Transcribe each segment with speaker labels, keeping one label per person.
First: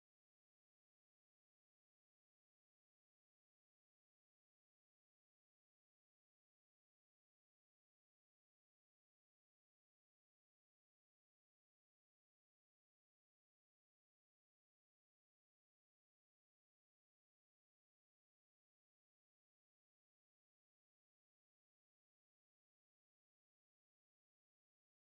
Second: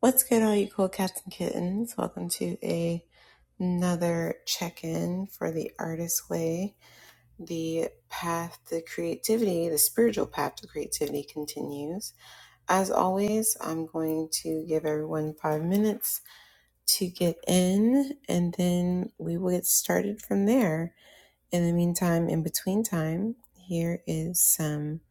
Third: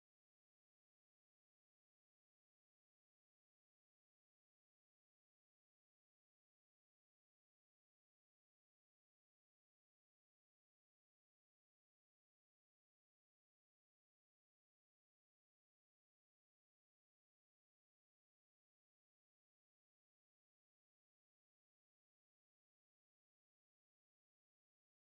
Speaker 1: What's good, all you cool cats and kittens? Welcome to a- another check in for the artist way. The path to creativity, the spiritual path to creativity continues. As always, I'm going to give everyone five minutes to get in, and then we will get started from there. In the meantime, in between time, here is some.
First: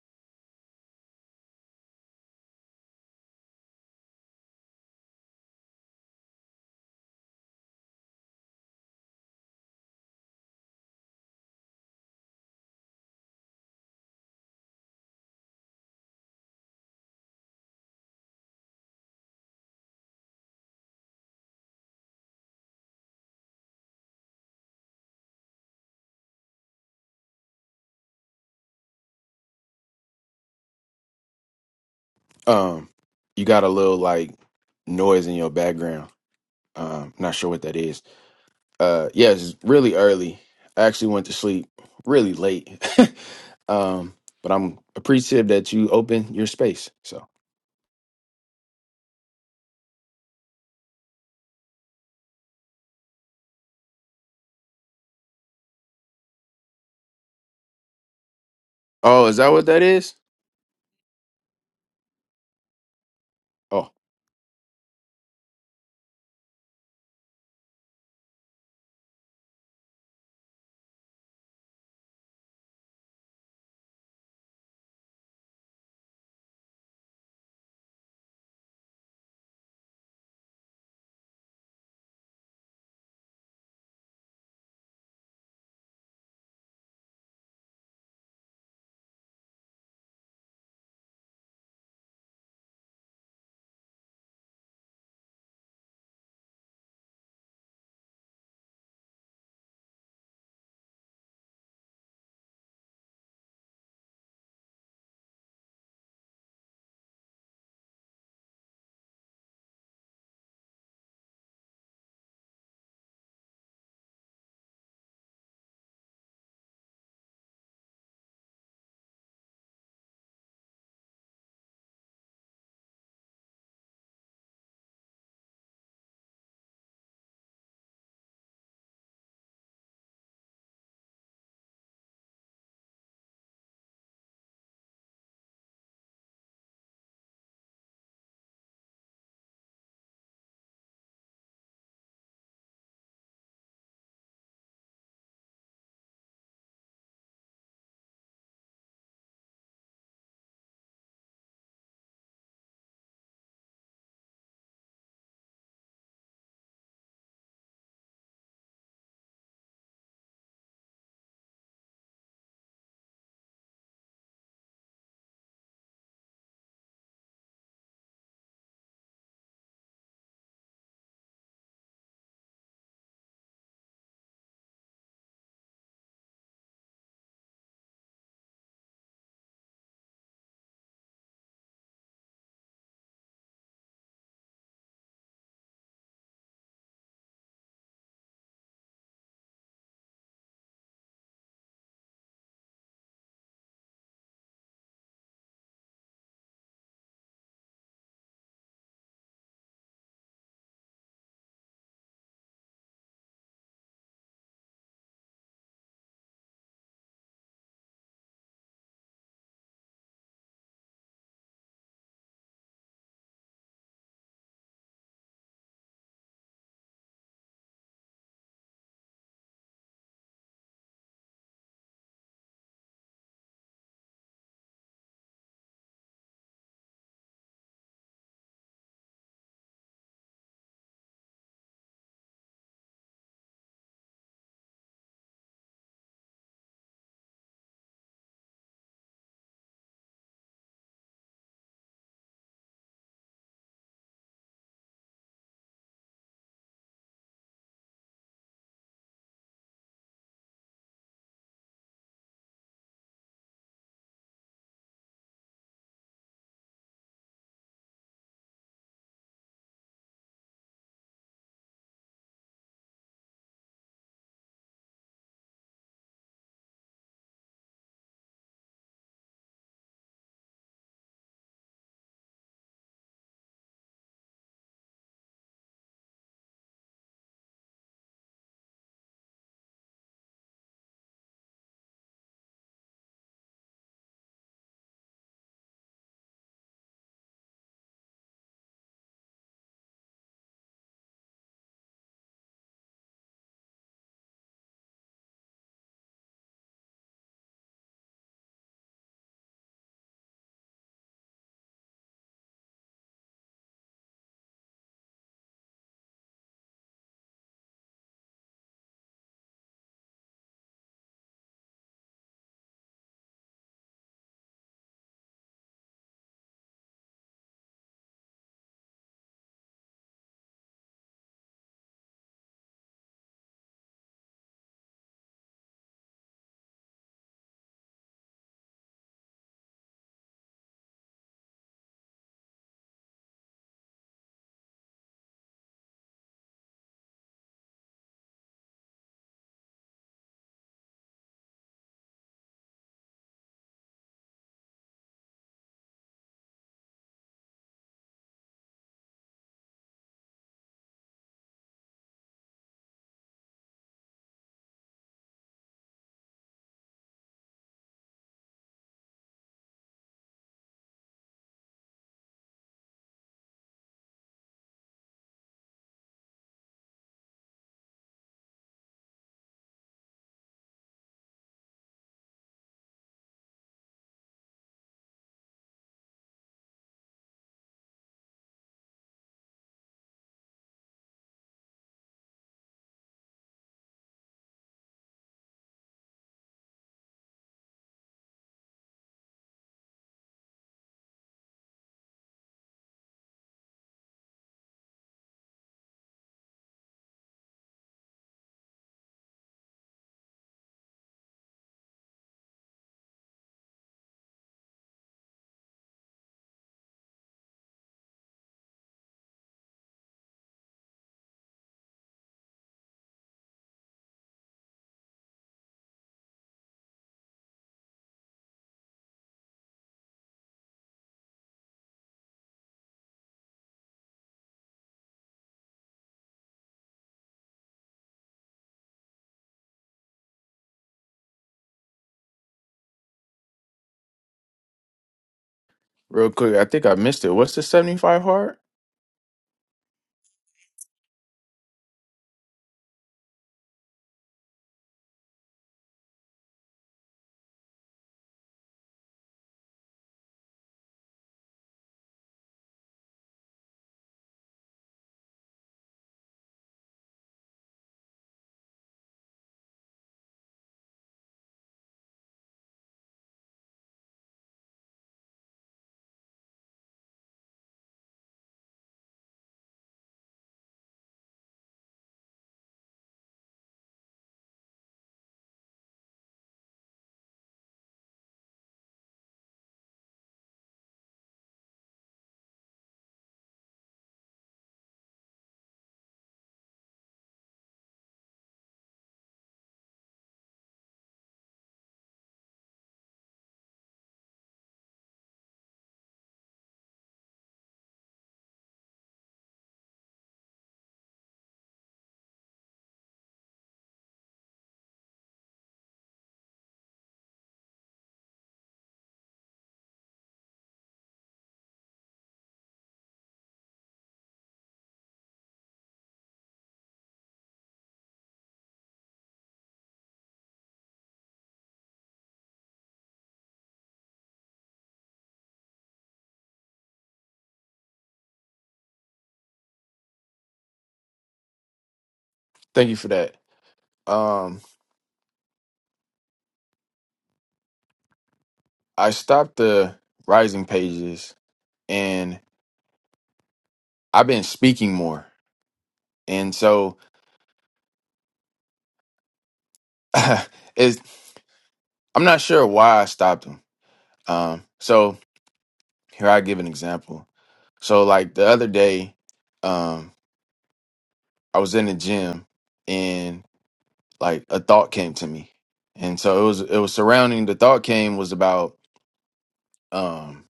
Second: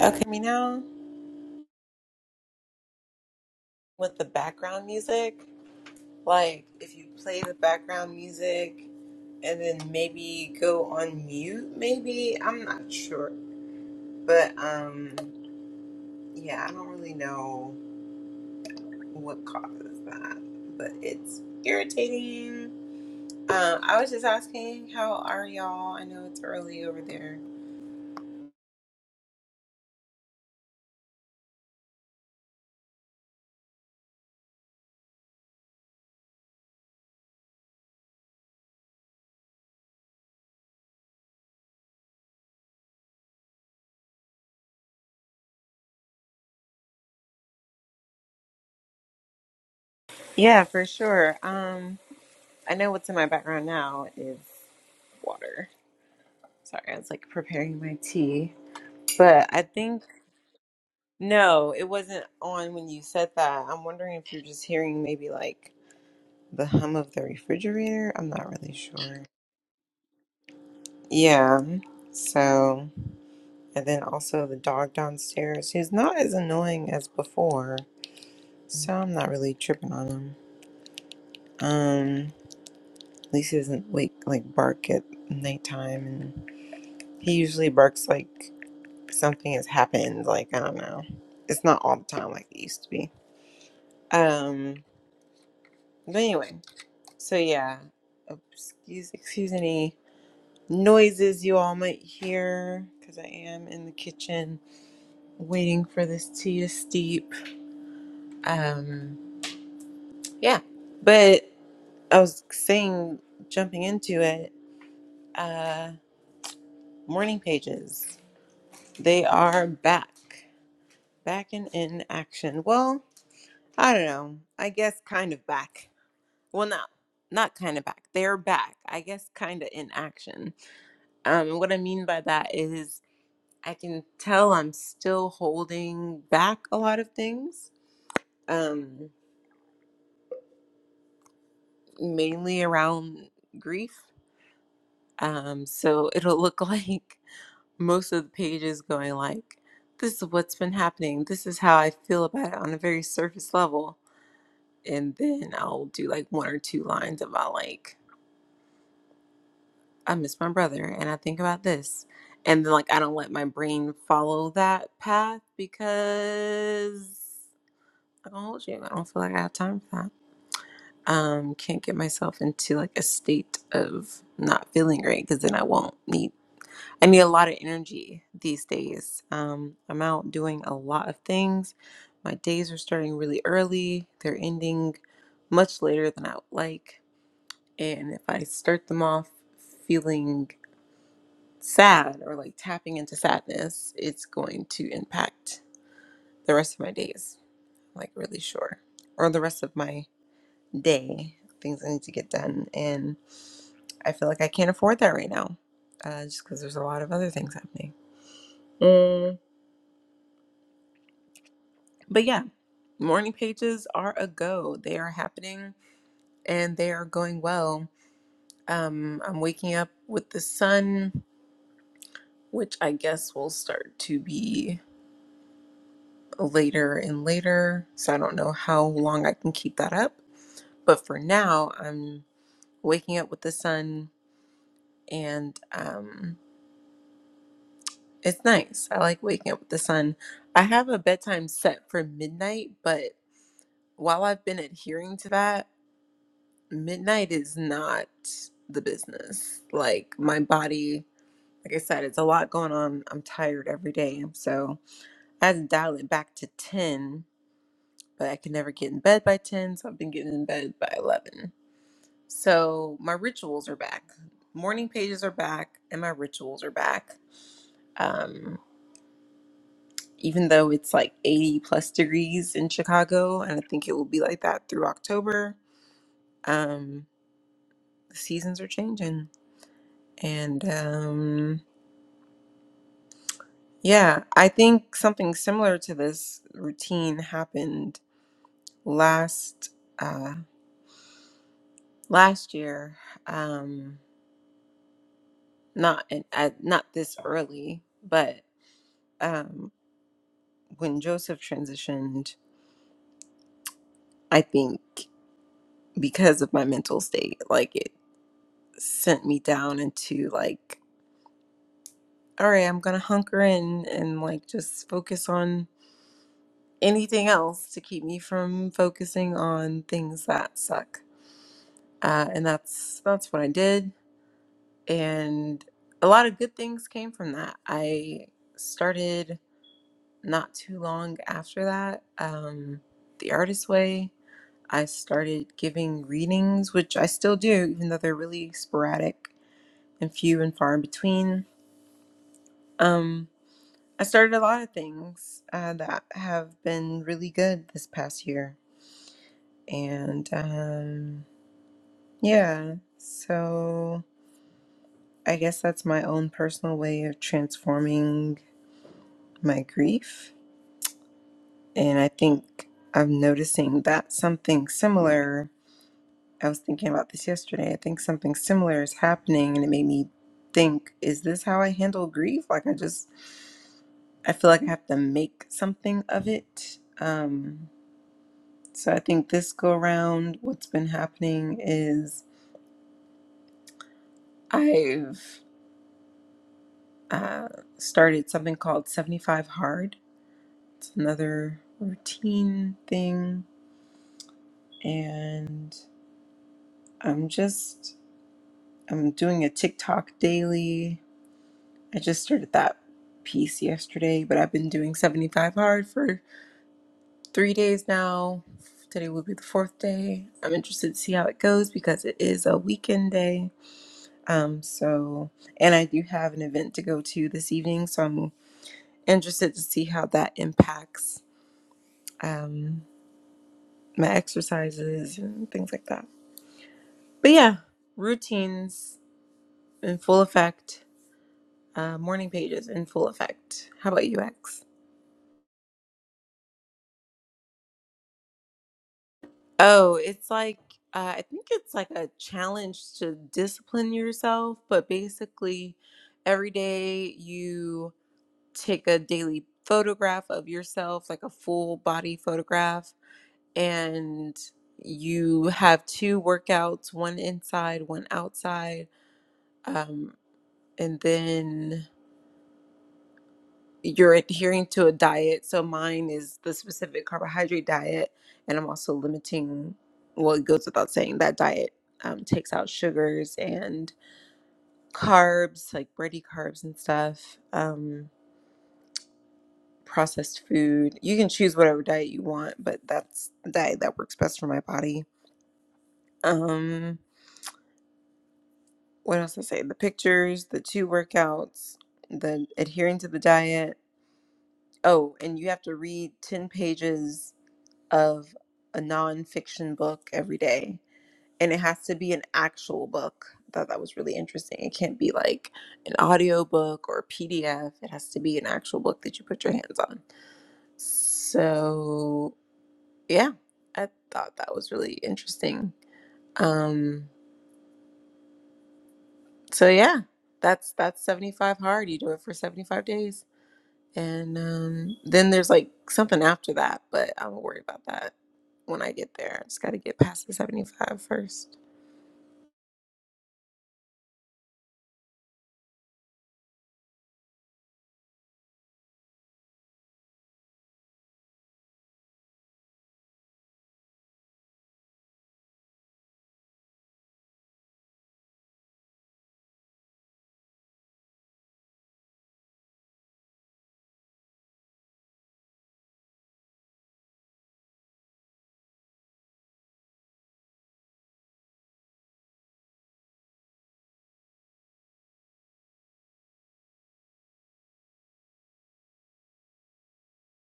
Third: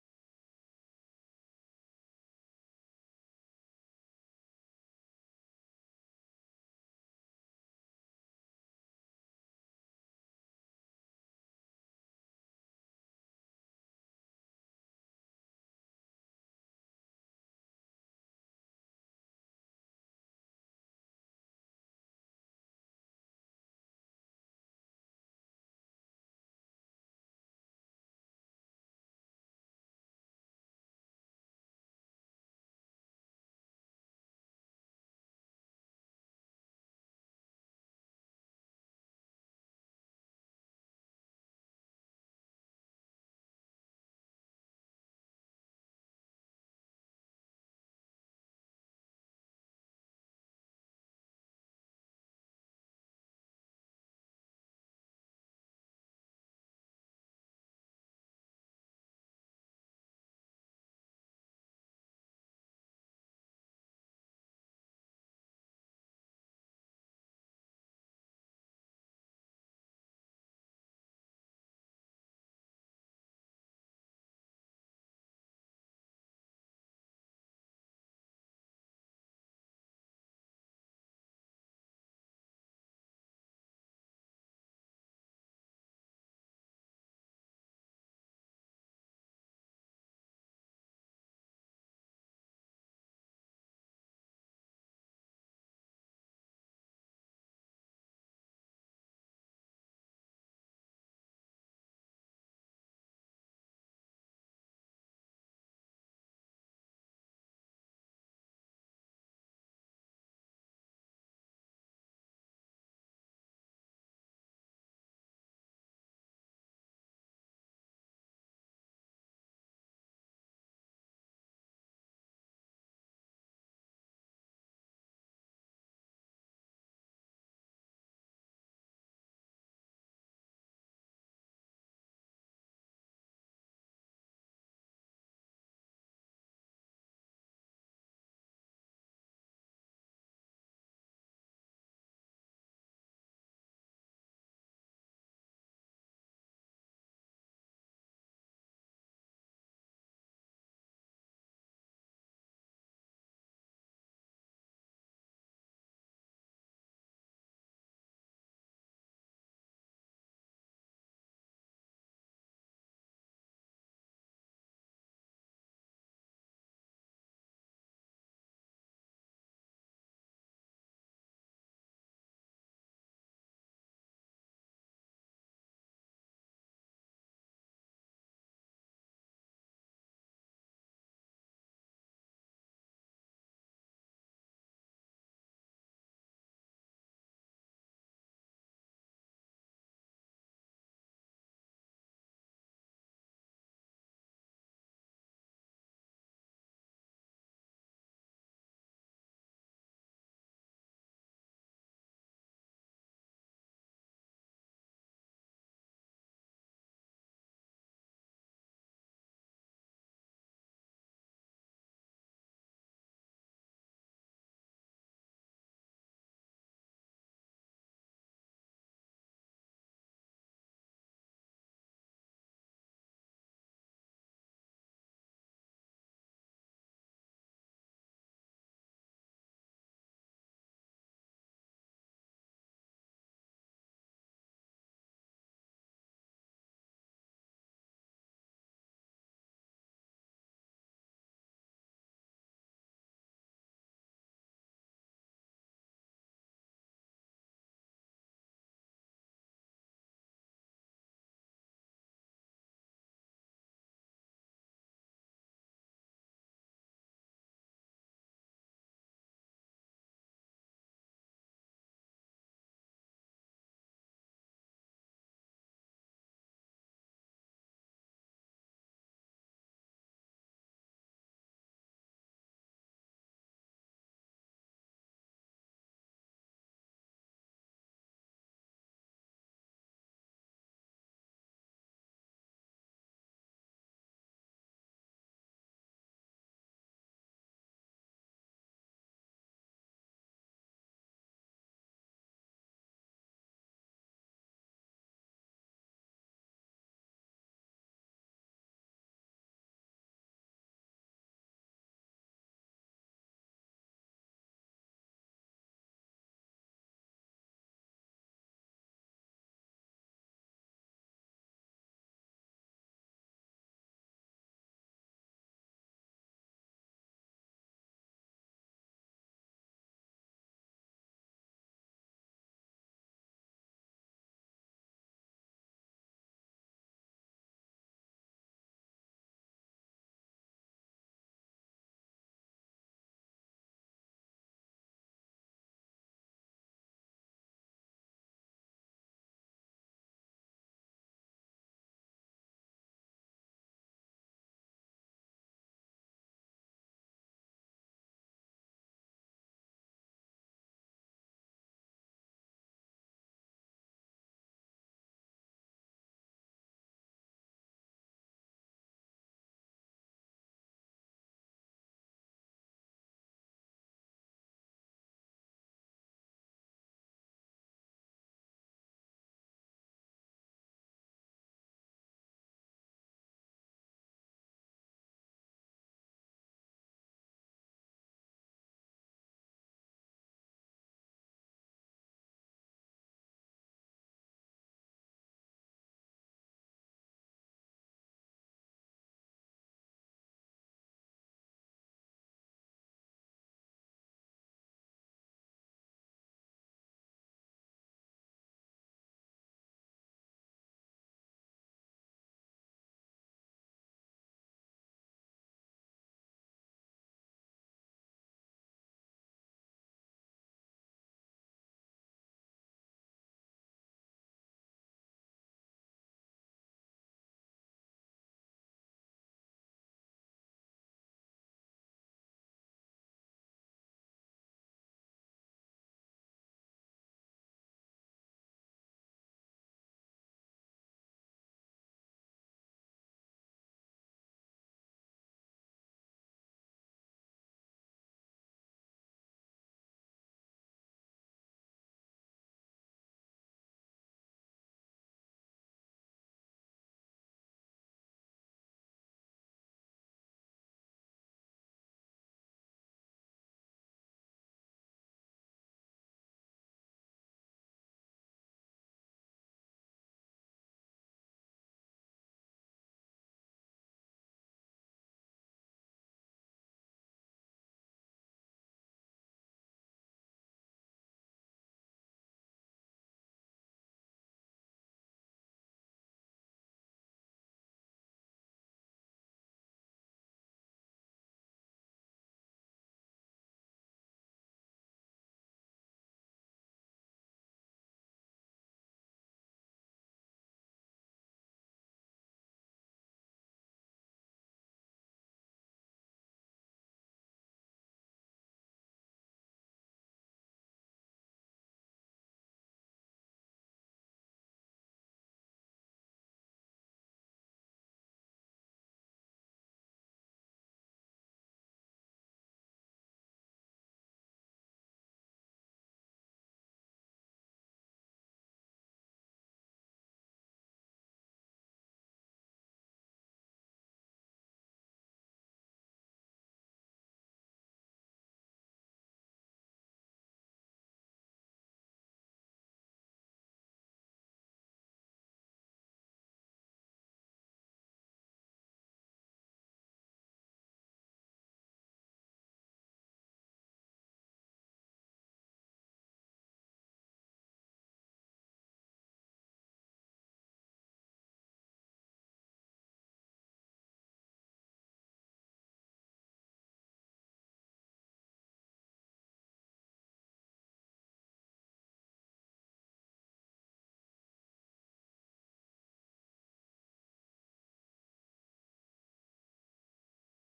Speaker 1: Okay, me now with the background music. Like, if you play the background music, and then maybe go on mute maybe i'm not sure but um yeah i don't really know what causes that but it's irritating um i was just asking how are y'all i know it's early over there
Speaker 2: Um, you got a little like noise in your background. Um, not sure what that is. Uh, yeah, it's really early. I actually went to sleep really late. um, but I'm appreciative that you open your space. So,
Speaker 1: yeah for sure um i know what's in my background now is water sorry i was like preparing my tea
Speaker 2: oh, is
Speaker 1: but
Speaker 2: that
Speaker 1: i
Speaker 2: what that
Speaker 1: think
Speaker 2: is?
Speaker 1: no it wasn't on when you said that i'm
Speaker 2: Oh,
Speaker 1: wondering if you're just hearing maybe like the hum of the refrigerator. I'm not really sure. Yeah. So, and then also the dog downstairs. He's not as annoying as before, so I'm not really tripping on him. Um, at least he doesn't wake like bark at nighttime, and he usually barks like something has happened. Like I don't know. It's not all the time like it used to be. Um, but anyway, so yeah. Excuse, excuse any noises you all might hear because I am in the kitchen waiting for this tea to steep. Um, yeah, but I was saying, jumping into it, uh, morning pages. They are back, back and in action. Well, I don't know. I guess kind of back. Well, no, not kind of back. They're back. I guess kind of in action. Um, what I mean by that is I can tell I'm still holding back a lot of things, um, mainly around grief. Um, so it'll look like most of the pages going like, this is what's been happening. This is how I feel about it on a very surface level. And then I'll do like one or two lines about like, I miss my brother and I think about this. And then like, I don't let my brain follow that path because I don't hold you. I don't feel like I have time for that. um can't get myself into like a state of not feeling great because then i won't need i need a lot of energy these days um i'm out doing a lot of things my days are starting really early they're ending much later than i would like and if i start them off feeling sad or like tapping into sadness it's going to impact the rest of my days like really sure or the rest of my day things i need to get done and. I feel like I can't afford that right now, uh, just because there's a lot of other things happening. Mm. But yeah, morning pages are a go. They are happening and they are going well. Um, I'm waking up with the sun, which I guess will start to be later and later. So I don't know how long I can keep that up. But for now, I'm waking up with the sun and. Um, It's nice. I like waking up with the sun. I have a bedtime set for midnight, but while I've been adhering to that, midnight is not the business. Like my body, like I said, it's a lot going on. I'm tired every day. So I had to dial it back to 10, but I could never get in bed by 10. So I've been getting in bed by 11. So my rituals are back. Morning pages are back, and my rituals are back. Um. even though it's like 80 plus degrees in Chicago, and I think it will be like that through October. Um, the seasons are changing, and um, yeah, I think something similar to this routine happened last uh, last year. Um, not in, at, not this early, but um, when Joseph transitioned, I think because of my mental state, like it sent me down into like all right, I'm gonna hunker in and like just focus on anything else to keep me from focusing on things that suck. Uh, and that's that's what I did, and a lot of good things came from that. I started not too long after that, um, the artist way. I started giving readings, which I still do, even though they're really sporadic and few and far in between. Um, I started a lot of things uh, that have been really good this past year. And um, yeah, so I guess that's my own personal way of transforming my grief. And I think I'm noticing that something similar, I was thinking about this yesterday. I think something similar is happening, and it made me think, is this how I handle grief? Like, I just, I feel like I have to make something of it. Um, So I think this go around, what's been happening is I've uh, started something called 75 Hard. It's another routine thing. And I'm just, I'm doing a TikTok daily. I just started that piece yesterday, but I've been doing 75 Hard for three days now. Today will be the fourth day. I'm interested to see how it goes because it is a weekend day. Um, so, and I do have an event to go to this evening, so I'm interested to see how that impacts um, my exercises and things like that. But yeah, routines in full effect, uh, morning pages in full effect. How about you, UX?
Speaker 2: real quick, I think I missed it. What's the 75 hard?
Speaker 1: Oh, it's like, uh, I think it's like a challenge to discipline yourself, but basically, every day you take a daily photograph of yourself, like a full body photograph and you have two workouts, one inside, one outside. Um, and then you're adhering to a diet. So mine is the specific carbohydrate diet, and I'm also limiting, well, it goes without saying that diet um, takes out sugars and carbs, like bready carbs and stuff. Um, processed food. You can choose whatever diet you want, but that's the diet that works best for my body. Um what else I say? The pictures, the two workouts, the adhering to the diet. Oh, and you have to read 10 pages of a nonfiction book every day. And it has to be an actual book. I thought that was really interesting. It can't be like an audio book or a PDF. It has to be an actual book that you put your hands on. So, yeah, I thought that was really interesting. Um, so yeah, that's that's 75 hard. You do it for 75 days. And um, then there's like something after that, but I won't worry about that when I get there. I just got to get past the seventy-five first.
Speaker 2: Thank you for that. Um, I stopped the rising pages and I've been speaking more, and so it's I'm not sure why I stopped 'em. Um, so here I give an example. So like the other day, um, I was in the gym and like a thought came to me. And so it was it was surrounding the thought came was about um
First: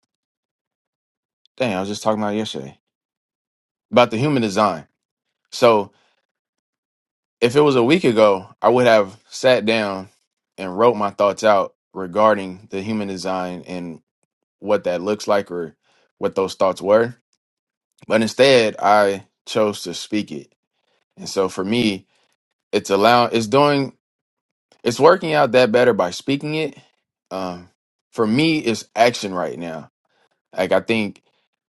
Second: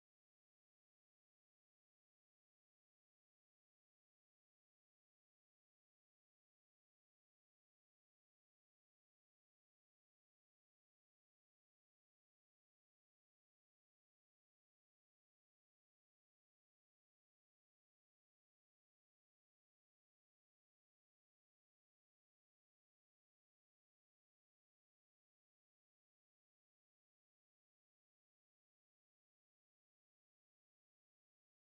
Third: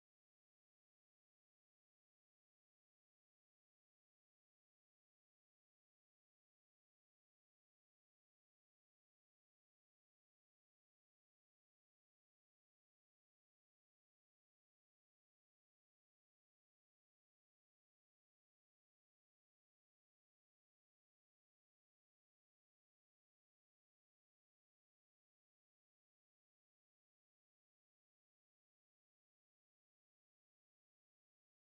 Speaker 2: dang, I was just talking about it yesterday. About the human design. So if it was a week ago, I would have sat down and wrote my thoughts out regarding the human design and what that looks like or what those thoughts were. But instead I chose to speak it And so for me, it's allowing, it's doing, it's working out that better by speaking it. Um, for me, it's action right now. Like I think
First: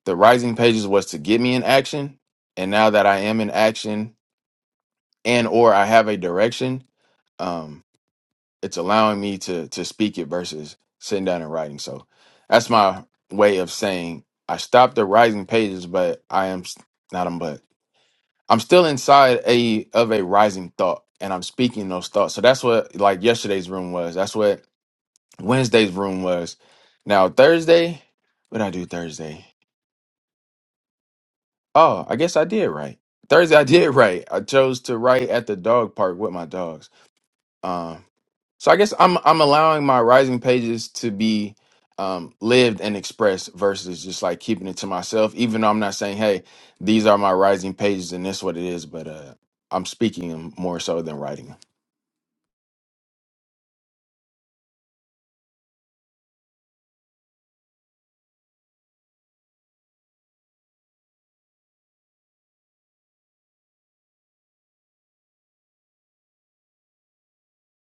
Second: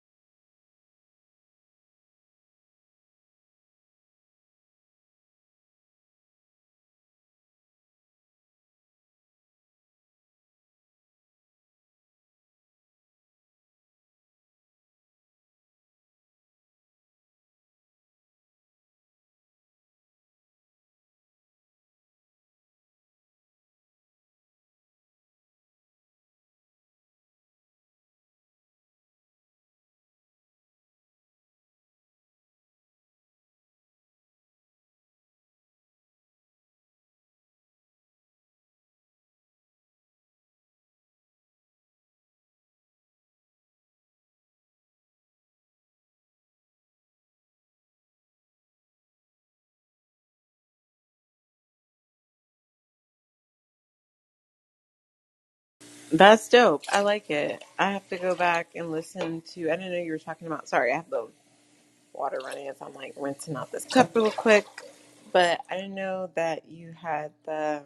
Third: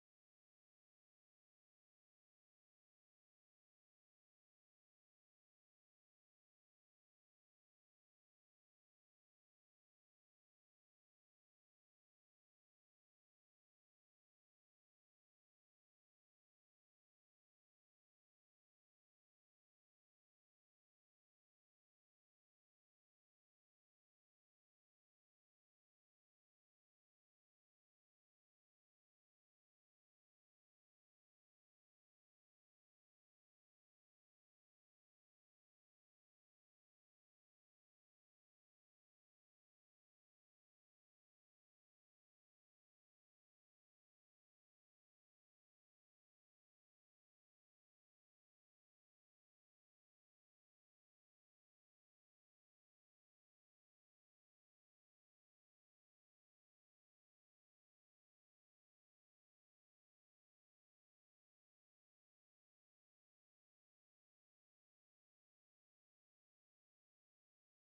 Speaker 2: the rising pages was to get me in action, and now that I am in action and or I have a direction, um, it's allowing me to to speak it versus sitting down and writing. So that's my way of saying I stopped the rising pages, but I am s- not them, but I'm still inside a of a rising thought and I'm speaking those thoughts. So that's what like yesterday's room was. That's what Wednesday's room was. Now Thursday, what did I do Thursday? Oh, I guess I did right. Thursday I did right. I chose to write at the dog park with my dogs. Um so I guess I'm I'm allowing my rising pages to be um lived and expressed versus just like keeping it to myself, even though I'm not saying, hey, these are my rising pages and this what it is, but uh I'm speaking them more so than writing them.
Speaker 1: That's dope. I like it. I have to go back and listen to. I didn't know you were talking about. Sorry, I have the water running, so I'm like rinsing out this cup real quick. But I didn't know that you had the.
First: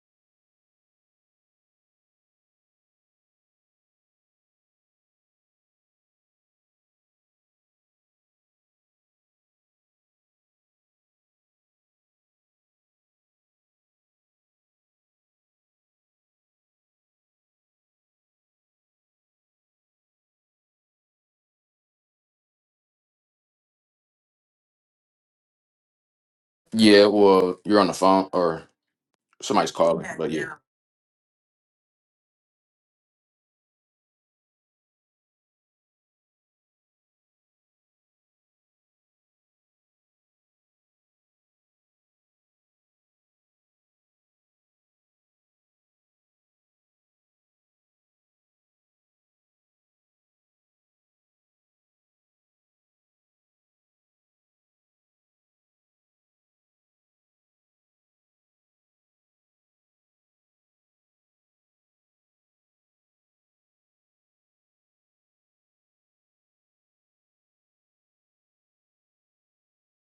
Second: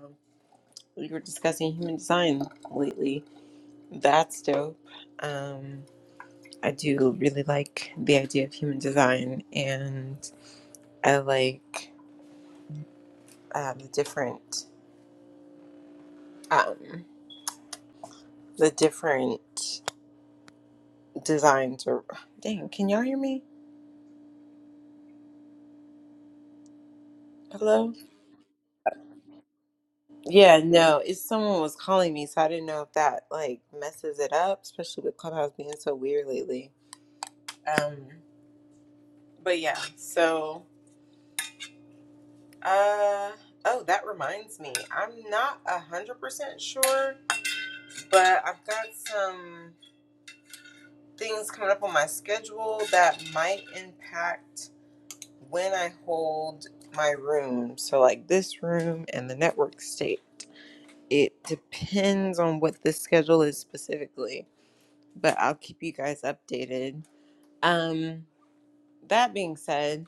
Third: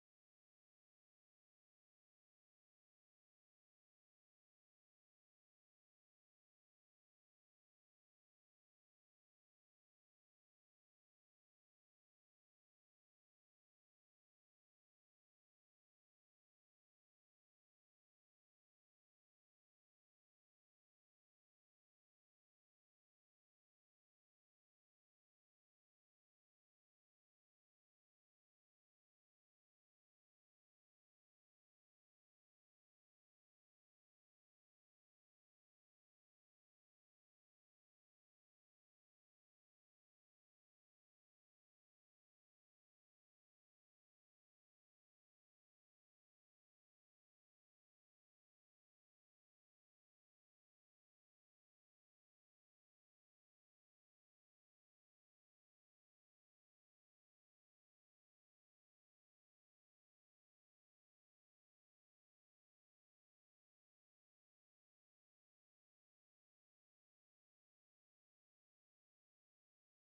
Speaker 1: You were discussing human design lately. That's dope. Um, I do really like the idea of human design, and I like. uh, the different um, the different designs or dang can y'all hear me
Speaker 2: Yeah, well, you're on
Speaker 1: hello
Speaker 2: the phone or somebody's calling, but yeah.
Speaker 1: yeah no it's someone was calling me so i didn't know if that like messes it up especially with clubhouse being so weird lately um but yeah so uh oh that reminds me i'm not a hundred percent sure but i've got some things coming up on my schedule that might impact when I hold my room, so like this room and the network state, it depends on what the schedule is specifically, but I'll keep you guys updated. Um, that being said,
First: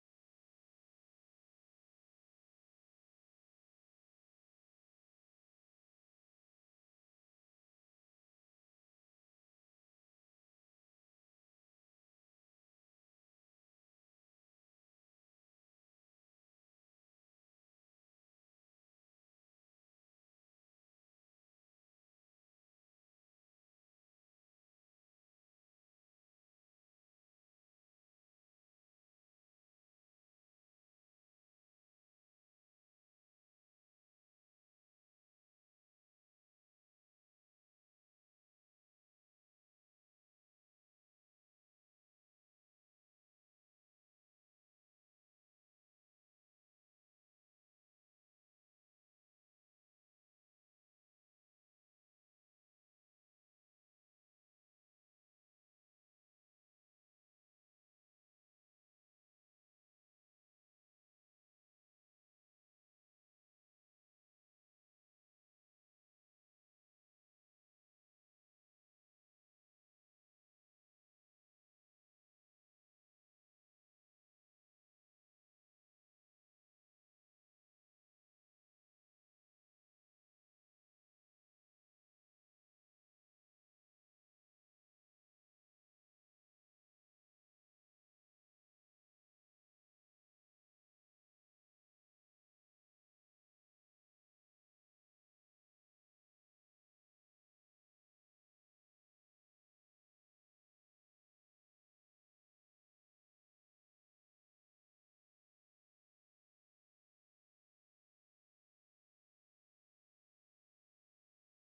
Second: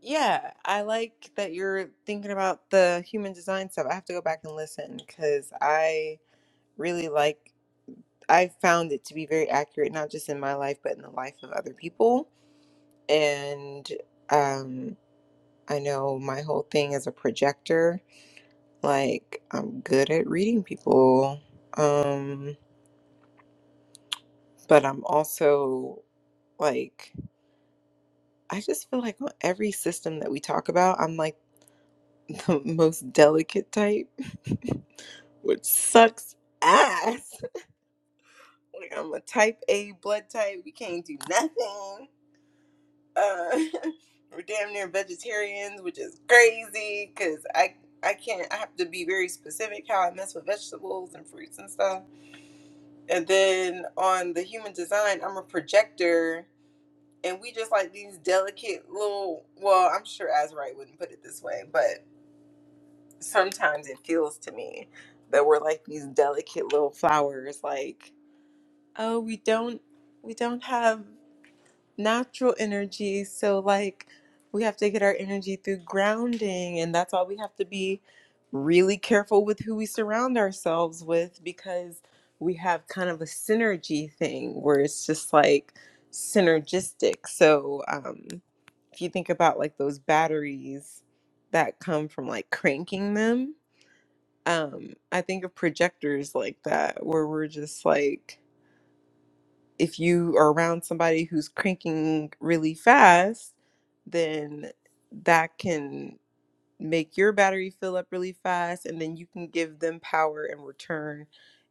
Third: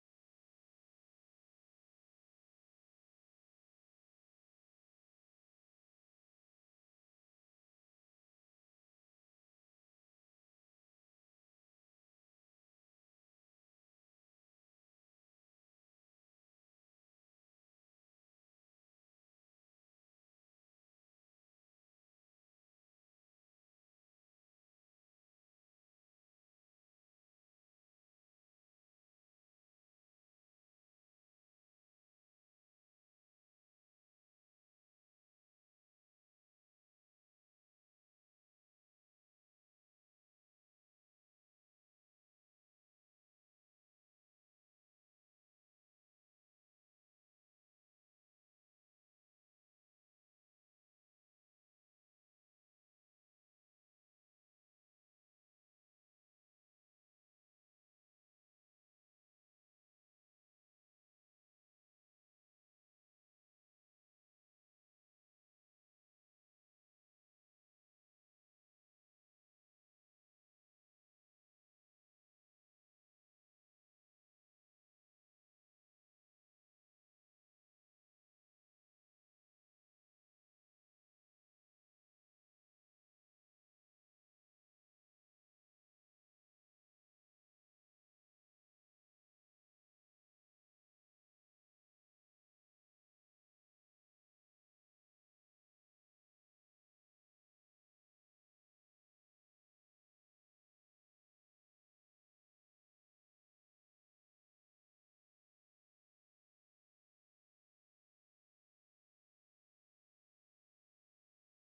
Speaker 1: yeah, I like that you're thinking about the human design stuff. I have to go back and listen because I really like, I found it to be very accurate, not just in my life, but in the life of other people. And, um, I know my whole thing is a projector Like I'm good at reading people. Um but I'm also like I just feel like on every system that we talk about, I'm like the most delicate type, which sucks ass. Like I'm a type A blood type. We can't do nothing. Uh, we're damn near vegetarians, which is crazy because I I can't. I have to be very specific how I mess with vegetables and fruits and stuff And then on the human design, I'm a projector, and we just like these delicate little. Well, I'm sure Azrite wouldn't put it this way, but sometimes it feels to me that we're like these delicate little flowers. Like, oh, we don't, we don't have natural energy. So, like, we have to get our energy through grounding, and that's why we have to be really careful with who we surround ourselves with because we have kind of a synergy thing where it's just like synergistic. So, um, if you think about like those batteries that come from like cranking them, um, I think of projectors like that where we're just like if you are around somebody who's cranking really fast, then that can make your battery fill up really fast and then you can give them power in return.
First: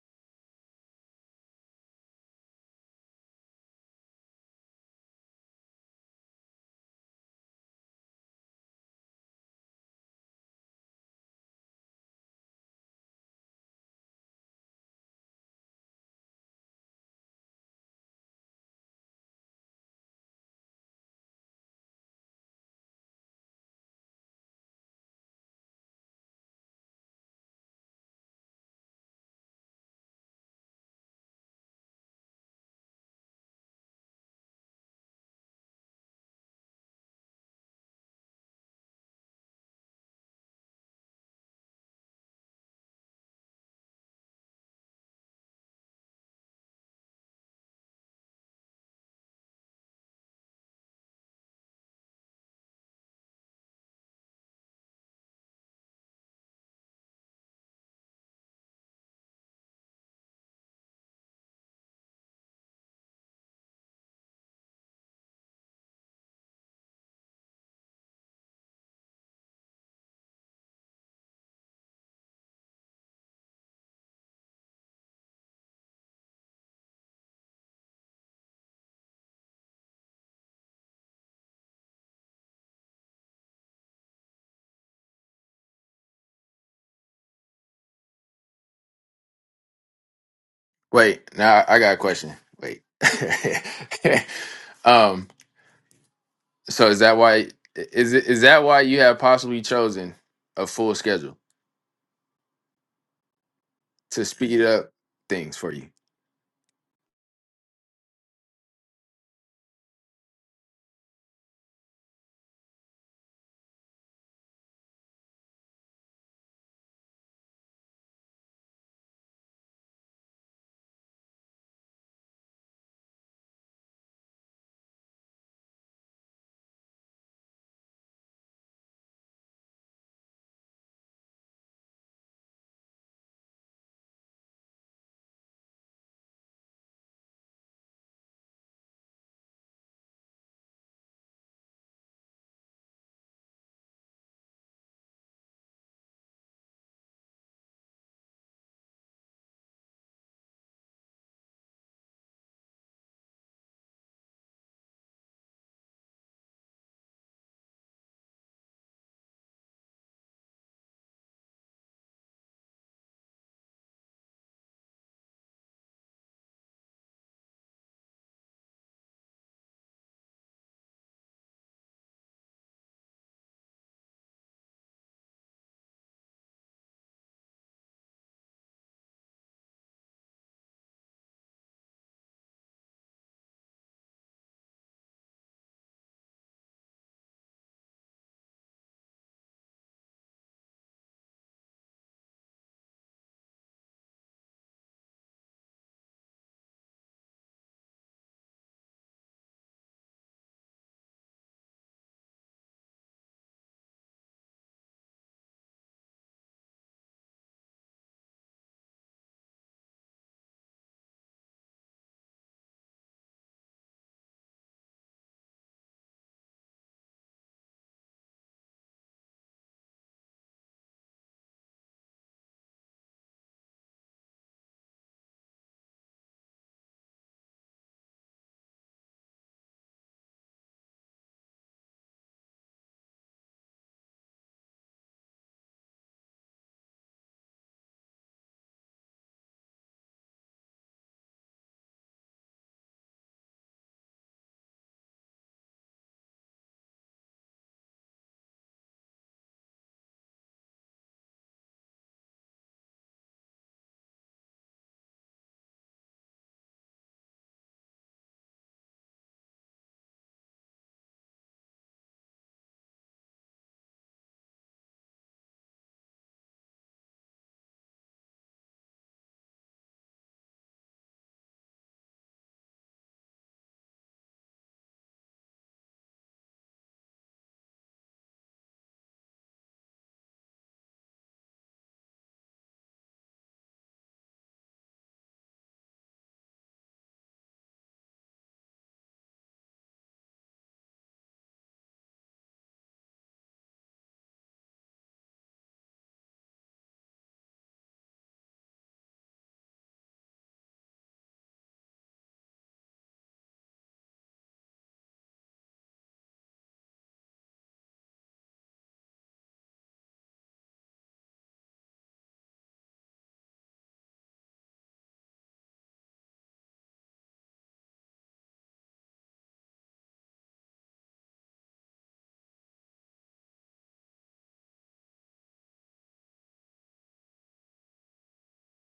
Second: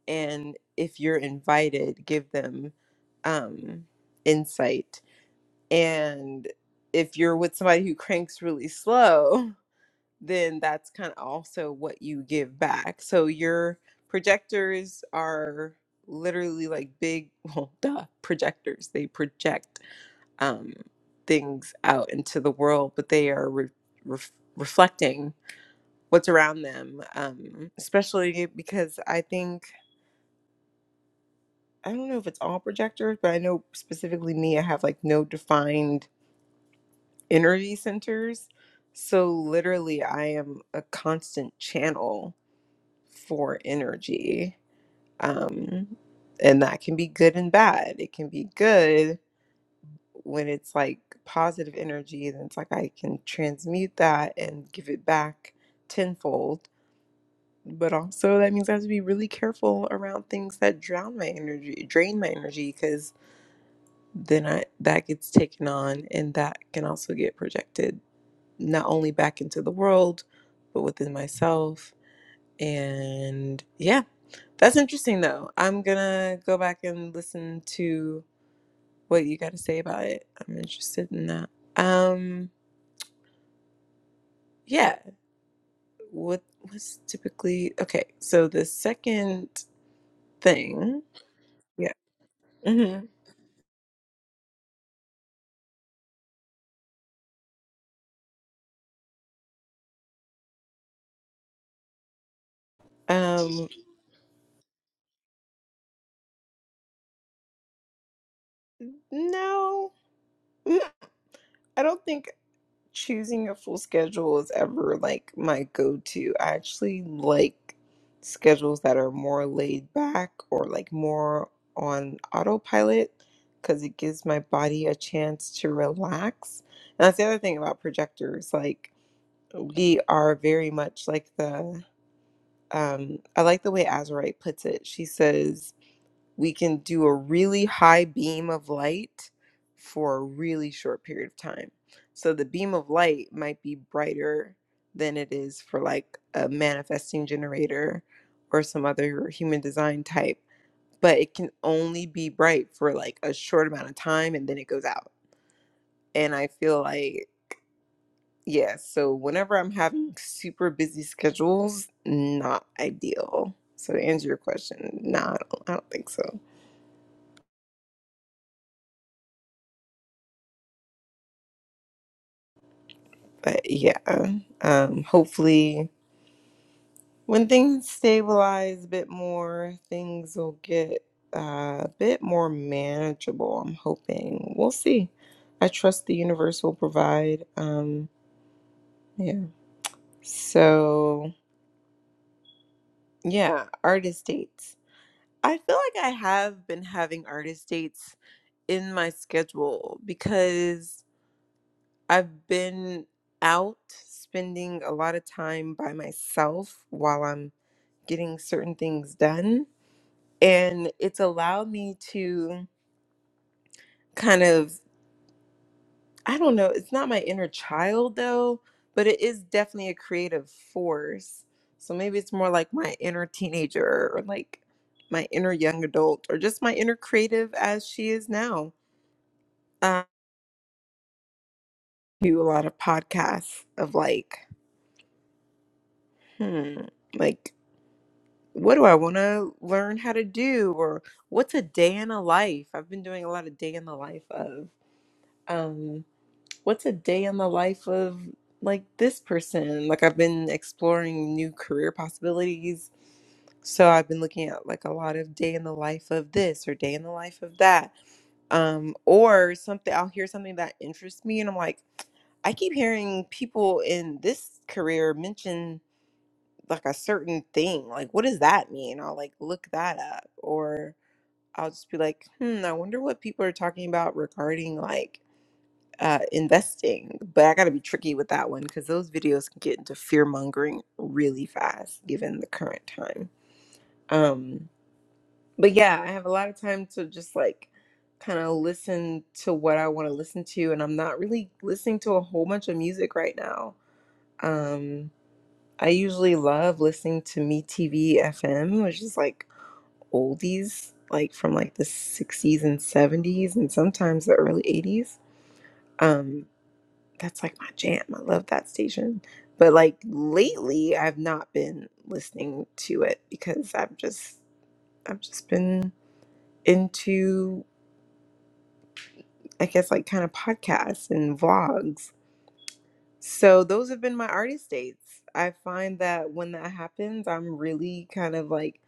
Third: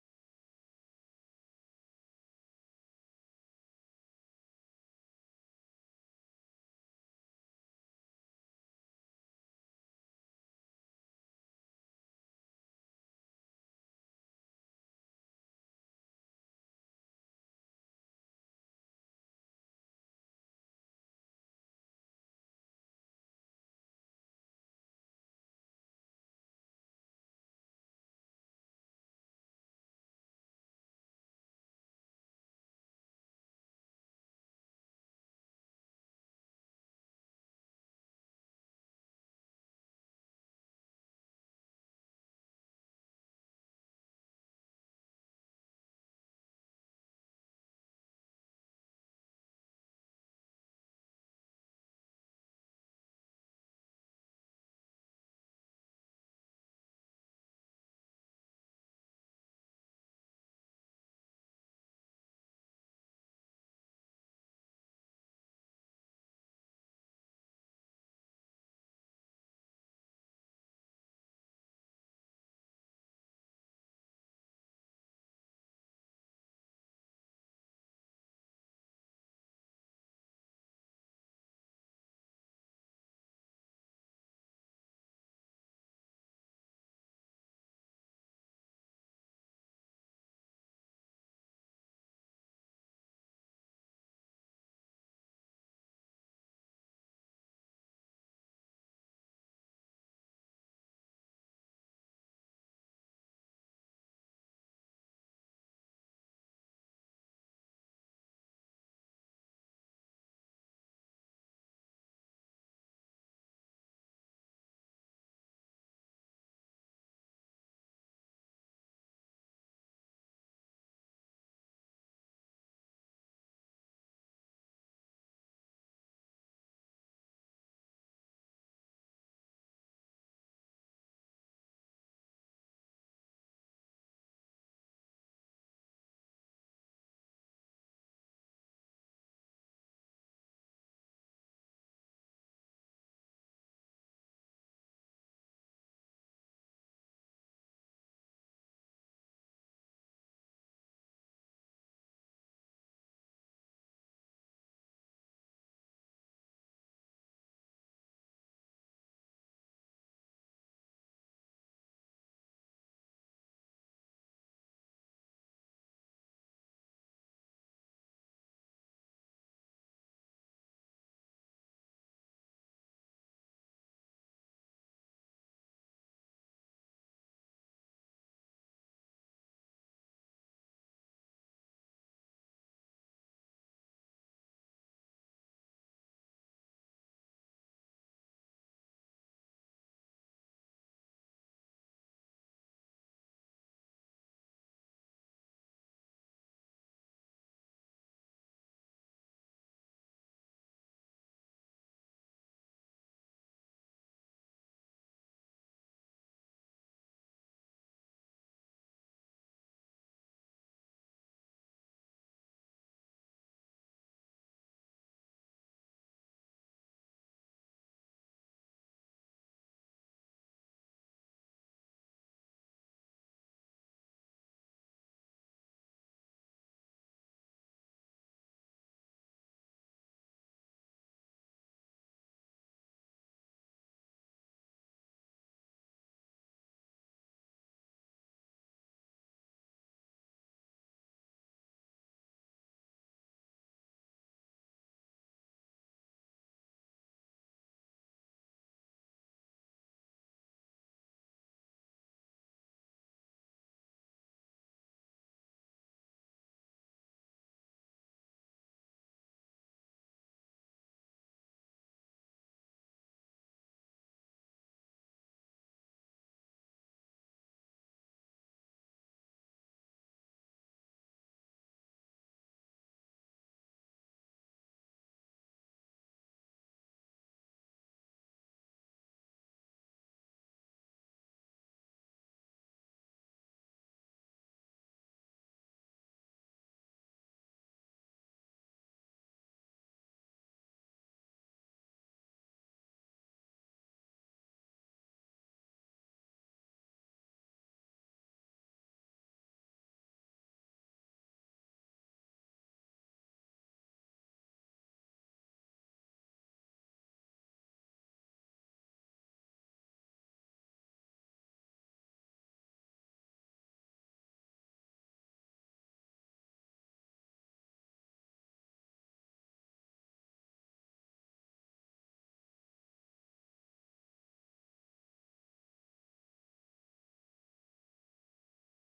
Speaker 1: And if you're invited, give them um, insight. And if you're with somebody who cranks really slow, then that's kind of also what you give back. So your projectors are literally like big, well, duh, projectors. They project um, things out into the world, but they are re- ref reflecting what's around them, um, especially because I think, I don't know if it's all projectors, but I know specifically me, I have like no defined energy centers. So literally, I am a constant channel for energy. Um, and that can be good and bad. It can be good when it's like positive energy, then it's like I can transmute that and give it back tenfold. But also, that means I have to be really careful around things that drown my energy, drain my energy, because then I, that gets taken on and that can also get projected not only back into the world, but within myself And yeah, that's interesting though. I'm gonna go back and listen to what you got to say about it. I'm interested in that. Um, yeah, what was typically okay? So the second thing,
Speaker 2: Wait, now I
Speaker 1: yeah.
Speaker 2: got a question. Wait.
Speaker 1: hmm
Speaker 2: um, so is that why is it is that why you have possibly chosen a full schedule
Speaker 1: Um,
Speaker 2: to speed up things for you?
Speaker 1: no, Mm, I don't think. choosing a full schedule is ever like my go-to. I actually like schedules that are more laid back or like more on autopilot because it gives my body a chance to relax. And that's the other thing about projectors. Like we are very much like the um I like the way Azurite puts it. She says we can do a really high beam of light for a really short period of time. So the beam of light might be brighter than it is for like a manifesting generator or some other human design type, but it can only be bright for like a short amount of time and then it goes out. And I feel like yeah, so whenever I'm having super busy schedules, not ideal. So to answer your question, no, I don't, I don't think so. but yeah um hopefully when things stabilize a bit more things will get uh, a bit more manageable i'm hoping we'll see i trust the universe will provide um yeah so yeah artist dates i feel like i have been having artist dates in my schedule because i've been out spending a lot of time by myself while i'm getting certain things done. And it's allowed me to kind of, I don't know, it's not my inner child though, but it is definitely a creative force. So maybe it's more like my inner teenager or like my inner young adult or just my inner creative as she is now. Um, do a lot of podcasts of like, hmm, like, what do I want to learn how to do? Or what's a day in a life? I've been doing a lot of day in the life of. Um, what's a day in the life of like this person? Like I've been exploring new career possibilities. So I've been looking at like a lot of day in the life of this or day in the life of that. Um, or something I'll hear something that interests me and I'm like, I keep hearing people in this career mention like a certain thing. Like, what does that mean? I'll like look that up, or I'll just be like, hmm, I wonder what people are talking about regarding like uh, investing, but I got to be tricky with that one because those videos can get into fear mongering really fast given the current time. Um, but yeah, I have a lot of time to just like kind of listen to what I want to listen to, and I'm not really listening to a whole bunch of music right now. Um, I usually love listening to Me TV FM, which is like oldies, like from like the 60s and 70s, and sometimes the early 80s. that's like my jam. I love that station. But like lately I've not been listening to it because I've just I've just been into I guess like kind of podcasts and vlogs. So those have been my artist dates. I find that when that happens, I'm really kind of like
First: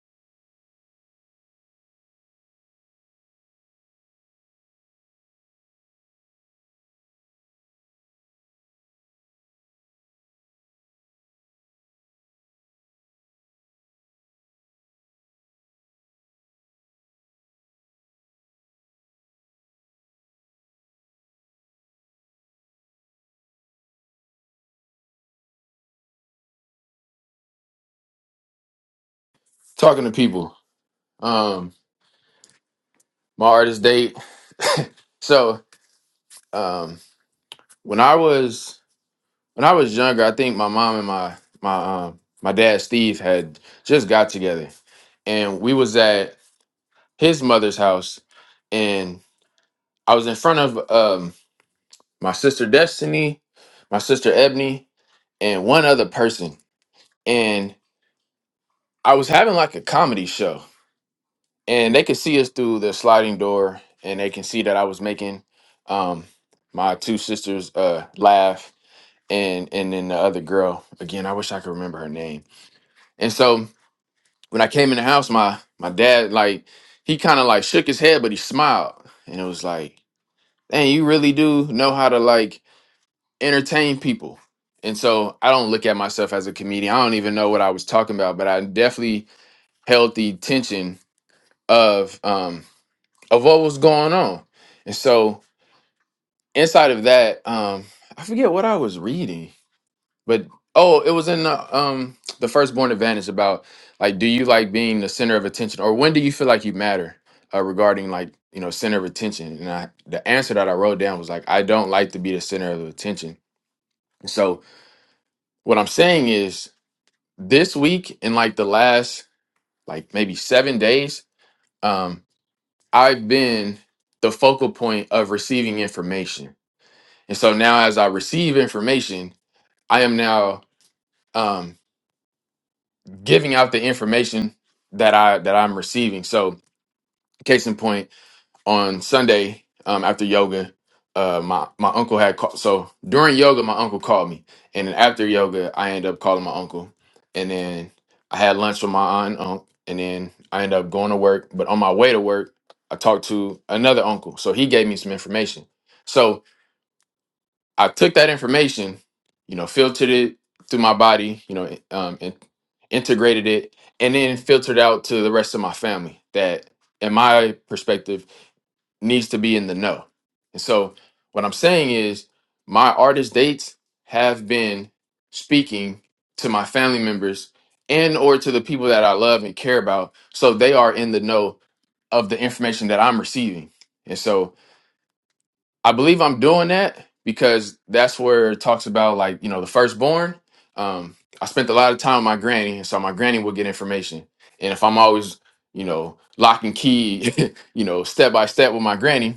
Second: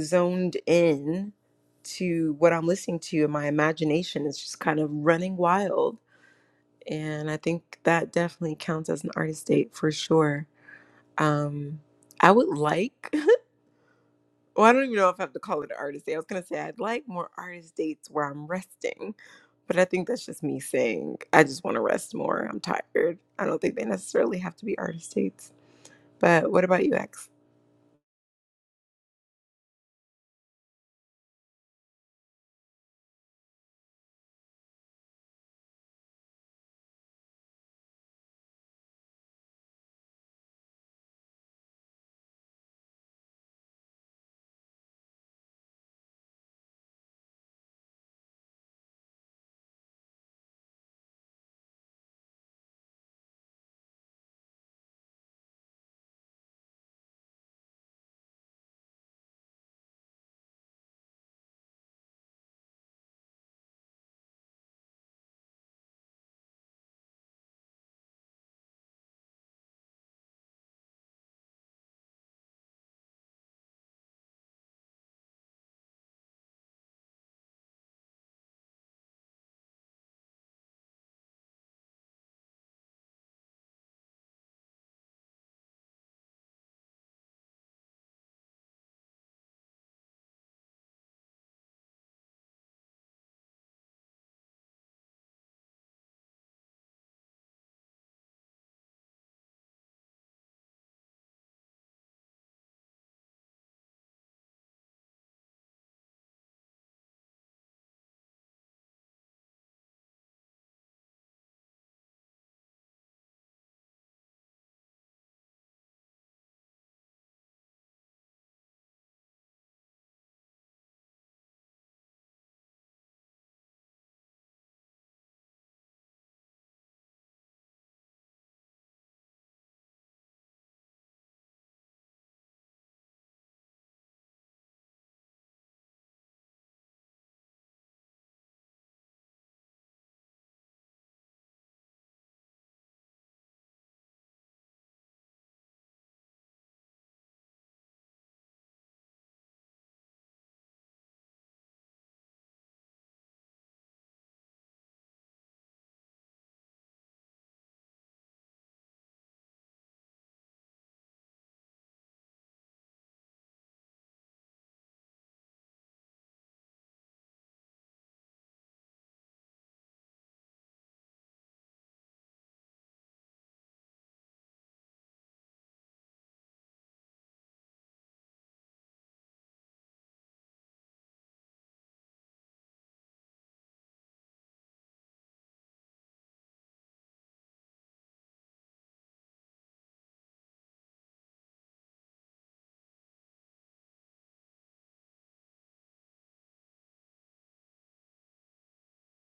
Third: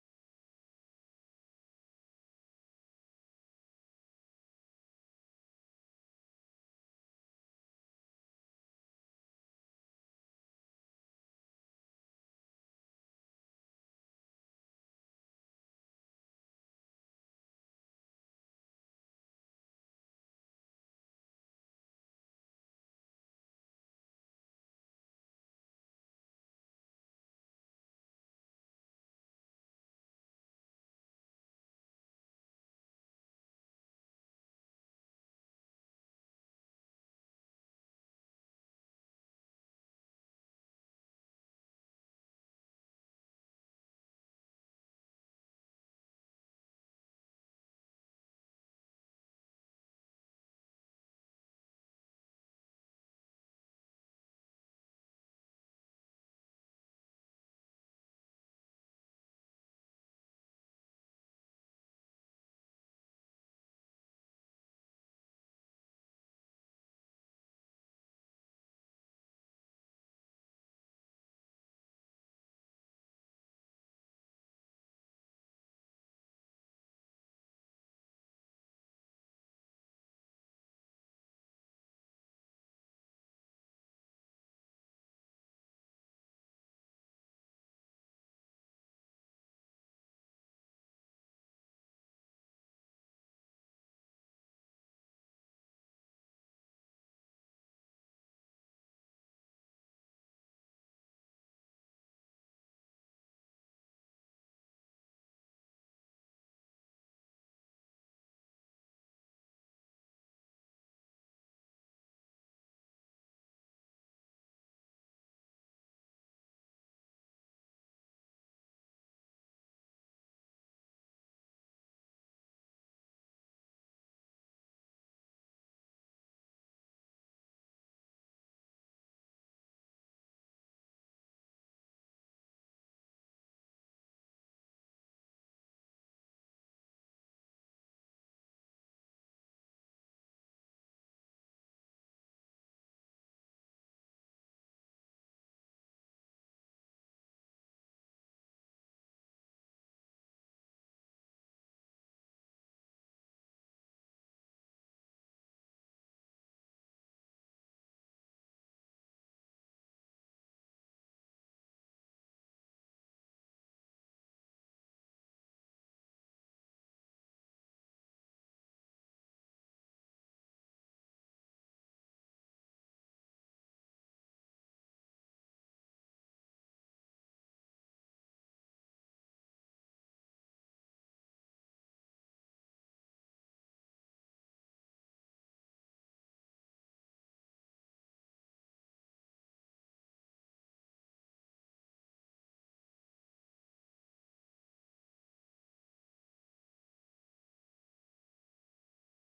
Speaker 1: zoned in to what I'm listening to and my imagination is just kind of running wild. And I think that definitely counts as an artist date for sure. Um, I would like, well, I don't even know if I have to call it an artist day. I was gonna say I'd like more artist dates where I'm resting, but I think that's just me saying I just want to rest more. I'm tired. I don't think they necessarily have to be artist dates. But what about you, X?
Speaker 2: Talking to people. Um, my artist date. so um when I was when I was younger, I think my mom and my my um my dad Steve had just got together. And we was at his mother's house and I was in front of um my sister Destiny, my sister Ebony, and one other person. And I was having like a comedy show and they could see us through the sliding door and they can see that I was making um my two sisters uh laugh and and then the other girl again I wish I could remember her name. And so when I came in the house my my dad like he kind of like shook his head but he smiled and it was like and you really do know how to like entertain people. And so I don't look at myself as a comedian. I don't even know what I was talking about, but I definitely held the tension of um of what was going on. And so inside of that, um, I forget what I was reading, but oh, it was in the um the firstborn advantage about like do you like being the center of attention or when do you feel like you matter uh, regarding like you know center of attention and I, the answer that i wrote down was like i don't like to be the center of attention So what I'm saying is this week in like the last like maybe seven days, um, I've been the focal point of receiving information. And so now as I receive information, I am now um giving out the information that I that I'm receiving. So case in point, on Sunday um, after yoga, uh, my my uncle had called. So during yoga, my uncle called me, and then after yoga, I ended up calling my uncle, and then I had lunch with my aunt and uncle, and then I ended up going to work. But on my way to work, I talked to another uncle, so he gave me some information. So I took that information, you know, filtered it through my body, you know, um, and integrated it, and then filtered out to the rest of my family that, in my perspective needs to be in the know. And so what I'm saying is my artist dates have been speaking to my family members and or to the people that I love and care about so they are in the know of the information that I'm receiving. And so I believe I'm doing that because that's where it talks about like, you know, the firstborn. Um I spent a lot of time with my granny and so my granny would get information. And if I'm always, you know, lock and key, you know, step by step with my granny,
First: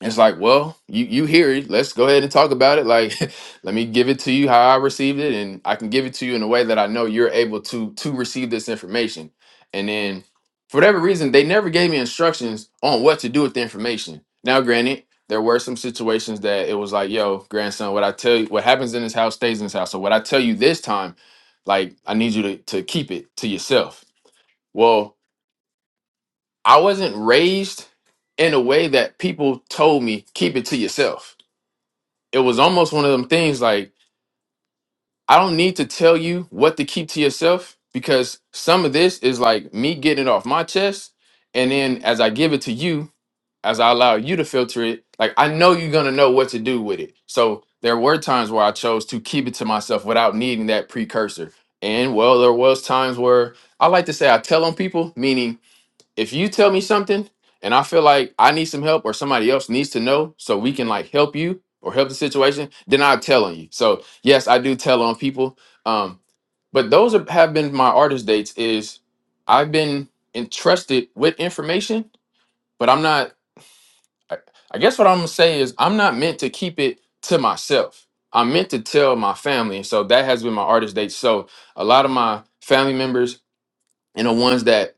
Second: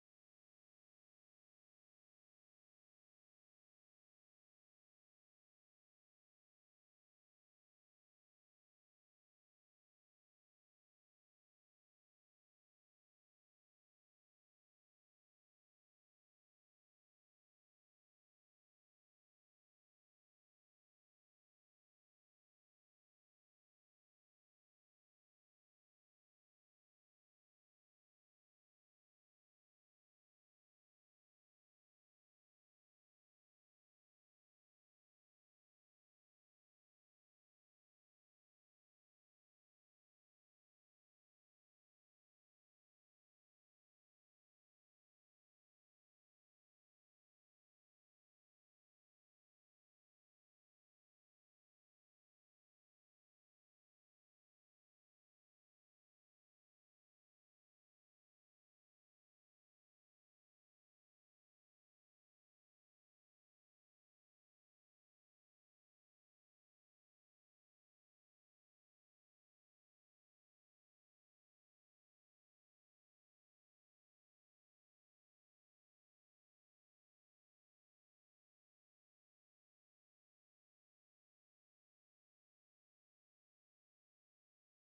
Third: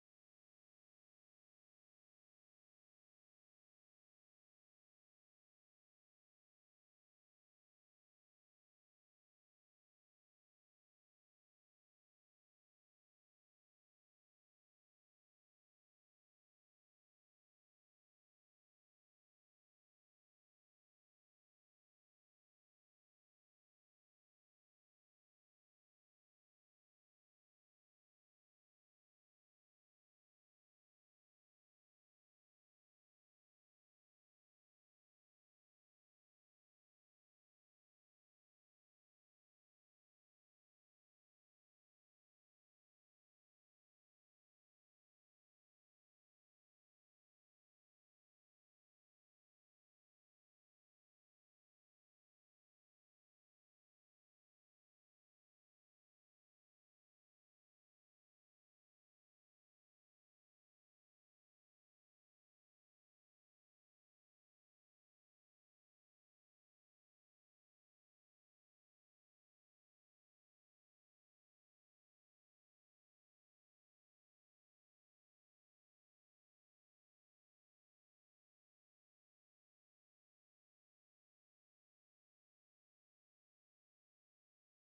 Speaker 2: it's like, well, you you hear it. Let's go ahead and talk about it. Like, let me give it to you how I received it, and I can give it to you in a way that I know you're able to to receive this information. And then, for whatever reason, they never gave me instructions on what to do with the information. Now, granted, there were some situations that it was like, yo, grandson, what I tell you, what happens in this house stays in this house. So what I tell you this time, like, I need you to to keep it to yourself. Well, I wasn't raised in a way that people told me keep it to yourself it was almost one of them things like I don't need to tell you what to keep to yourself because some of this is like me getting it off my chest and then as I give it to you as I allow you to filter it like I know you're going to know what to do with it. So there were times where I chose to keep it to myself without needing that precursor. And well there was times where I like to say I tell on people meaning if you tell me something and I feel like I need some help or somebody else needs to know so we can like help you or help the situation, then I'll tell on you. So yes, I do tell on people. Um, but those are, have been my artist dates is I've been entrusted with information, but I'm not, I, I guess what I'm gonna say is I'm not meant to keep it to myself. I'm meant to tell my family. And so that has been my artist date. So a lot of my family members and the ones that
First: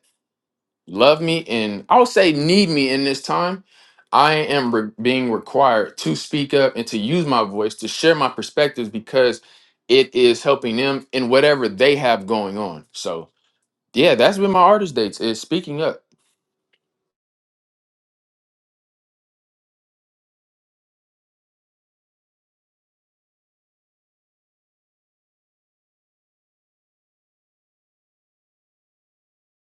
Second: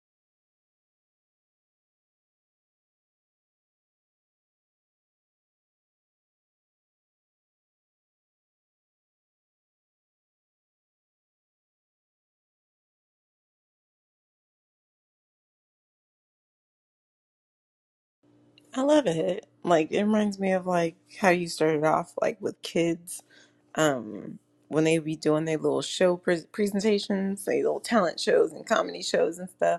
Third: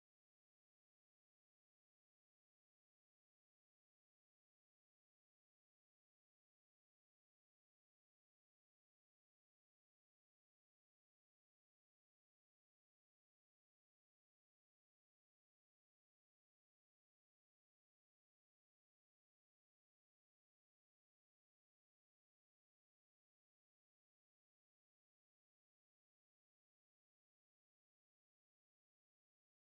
Speaker 2: love me and I'll say need me in this time, I am re- being required to speak up and to use my voice to share my perspectives because it is helping them in whatever they have going on. So yeah, that's been my artist dates is speaking up.
Speaker 1: I love it. Like it reminds me of like how you started off like with kids um when they be doing their little show pres presentations, their little talent shows and comedy shows and stuff.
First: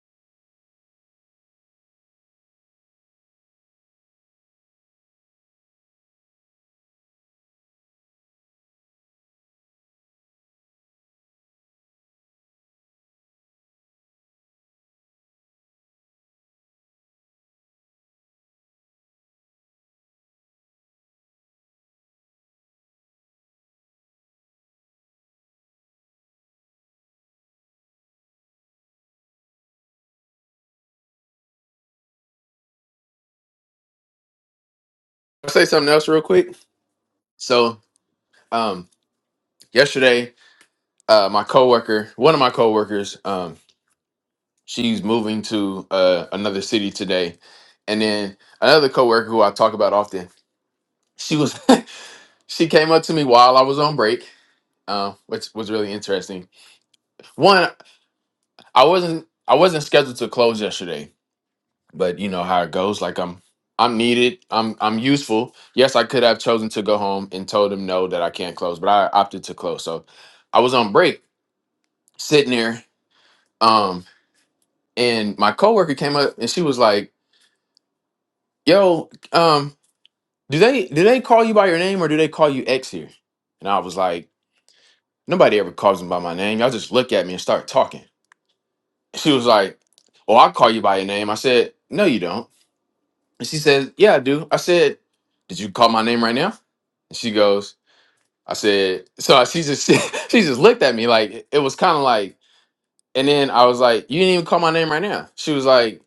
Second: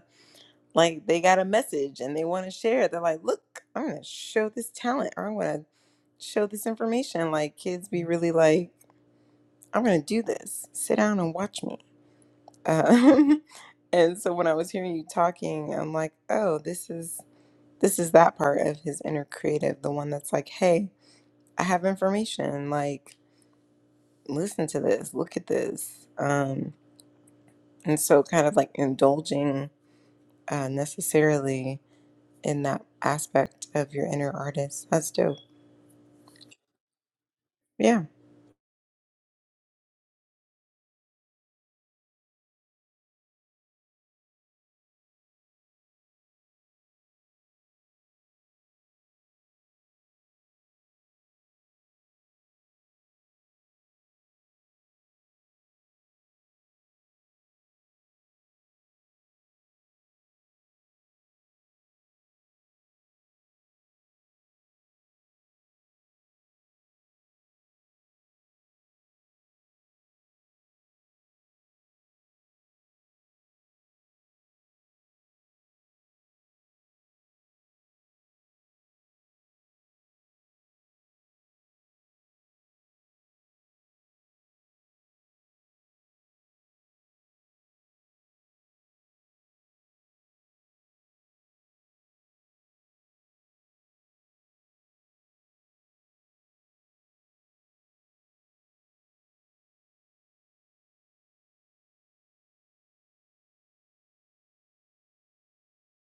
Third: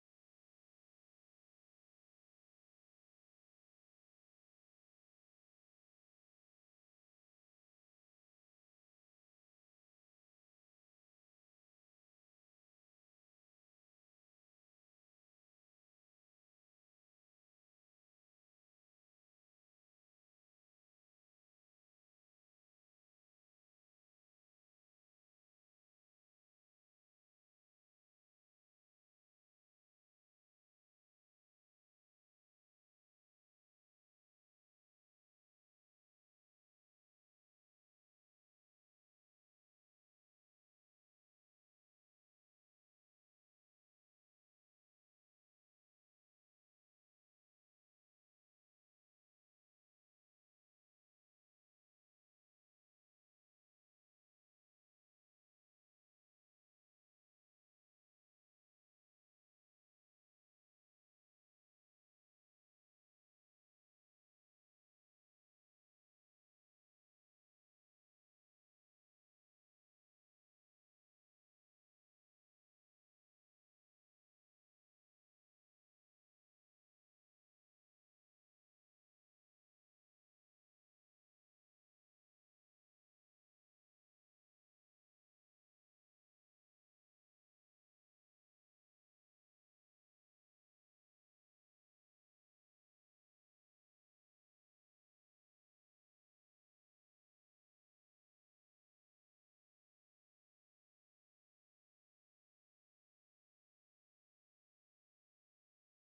Speaker 1: like they got a message and they want to share it. They're like, look, I'm gonna show this talent or I'm gonna show this information. Like kids be really like, I'm gonna do this. Sit down and watch me. Um, and so when I was hearing you talking, I'm like, oh, this is this is that part of his inner creative, the one that's like, hey, I have information. Like, listen to this, look at this. Um, and so kind of like indulging uh, necessarily in that aspect of your inner artist. That's dope.
Speaker 2: I'll say something else real quick. So
Speaker 1: Yeah.
Speaker 2: um yesterday, uh my coworker, one of my coworkers, um, she's moving to uh another city today. And then another coworker who I talk about often, she was She came up to me while I was on break, uh, which was really interesting. One, I wasn't I wasn't scheduled to close yesterday, but you know how it goes. Like I'm I'm needed. I'm I'm useful. Yes, I could have chosen to go home and told them no that I can't close, but I opted to close. So I was on break, sitting there, um, and my coworker came up and she was like, "Yo, um, do they do they call you by your name or do they call you X here?" And I was like, "Nobody ever calls me by my name. Y'all just look at me and start talking." She was like, "Oh, I'll call you by your name." I said, "No, you don't." And she said, "Yeah, I do." I said, "Did you call my name right now?" And she goes, "I said." So I- she just she, just looked at me like it was kind of like. And then I was like, "You didn't even call my name right now." She was like,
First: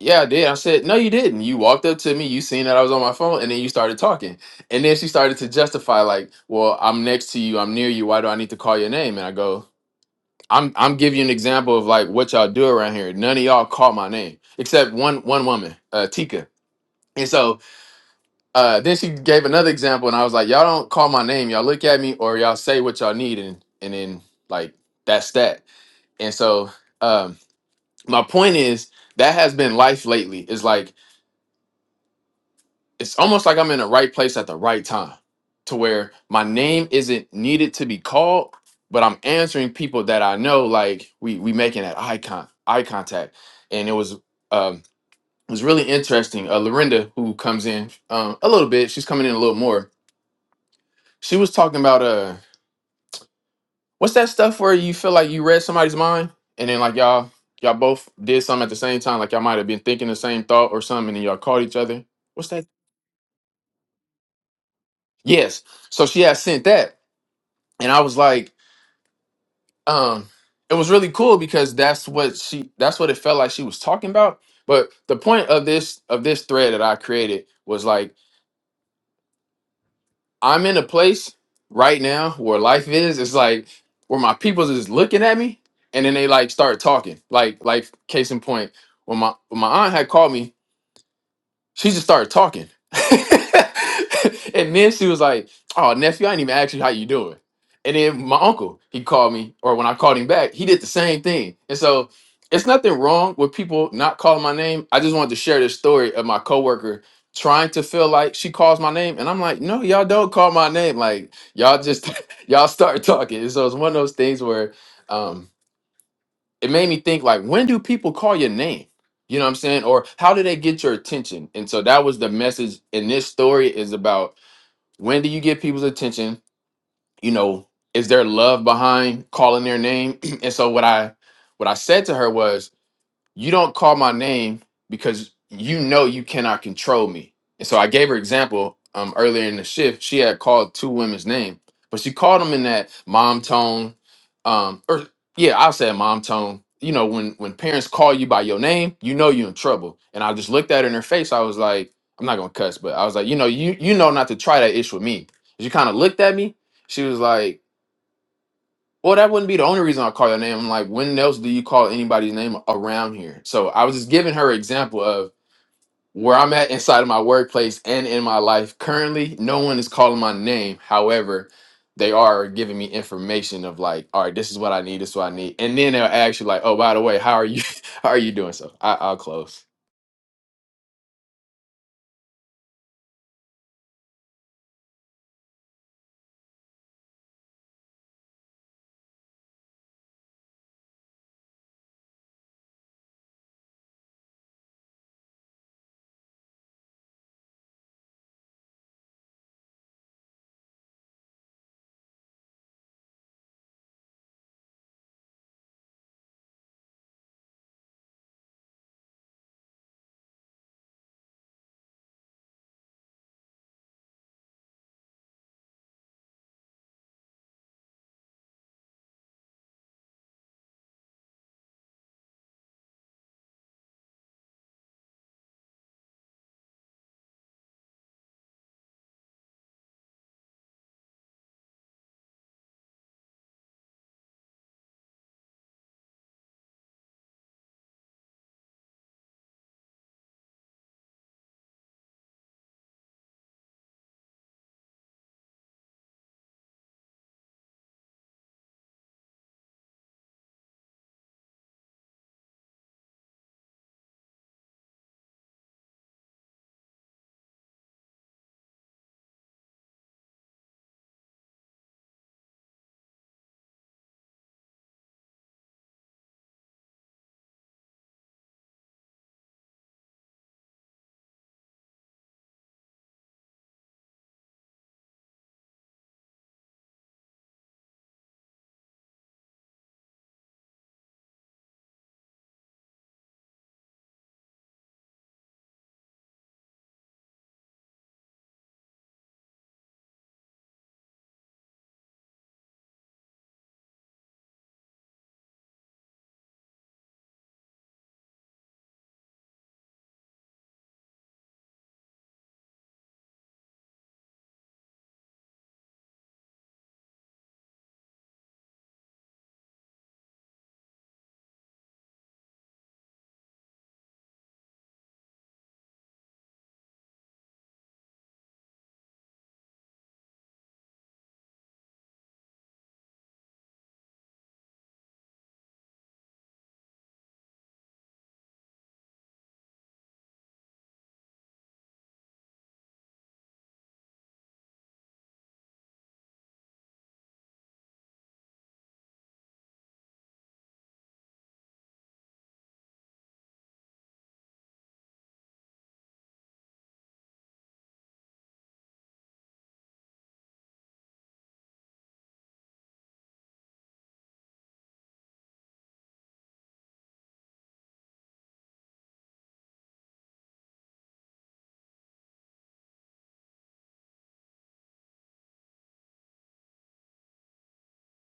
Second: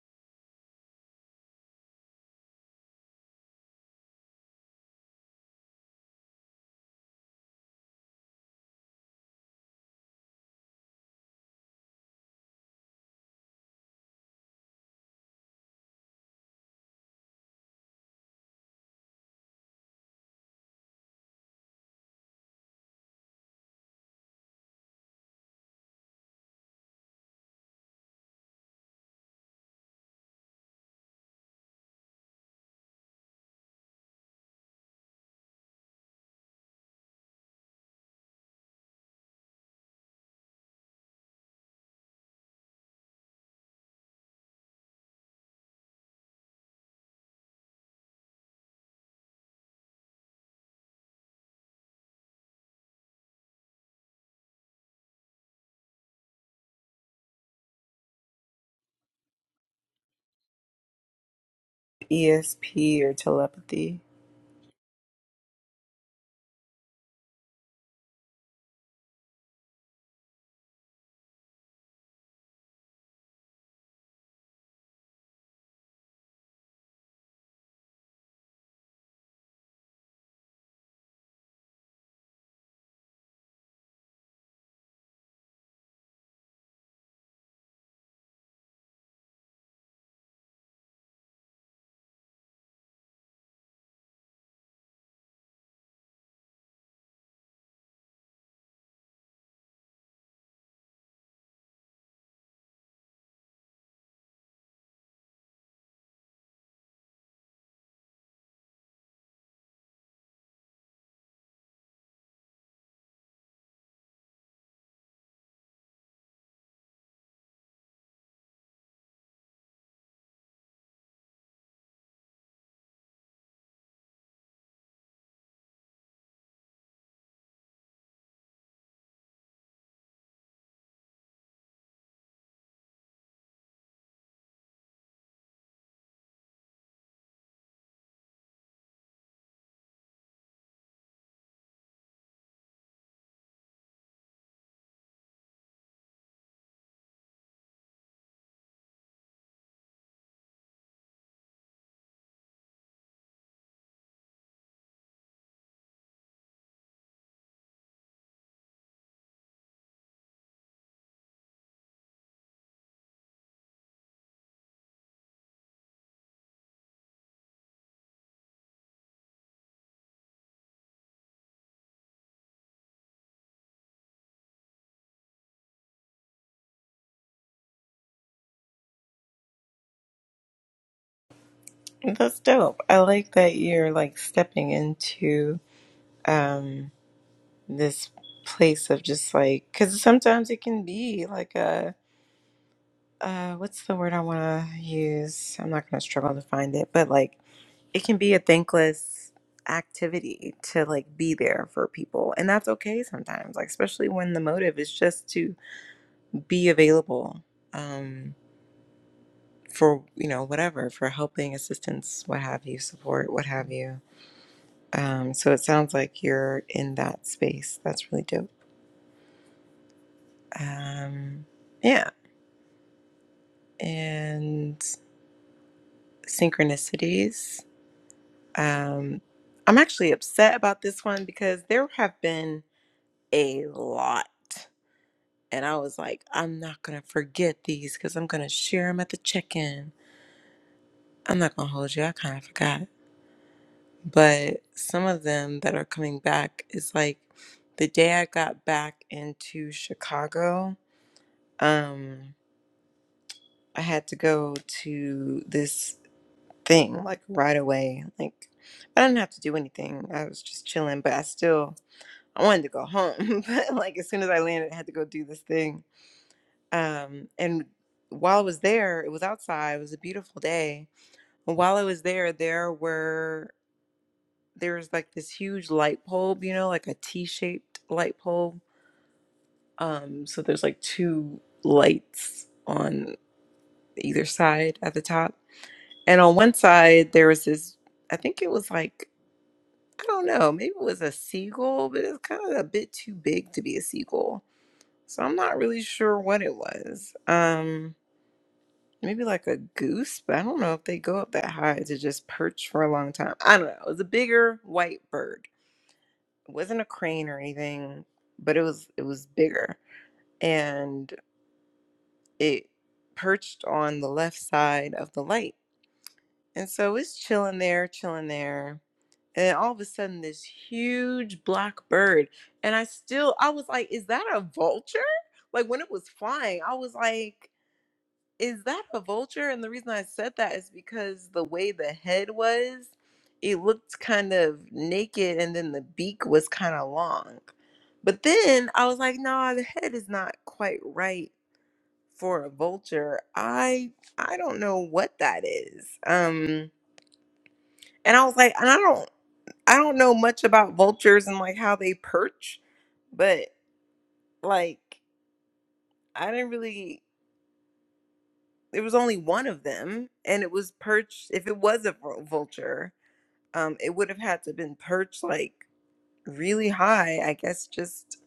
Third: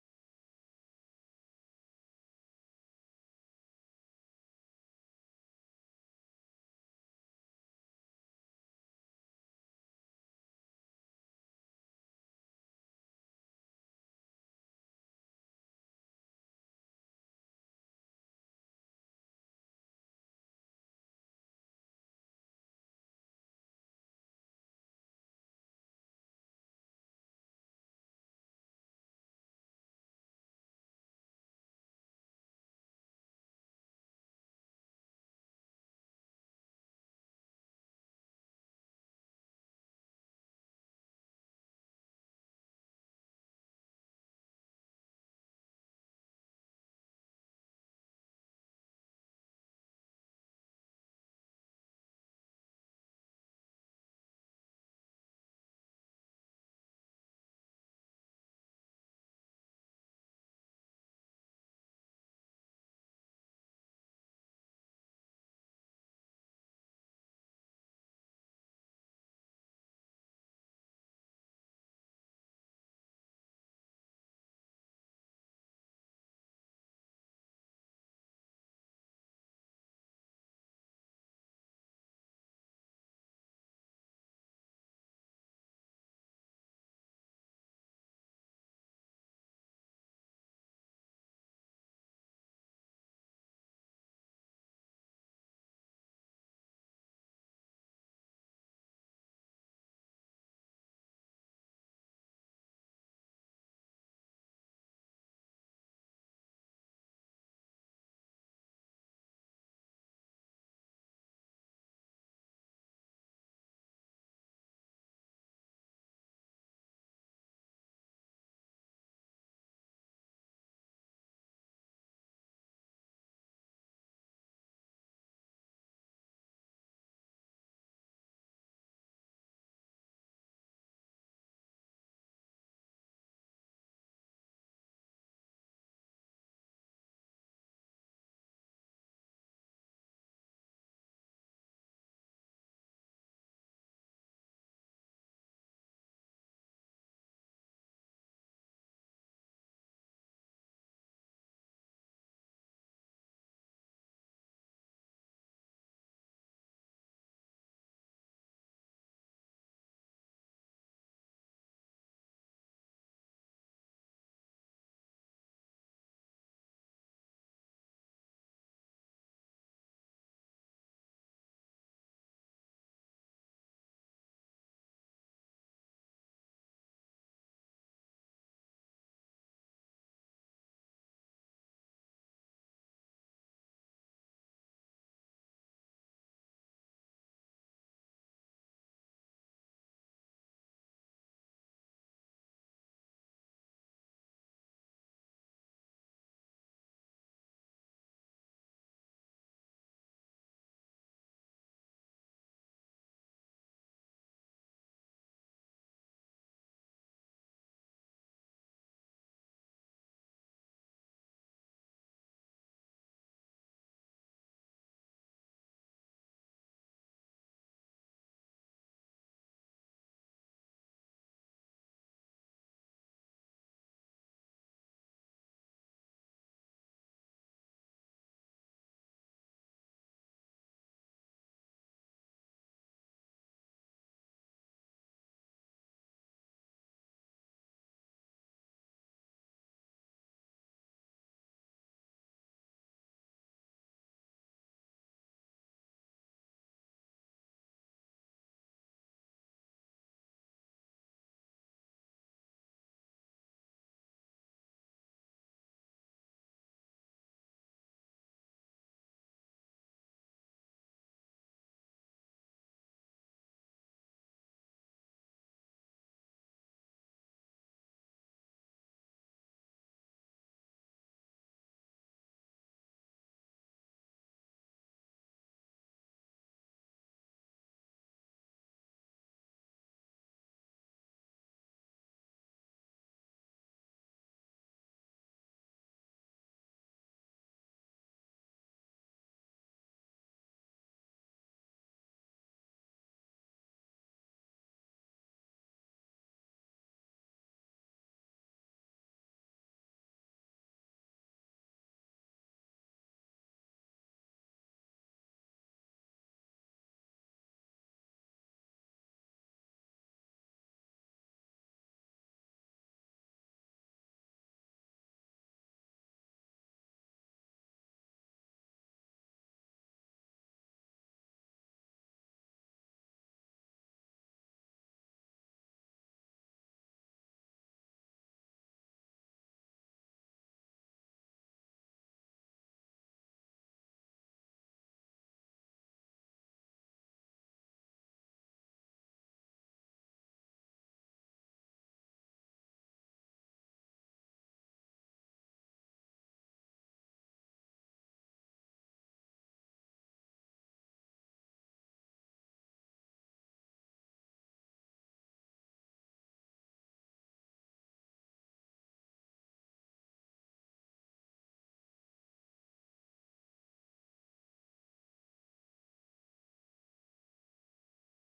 Speaker 2: "Yeah, I did." I said, "No, you didn't. You walked up to me. You seen that I was on my phone, and then you started talking." And then she started to justify like, "Well, I'm next to you. I'm near you. Why do I need to call your name?" And I go, I'm I'm giving you an example of like what y'all do around here. None of y'all call my name except one one woman, uh, Tika. And so uh, then she gave another example, and I was like, y'all don't call my name. Y'all look at me or y'all say what y'all need, and and then like that's that. And so um, my point is that has been life lately. Is like it's almost like I'm in the right place at the right time to where my name isn't needed to be called, but I'm answering people that I know, like we we making that eye con eye contact. And it was um it was really interesting. Uh Lorinda, who comes in um a little bit, she's coming in a little more. She was talking about uh what's that stuff where you feel like you read somebody's mind and then like y'all y'all both did something at the same time, like y'all might have been thinking the same thought or something, and then y'all called each other. What's that?
Speaker 1: ESP or telepathy.
Speaker 2: Yes. So she had sent that. and I was like, um, it was really cool because that's what she that's what it felt like she was talking about. But the point of this of this thread that I created was like I'm in a place right now where life is. It's like where my peoples is looking at me and then they like start talking. Like like case in point, when my when my aunt had called me She just started talking. and then she was like, Oh, nephew, I didn't even ask you how you doing. And then my uncle, he called me, or when I called him back, he did the same thing. And so it's nothing wrong with people not calling my name. I just wanted to share this story of my coworker trying to feel like she calls my name. And I'm like, no, y'all don't call my name. Like y'all just y'all start talking. And so it's one of those things where um it made me think like when do people call your name you know what i'm saying or how do they get your attention and so that was the message in this story is about when do you get people's attention you know is there love behind calling their name and so what i what i said to her was you don't call my name because you know you cannot control me. And so I gave her example um, earlier in the shift. She had called two women's name, but she called them in that mom tone, um, or yeah, I'll say mom tone. You know, when when parents call you by your name, you know you're in trouble. And I just looked at her in her face. I was like, I'm not gonna cuss, but I was like, you know, you you know not to try that ish with me. She kind of looked at me. She was like, well, that wouldn't be the only reason I call your name. I'm like, when else do you call anybody's name around here? So I was just giving her example of where I'm at inside of my workplace and in my life. Currently, no one is calling my name. However, they are giving me information of like, all right, this is what I need, this is what I need. And then they'll ask you like, oh, by the way, how are you how are you doing? So I, I'll close.
Speaker 1: That's dope. I like that you're like stepping into um this place of just like cuz sometimes it can be like a uh what's the word I want to use? I'm not going to struggle to find it, but like it can be a thankless activity to like be there for people and that's okay sometimes like especially when the motive is just to be available Um, for you know whatever for helping assistance what have you support what have you um so it sounds like you're in that space that's really dope um yeah and synchronicities um i'm actually upset about this one because there have been a lot and i was like i'm not gonna forget these because i'm gonna share them at the check-in i'm not gonna hold you i kind of forgot but some of them that are coming back is like the day I got back into Chicago, um, I had to go to this thing like right away. Like I didn't have to do anything. I was just chilling, but I still I wanted to go home. but like as soon as I landed, I had to go do this thing. Um, and while I was there, it was outside. It was a beautiful day. And while I was there, there were there's like this huge light bulb, you know, like a T-shaped light bulb. Um, so there's like two lights on either side at the top. And on one side there was this, I think it was like, I don't know, maybe it was a seagull, but it's kind of a bit too big to be a seagull. So I'm not really sure what it was. Um, maybe like a goose, but I don't know if they go up that high to just perch for a long time. I don't know. It was a bigger white bird it wasn't a crane or anything, but it was it was bigger and it perched on the left side of the light. And so it's chilling there, chilling there. And all of a sudden this huge black bird and I still I was like, is that a vulture? Like when it was flying, I was like is that a vulture? And the reason I said that is because the way the head was, it looked kind of naked and then the beak was kind of long. But then I was like, nah, the head is not quite right for a vulture. I I don't know what that is. Um and I was like, and I don't I don't know much about vultures and like how they perch, but like I didn't really there was only one of them and it was perched if it was a vul- vulture um it would have had to been perched like really high i guess just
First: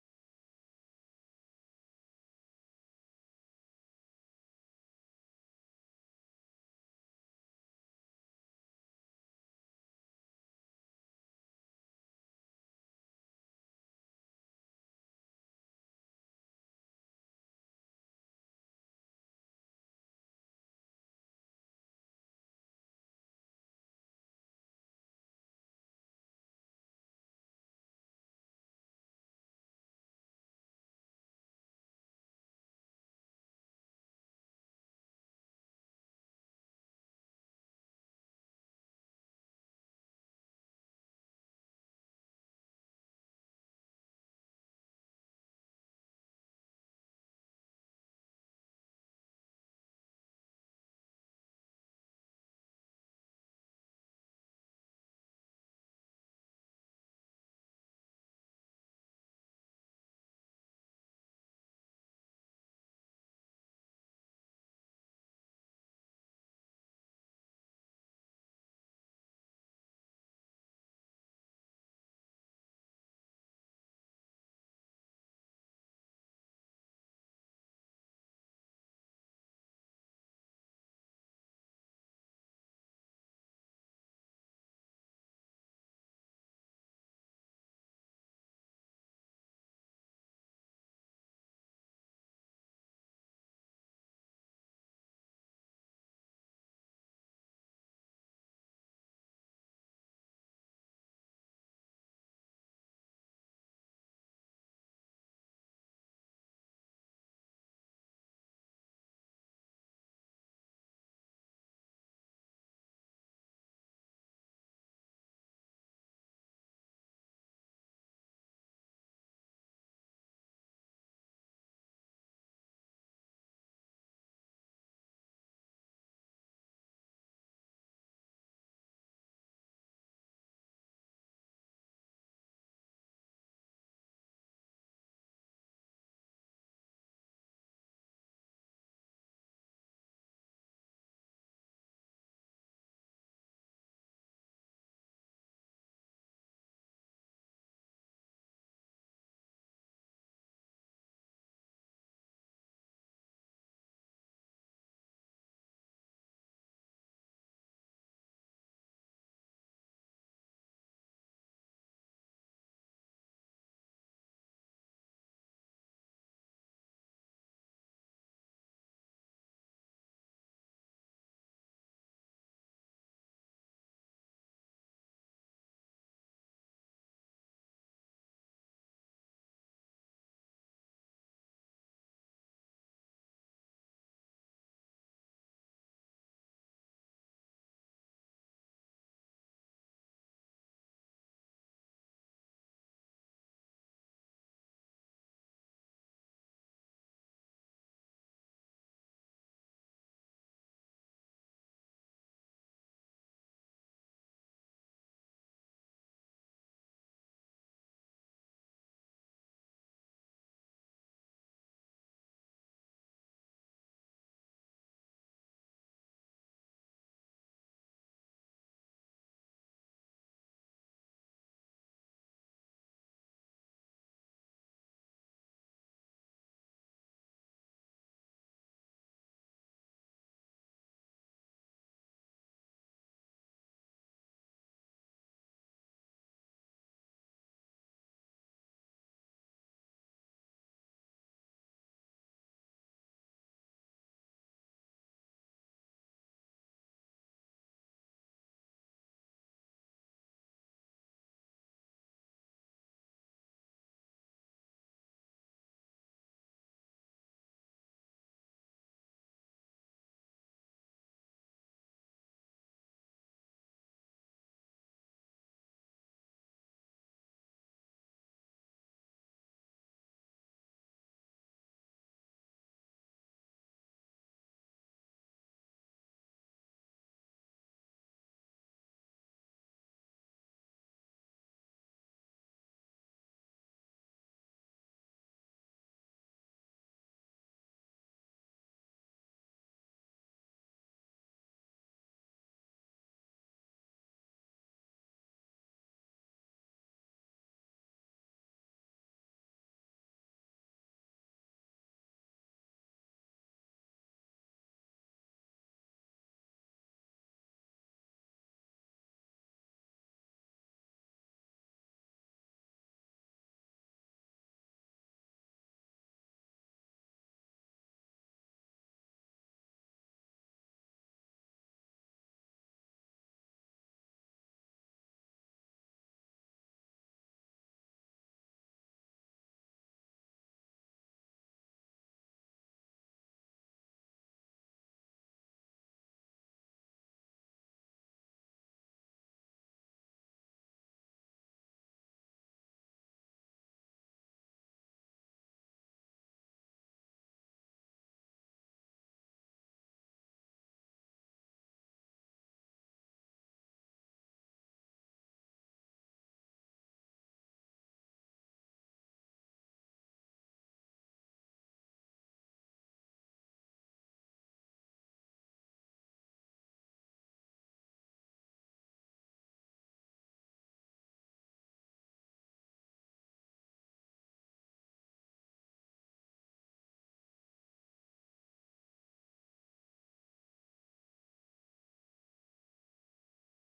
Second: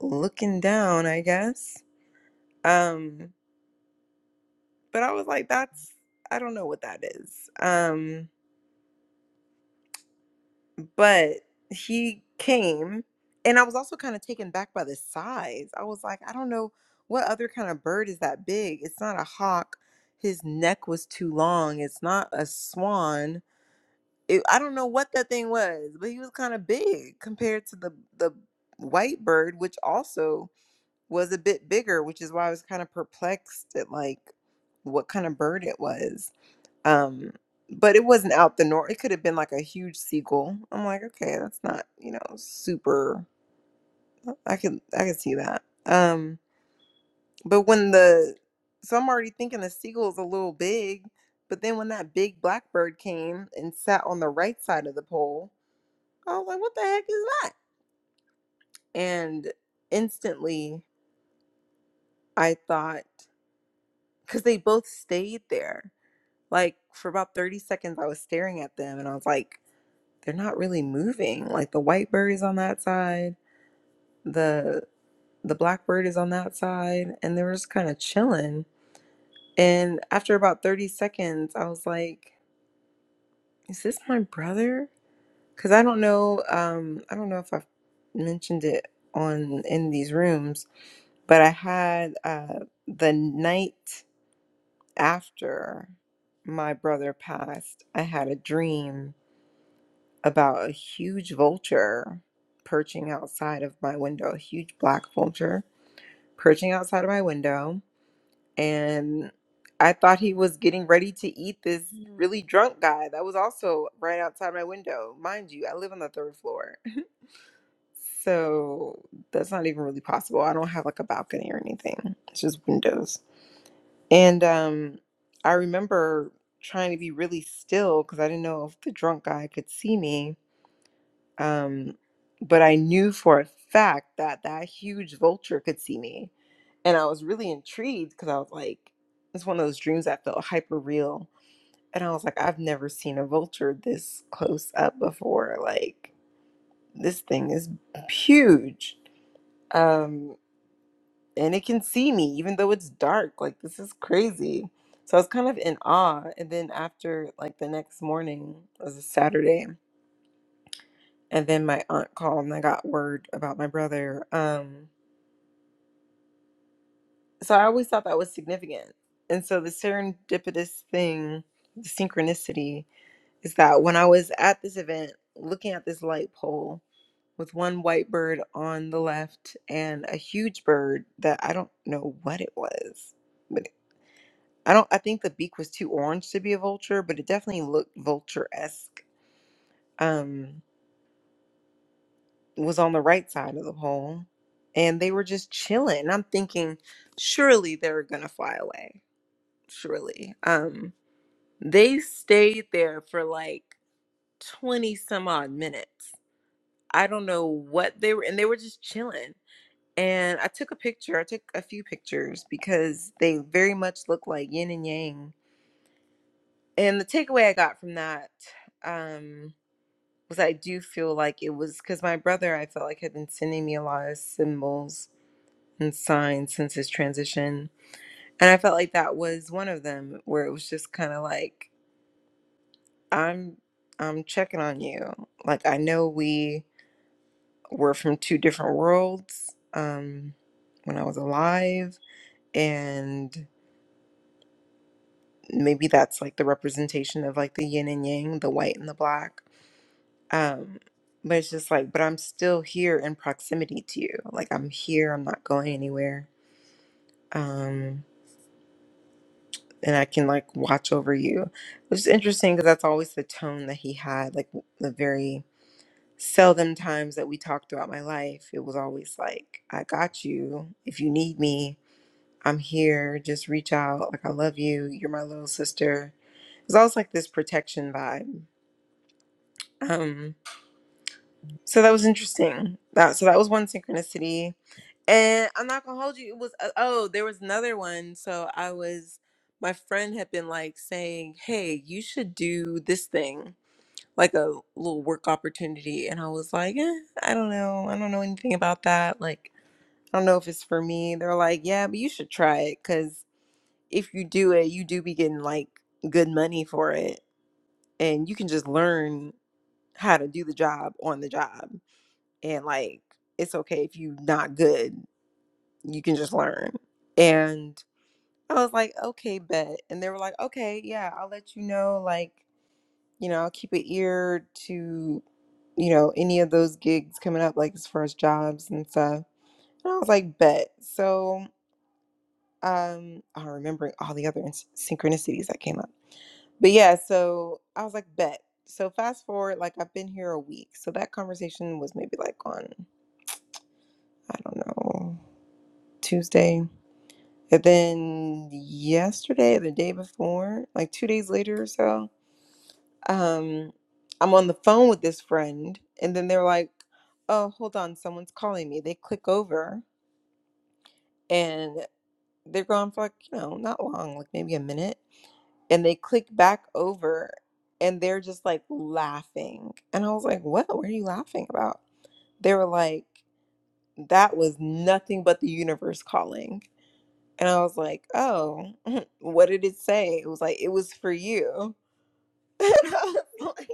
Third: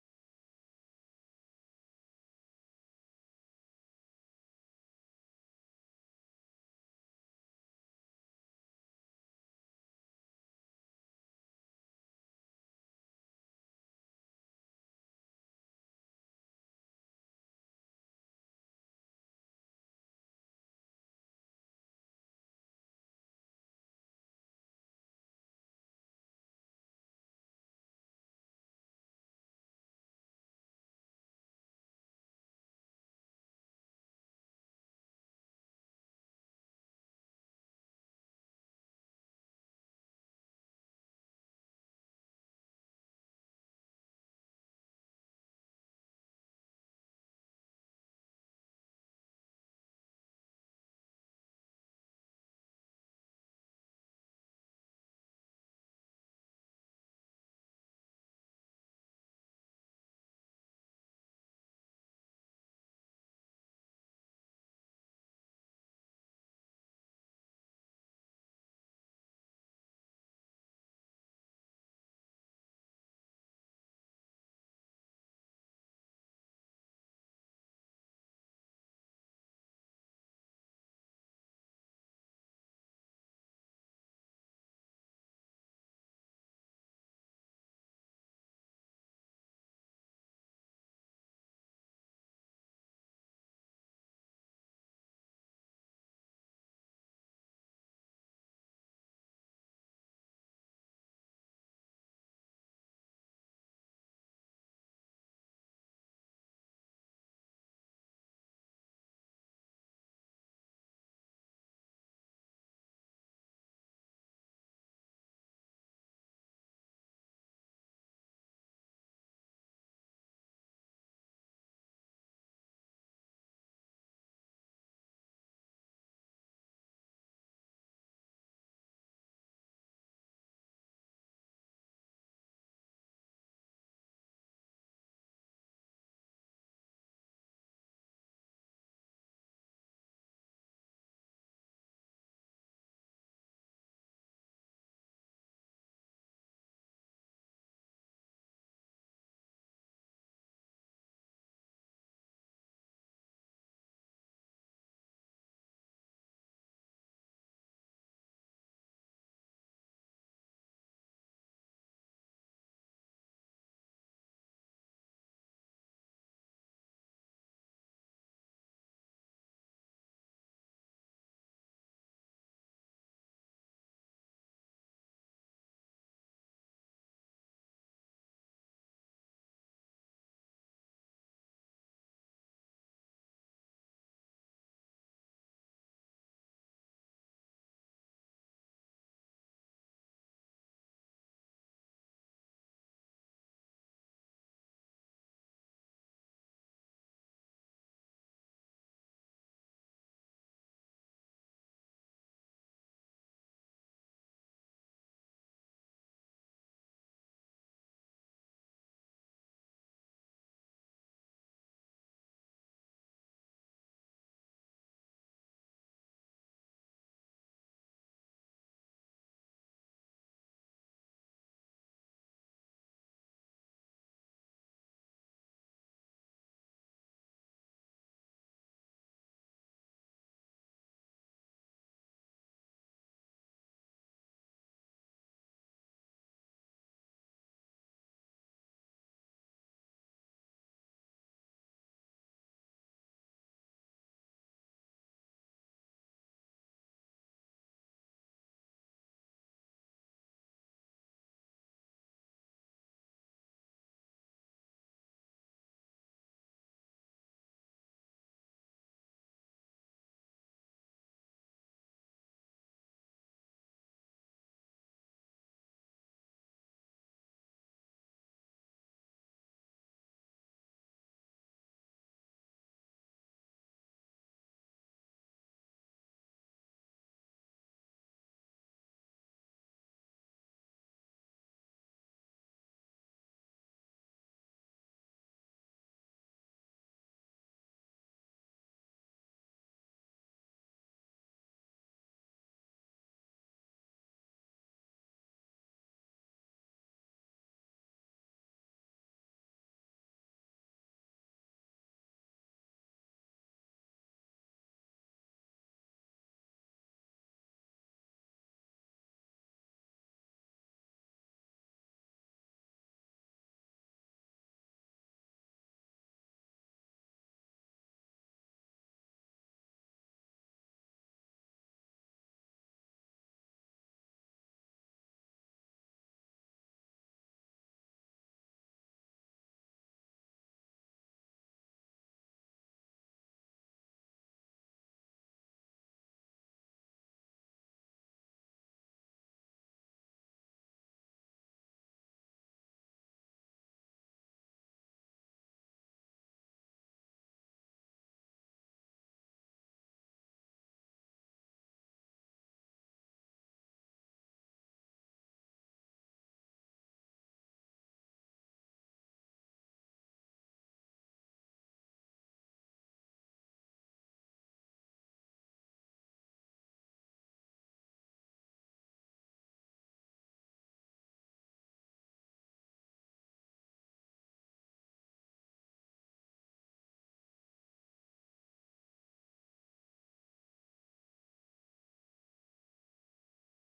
Speaker 1: looking down i guess um but i was like that's i don't know what that is um but he came and i was also kind of taken back by the size i was like i don't know what other kind of bird is that big it's not a hawk his neck was too long it's not a swan it, I don't know what that thing was, but he was kind of big compared to the the white bird, which also was a bit bigger, which is why I was kind of perplexed at like what kind of bird it was. Um, but it wasn't out the norm. It could have been like a huge seagull. I'm like, okay, that's not you know super. I can I can see that. Um, but when the so I'm already thinking the seagull's a little big, but then when that big black bird came and sat on the right side of the pole I was like, what the heck is that? And instantly I thought, because they both stayed there. Like for about 30 seconds, I was staring at them and I was like, they're not really moving. Like the white bird is on that side, the the black bird is on that side, and they were just kind of chilling. And after about 30 seconds, I was like, is this my brother? Because I don't know, um, I don't know if I've mentioned it on in these rooms, But I had uh, the night after my brother passed, I had a dream about a huge vulture perching outside of my window, a huge black vulture perching outside of my window. And I thought he was getting ready to eat this really drunk guy that was also right outside my window. Mind you, I live on the third floor. So that's not even really possible. I don't have like a balcony or anything, it's just windows And um, I remember trying to be really still because I didn't know if the drunk guy could see me. Um, but I knew for a fact that that huge vulture could see me. And I was really intrigued because I was like, it's one of those dreams that felt hyper real. And I was like, I've never seen a vulture this close up before. Like, this thing is huge. Um, and it can see me even though it's dark like this is crazy so i was kind of in awe and then after like the next morning it was a saturday and then my aunt called and i got word about my brother um so i always thought that was significant and so the serendipitous thing the synchronicity is that when i was at this event looking at this light pole with one white bird on the left and a huge bird that i don't know what it was but. I don't. I think the beak was too orange to be a vulture, but it definitely looked vulture esque. Um, it was on the right side of the pole, and they were just chilling. And I'm thinking, surely they're gonna fly away. Surely. Um, they stayed there for like twenty some odd minutes. I don't know what they were, and they were just chilling. And I took a picture. I took a few pictures because they very much look like yin and yang. And the takeaway I got from that. Um, because I do feel like it was because my brother, I felt like had been sending me a lot of symbols and signs since his transition, and I felt like that was one of them where it was just kind of like I'm I'm checking on you. Like I know we were from two different worlds um, when I was alive, and maybe that's like the representation of like the yin and yang, the white and the black Um, but it's just like, but I'm still here in proximity to you. Like I'm here, I'm not going anywhere. Um, and I can like watch over you, which is interesting because that's always the tone that he had. Like the very seldom times that we talked about my life, it was always like, I got you. If you need me, I'm here. Just reach out. Like I love you. You're my little sister. It's always like this protection vibe. Um, So that was interesting. That so that was one synchronicity, and I'm not gonna hold you. It was uh, oh, there was another one. So I was, my friend had been like saying, "Hey, you should do this thing, like a little work opportunity," and I was like, eh, "I don't know. I don't know anything about that. Like, I don't know if it's for me." They're like, "Yeah, but you should try it because if you do it, you do be getting like good money for it, and you can just learn how to do the job on the job." and like it's okay if you are not good you can just learn and i was like okay bet and they were like okay yeah i'll let you know like you know i'll keep an ear to you know any of those gigs coming up like as far as jobs and stuff and i was like bet so um i'm remembering all the other ins- synchronicities that came up but yeah so i was like bet so fast forward like i've been here a week so that conversation was maybe like on i don't know tuesday And then yesterday or the day before, like two days later or so, um, I'm on the phone with this friend, and then they're like, "Oh, hold on, someone's calling me." They click over, and they're gone for like you know not long, like maybe a minute, and they click back over, and they're just like laughing, and I was like, "What? What are you laughing about?" They were like, "That was nothing but the universe calling." And I was like, oh, what did it say? It was like, it was for you. And I was like,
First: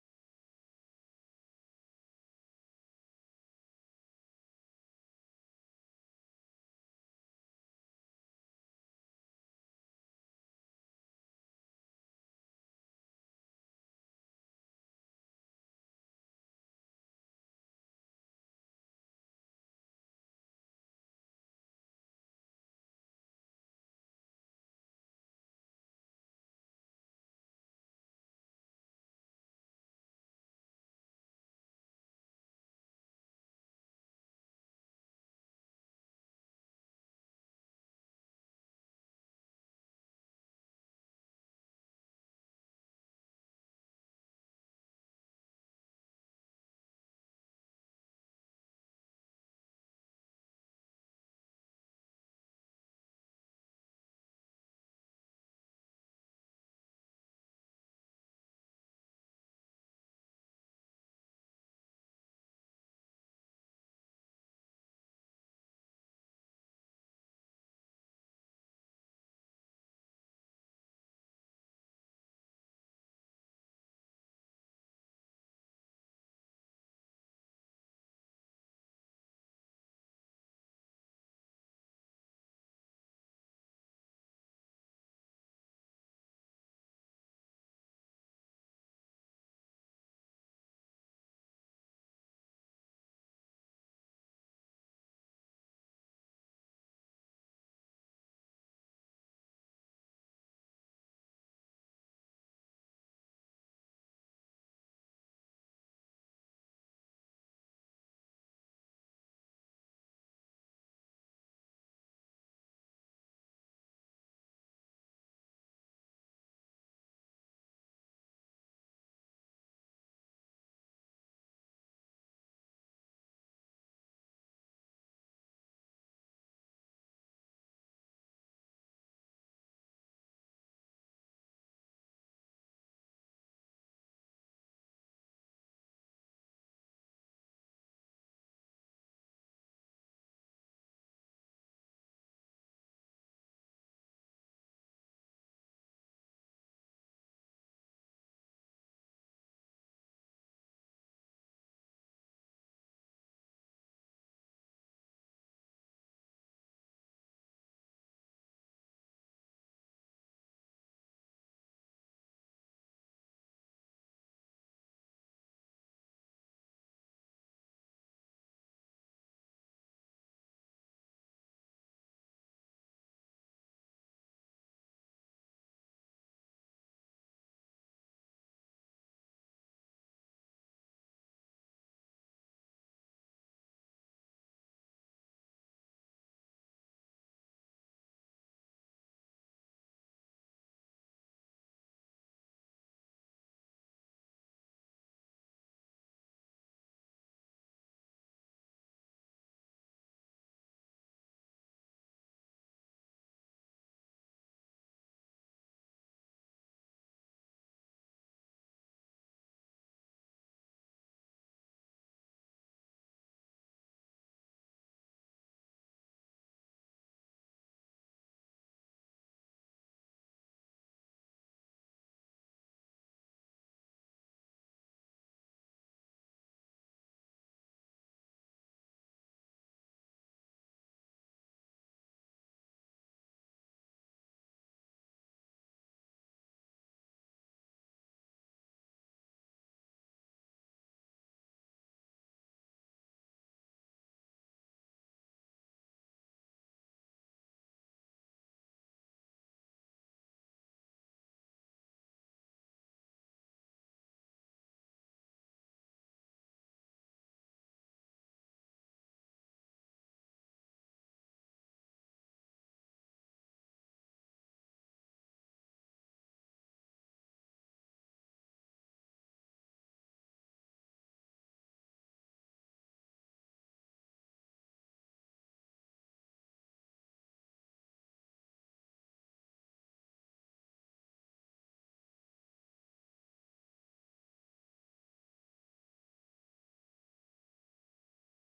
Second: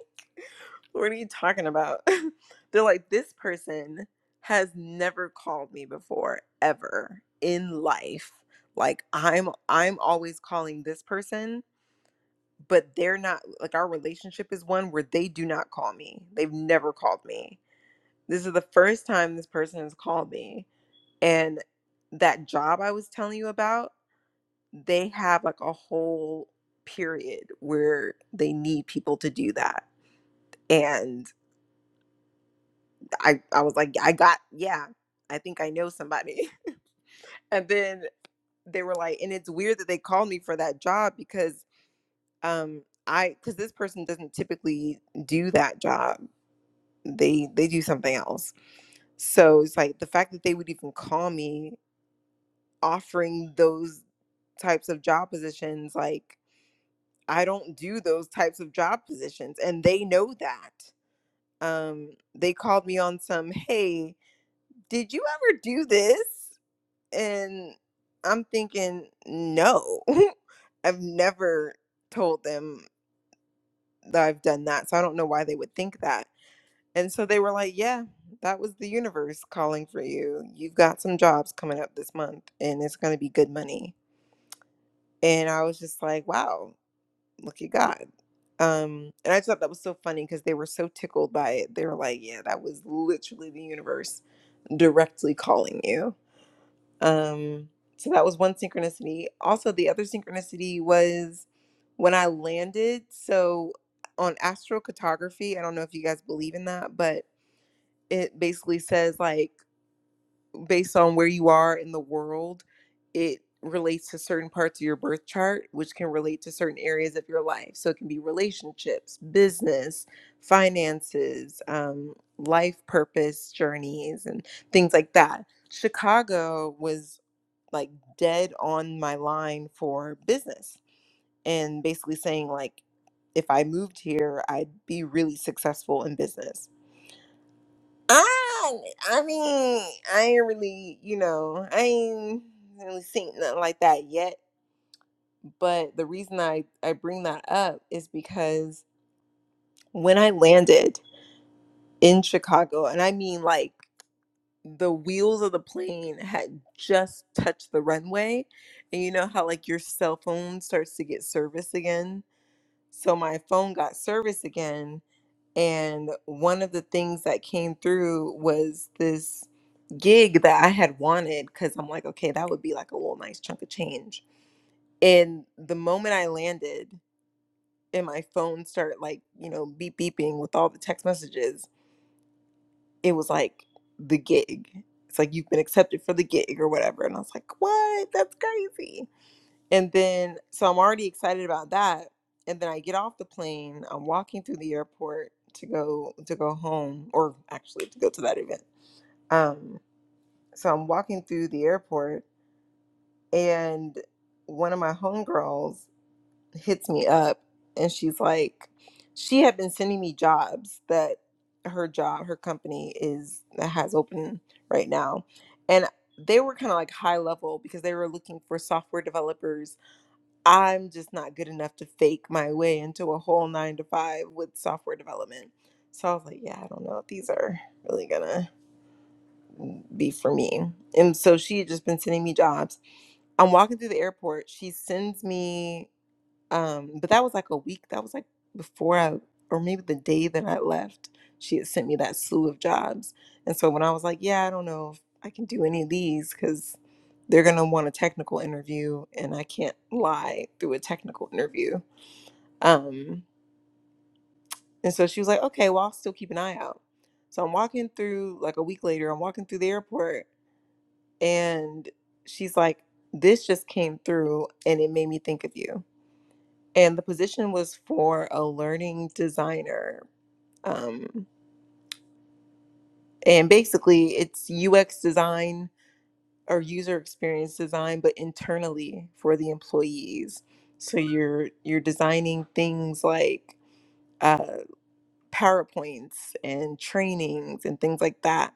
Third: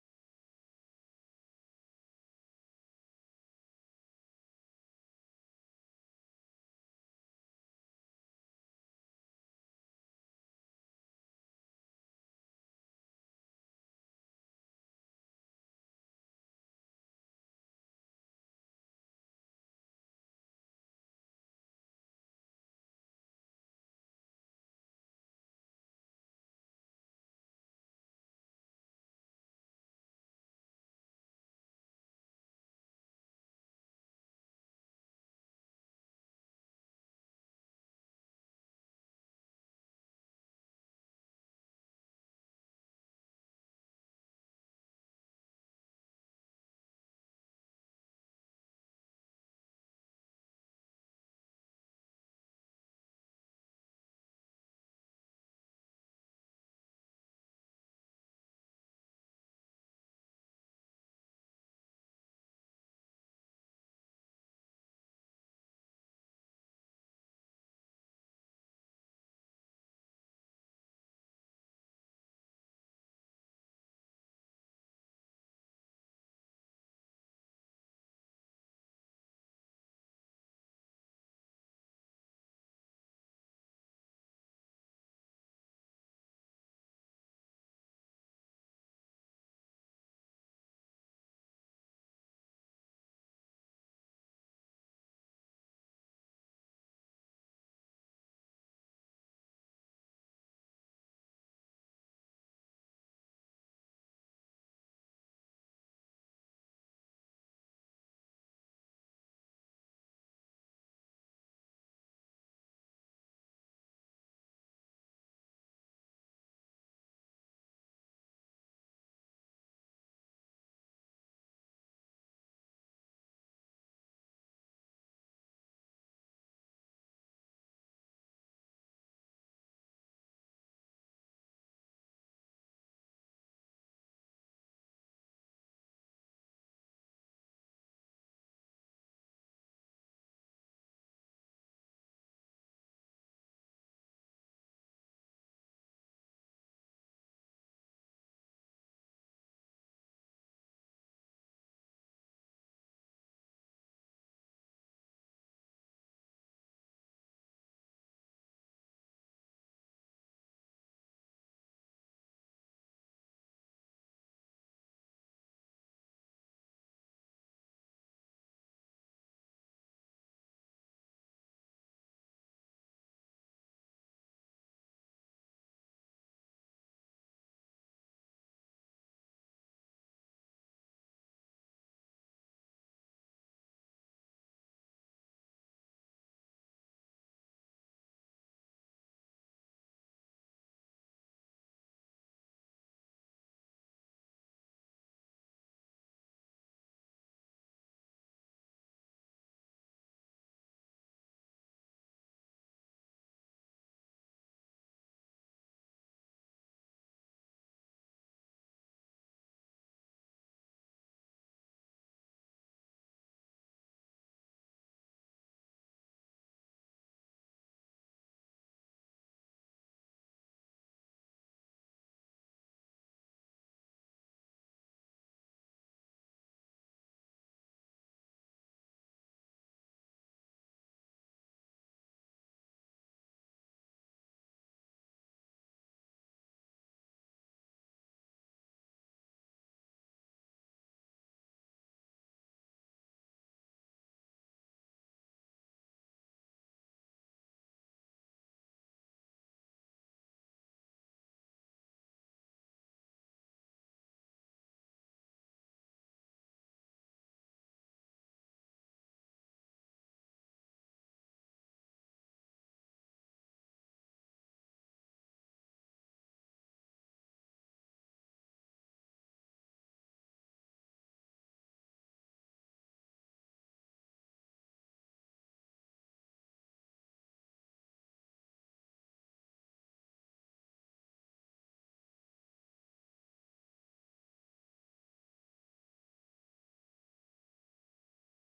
Speaker 1: what are you talking about? They're like, this person has never called me before, ever in life. Like I'm I'm always calling this person, but they're not like our relationship is one where they do not call me. They've never called me. This is the first time this person has called me. And that job I was telling you about, they have like a whole period where they need people to do that. And I, I was like, I got, yeah, I think I know somebody. And then they were like, and it's weird that they called me for that job because um I because this person doesn't typically do that job. They they do something else. So it's like the fact that they would even call me offering those types of job positions, like I don't do those types of job positions. And they know that. Um, they called me on some, hey, did you ever do this? And I'm thinking, no, I've never told them that I've done that. So I don't know why they would think that. And so they were like, yeah, that was the universe calling for you. You've got some jobs coming up this month and it's going to be good money. And I was just like, wow, Look at God. Um, and I just thought that was so funny because they were so tickled by it. They were like, "Yeah, that was literally the universe directly calling you." Um, so that was one synchronicity. Also, the other synchronicity was when I landed. So on astrocartography, I don't know if you guys believe in that, but it basically says like based on where you are in the world, it relates to certain parts of your birth chart, which can relate to certain areas of your life. So it can be relationships, business, finances, um, life purpose journeys, and things like that. Chicago was like dead on my line for business and basically saying, like, if I moved here, I'd be really successful in business I I mean, I ain't really, you know, I ain't really seen nothing like that yet. But the reason I, I bring that up is because when I landed in Chicago, and I mean like the wheels of the plane had just touched the runway, and you know how like your cell phone starts to get service again. So my phone got service again And one of the things that came through was this gig that I had wanted because I'm like, okay, that would be like a little nice chunk of change. And the moment I landed and my phone started like, you know, beep beeping with all the text messages, it was like the gig. It's like you've been accepted for the gig or whatever. And I was like, what? That's crazy and then, so I'm already excited about that. And then I get off the plane. I'm walking through the airport to go to go home, or actually to go to that event. Um, so I'm walking through the airport, and one of my homegirls hits me up, and she's like, she had been sending me jobs that her job, her company is that has open right now, and they were kind of like high level because they were looking for software developers I'm just not good enough to fake my way into a whole nine to five with software development. So I was like, yeah, I don't know if these are really gonna be for me. And so she had just been sending me jobs. I'm walking through the airport. She sends me, um, but that was like a week. That was like before I, or maybe the day that I left, she had sent me that slew of jobs. And so when I was like, yeah, I don't know if I can do any of these because they're gonna want a technical interview and I can't lie through a technical interview um, and so she was like, okay, well, I'll still keep an eye out. So I'm walking through, like a week later, I'm walking through the airport and she's like, this just came through and it made me think of you. And the position was for a learning designer. Um, and basically, it's UX design or user experience design, but internally for the employees. So you're you're designing things like uh. PowerPoints and trainings and things like that.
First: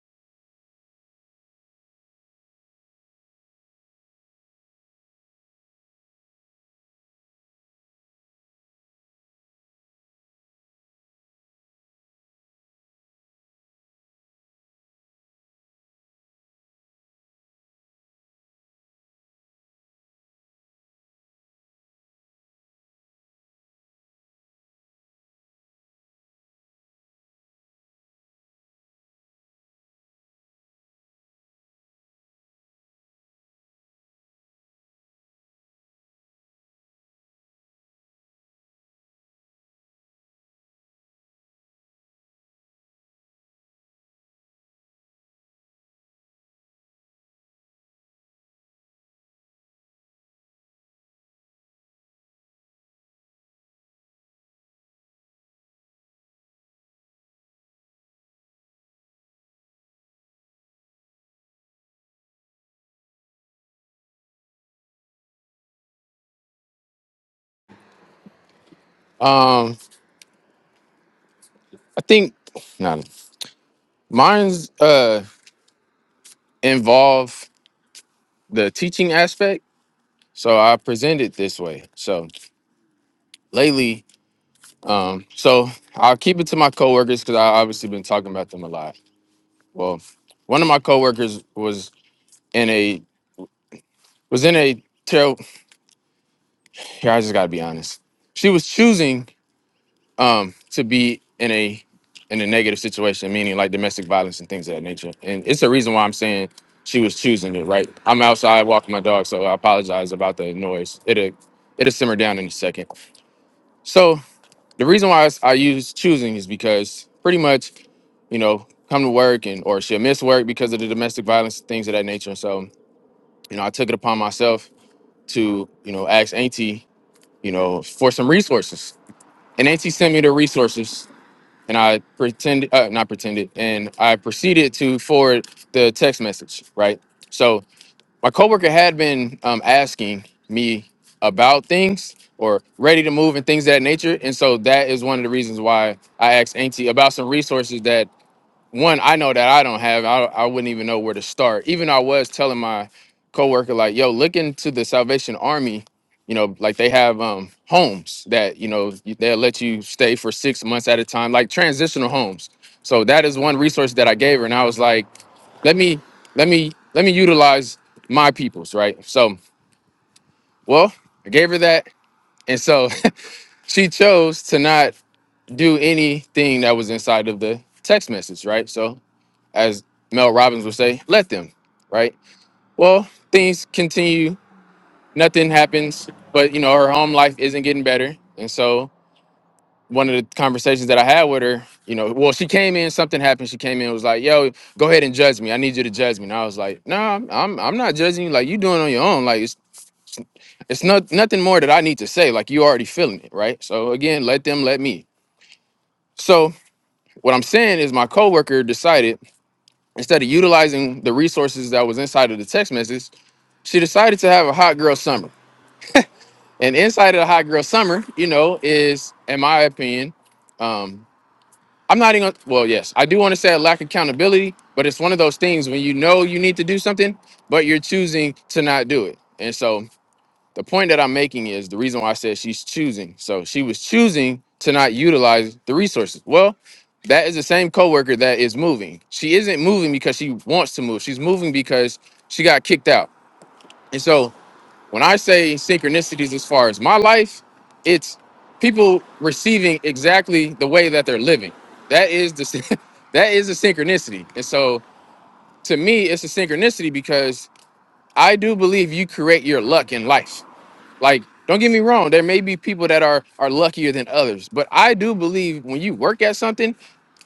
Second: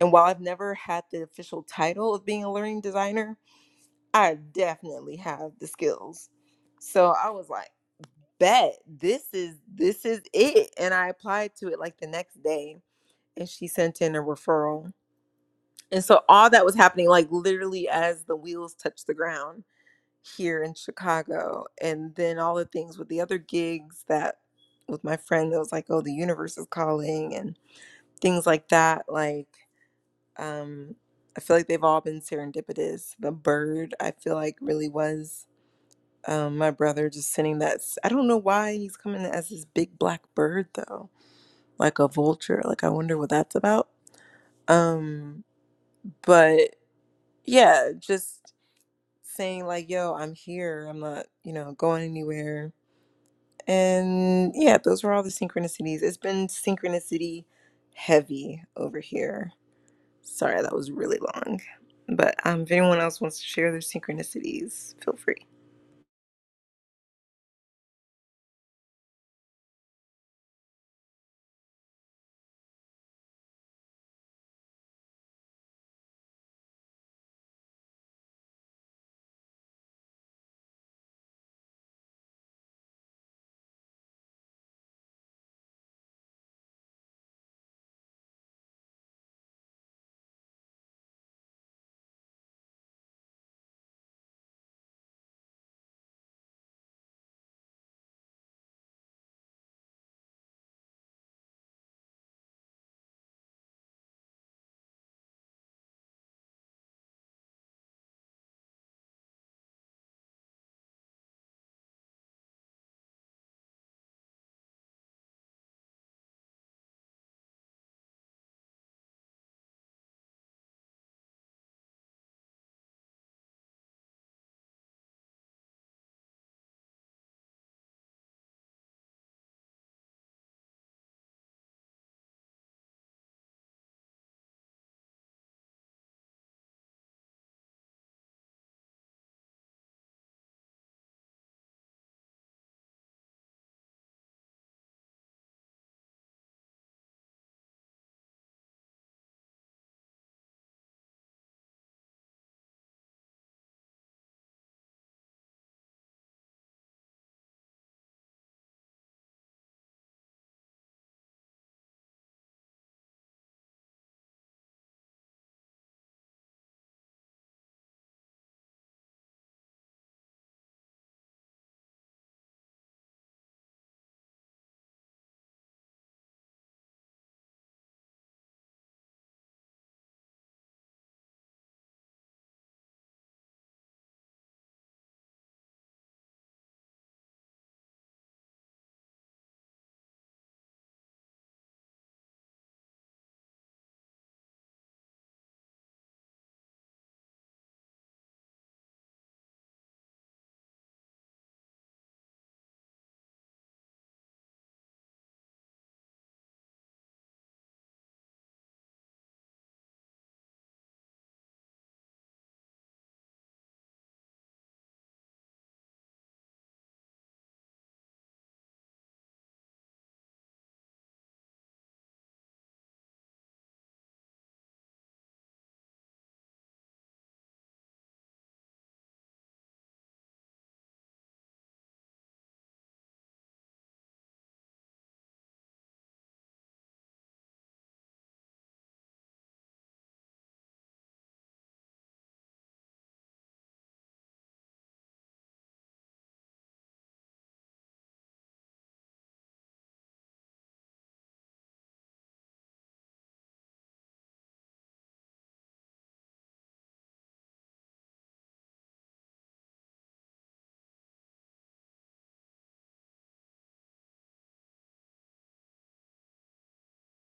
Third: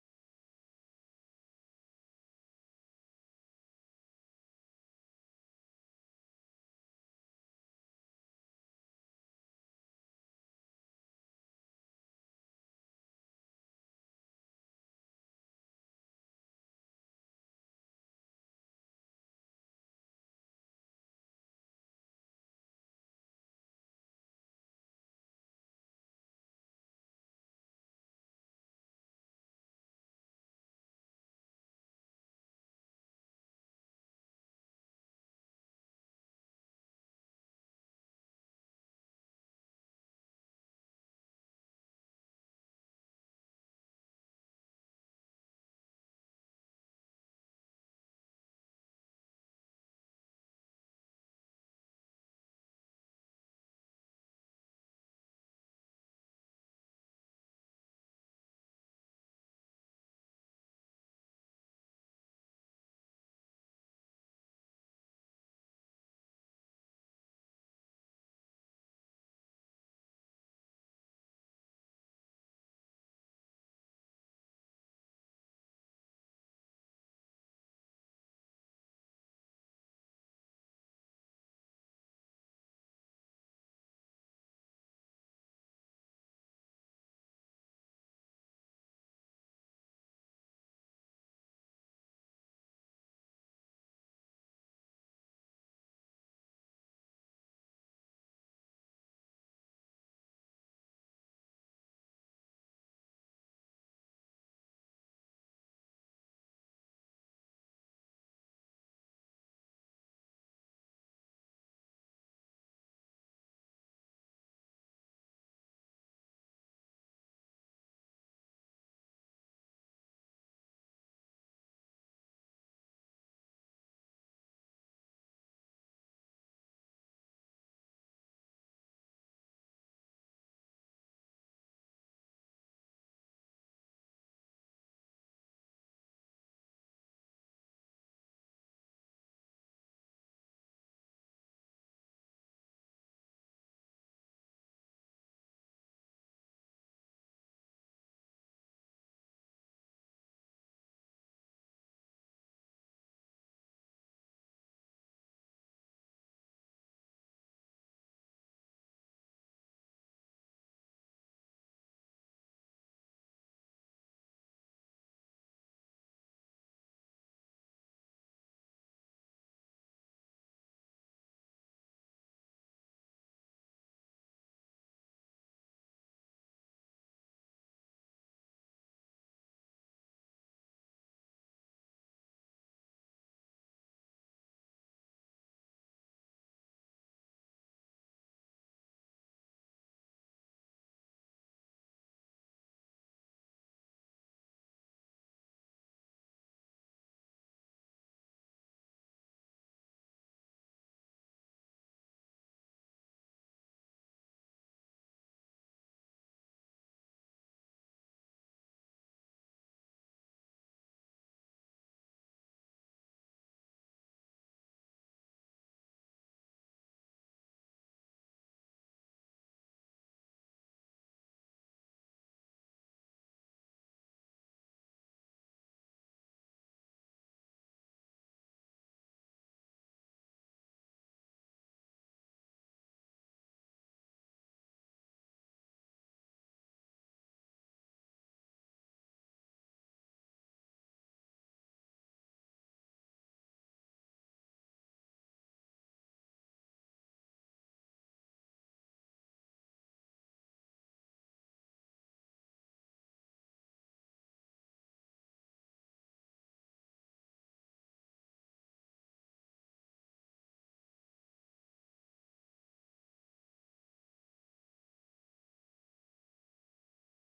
Speaker 1: And while I've never had the official title of being a learning designer, I definitely have the skills. So I was like, bet this is this is it. And I applied to it like the next day and she sent in a referral. And so all that was happening like literally as the wheels touched the ground here in Chicago. And then all the things with the other gigs that with my friend that was like, oh, the universe is calling. and things like that like um i feel like they've all been serendipitous the bird i feel like really was um my brother just sending that s- i don't know why he's coming as this big black bird though like a vulture like i wonder what that's about um but yeah just saying like yo i'm here i'm not you know going anywhere and yeah those were all the synchronicities it's been synchronicity heavy over here Sorry, that was really long. But um, if anyone else wants to share their synchronicities, feel free.
Speaker 2: Um, I think no, no. mine's uh involve the teaching aspect. So I present it this way. So lately Um, so I'll keep it to my coworkers because I obviously been talking about them a lot. Well, one of my coworkers was in a was in a terrible. Here, I just gotta be honest. She was choosing um to be in a in a negative situation, meaning like domestic violence and things of that nature. And it's the reason why I'm saying she was choosing it. Right, I'm outside walking my dog, so I apologize about the noise. It'll it'll simmer down in a second. So the reason why I, s- I use choosing is because pretty much, you know, come to work and or she'll miss work because of the domestic violence things of that nature. And so, you know, I took it upon myself to, you know, ask Auntie, you know, for some resources. And Auntie sent me the resources and I pretended, uh, not pretended, and I proceeded to forward the text message, right? So my coworker had been um, asking me about things or ready to move and things of that nature, and so that is one of the reasons why I asked Auntie about some resources that one, I know that I don't have. I I wouldn't even know where to start. Even I was telling my coworker like, "Yo, look into the Salvation Army. You know, like they have um homes that you know you- they'll let you stay for six months at a time, like transitional homes. So that is one resource that I gave her, and I was like, let me let me let me utilize my peoples, right? So, well, I gave her that, and so she chose to not do anything that was inside of the text message, right? So as Mel Robbins would say, let them, right? Well, things continue, nothing happens, but you know, her home life isn't getting better. And so one of the conversations that I had with her, you know, well, she came in, something happened. She came in, was like, yo, go ahead and judge me. I need you to judge me. And I was like, no, I'm I'm I'm not judging you. Like you doing it on your own. Like it's it's not nothing more that I need to say. Like you already feeling it, right? So again, let them let me. So what I'm saying is my coworker decided instead of utilizing the resources that was inside of the text message, she decided to have a hot girl summer. And inside of the hot girl summer, you know, is, in my opinion, um, I'm not even, well, yes, I do want to say a lack of accountability, but it's one of those things when you know you need to do something, but you're choosing to not do it. And so the point that I'm making is the reason why I said she's choosing. So she was choosing to not utilize the resources. Well, that is the same coworker that is moving. She isn't moving because she wants to move. She's moving because she got kicked out. And so when I say synchronicities as far as my life, it's people receiving exactly the way that they're living. That is the syn- that is a synchronicity. And so to me, it's a synchronicity because I do believe you create your luck in life. Like, don't get me wrong, there may be people that are are luckier than others, but I do believe when you work at something,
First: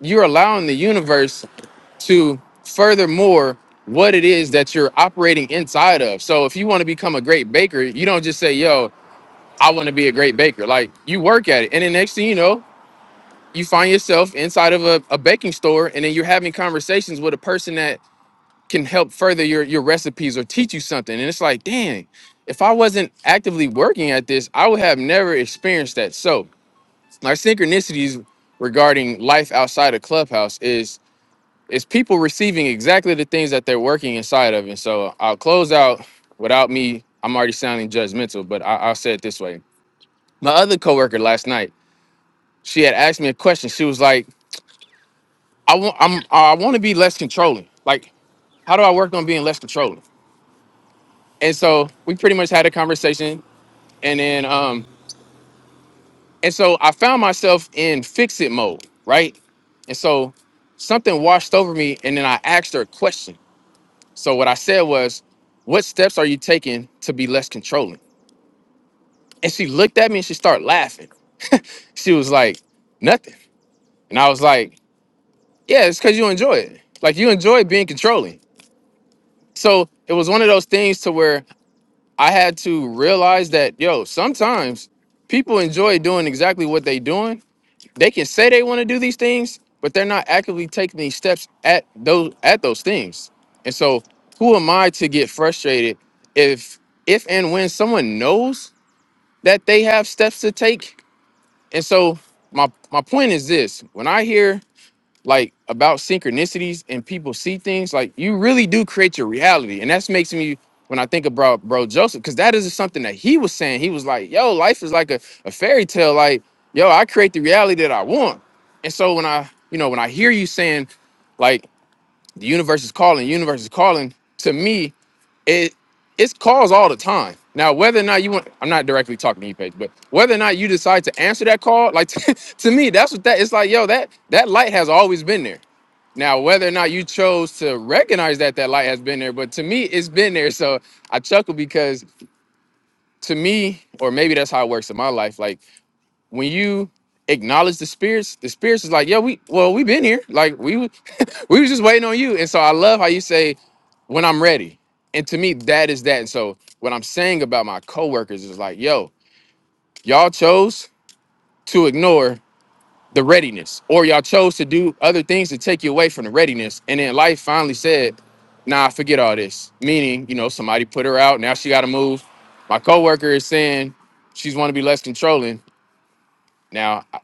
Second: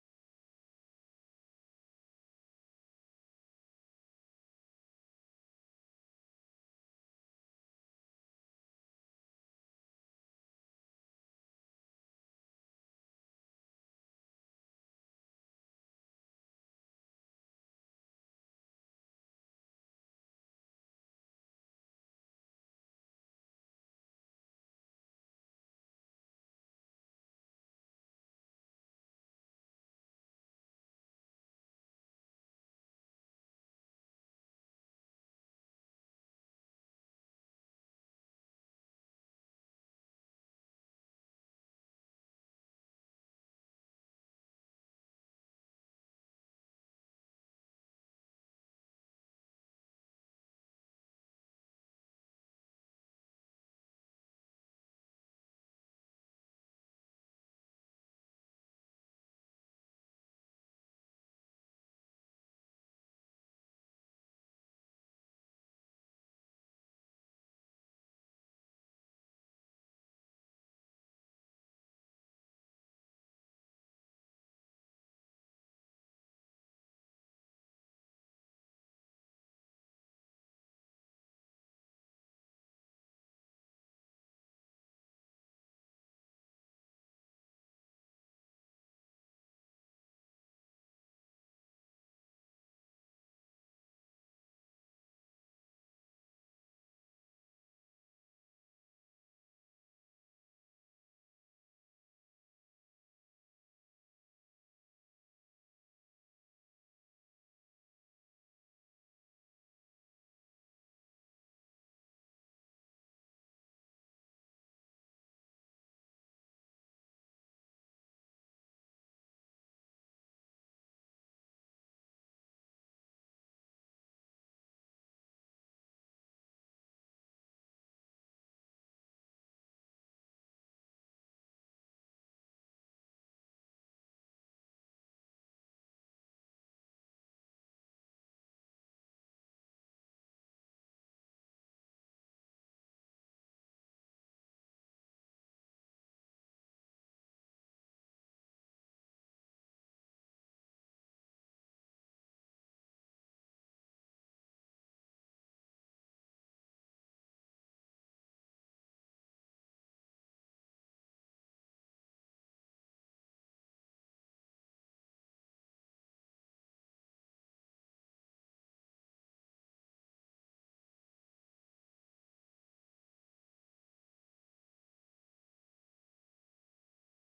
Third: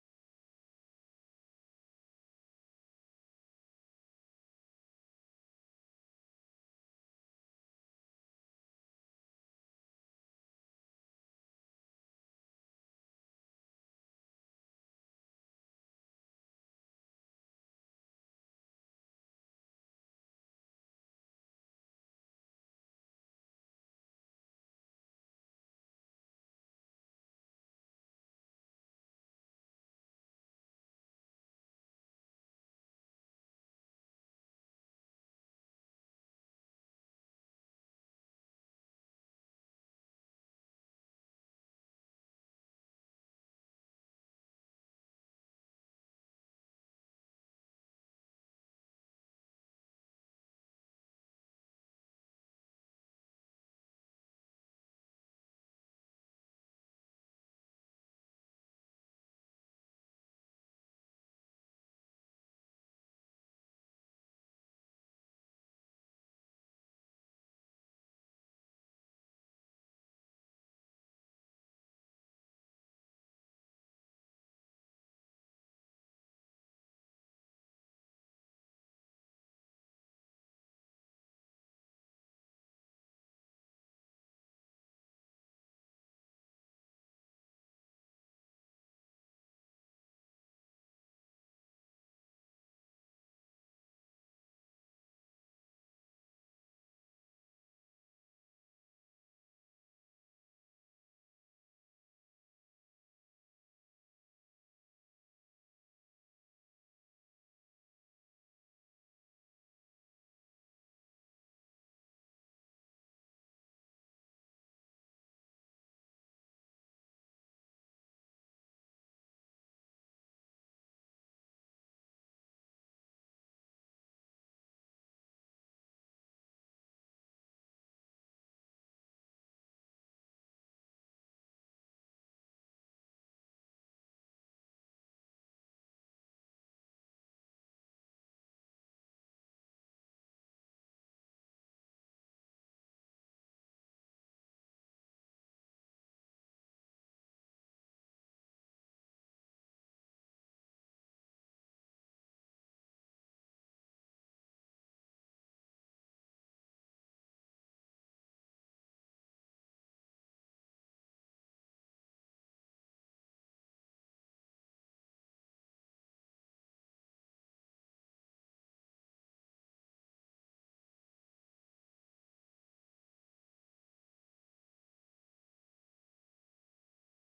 Speaker 2: you're allowing the universe to furthermore what it is that you're operating inside of. So if you want to become a great baker, you don't just say, "Yo, I want to be a great baker. Like you work at it, and the next thing you know, you find yourself inside of a, a baking store, and then you're having conversations with a person that can help further your your recipes or teach you something. And it's like, dang, if I wasn't actively working at this, I would have never experienced that. So my synchronicities regarding life outside of Clubhouse is is people receiving exactly the things that they're working inside of. And so I'll close out without me. I'm already sounding judgmental, but I, I'll say it this way. My other coworker last night she had asked me a question. She was like, "I want, I'm, I want to be less controlling. Like, how do I work on being less controlling?" And so we pretty much had a conversation, and then, um, and so I found myself in fix it mode, right? And so something washed over me, and then I asked her a question. So what I said was, "What steps are you taking to be less controlling?" And she looked at me and she started laughing. She was like, "Nothing," and I was like, "Yeah, it's because you enjoy it. Like you enjoy being controlling." So it was one of those things to where I had to realize that yo, sometimes people enjoy doing exactly what they doing. They can say they want to do these things, but they're not actively taking these steps at those at those things. And so who am I to get frustrated if if and when someone knows that they have steps to take? And so my my point is this when I hear like about synchronicities and people see things like you really do create your reality and that's makes me when i think about bro joseph because that is something that he was saying he was like yo life is like a, a fairy tale like yo i create the reality that i want and so when i you know when i hear you saying like the universe is calling universe is calling to me it it's calls all the time now whether or not you want i'm not directly talking to you page but whether or not you decide to answer that call like to, me that's what that it's like yo that that light has always been there now, whether or not you chose to recognize that that light has been there, but to me, it's been there. So I chuckle because to me, or maybe that's how it works in my life. Like when you acknowledge the spirits, the spirits is like, yeah, we well, we've been here. Like we was- we was just waiting on you. And so I love how you say, when I'm ready. And to me, that is that. And so what I'm saying about my coworkers is like, yo, y'all chose to ignore the readiness, or y'all chose to do other things to take you away from the readiness. And then life finally said, "Nah, forget all this." Meaning, you know, somebody put her out. Now she got to move. My coworker is saying she's want to be less controlling. Now I,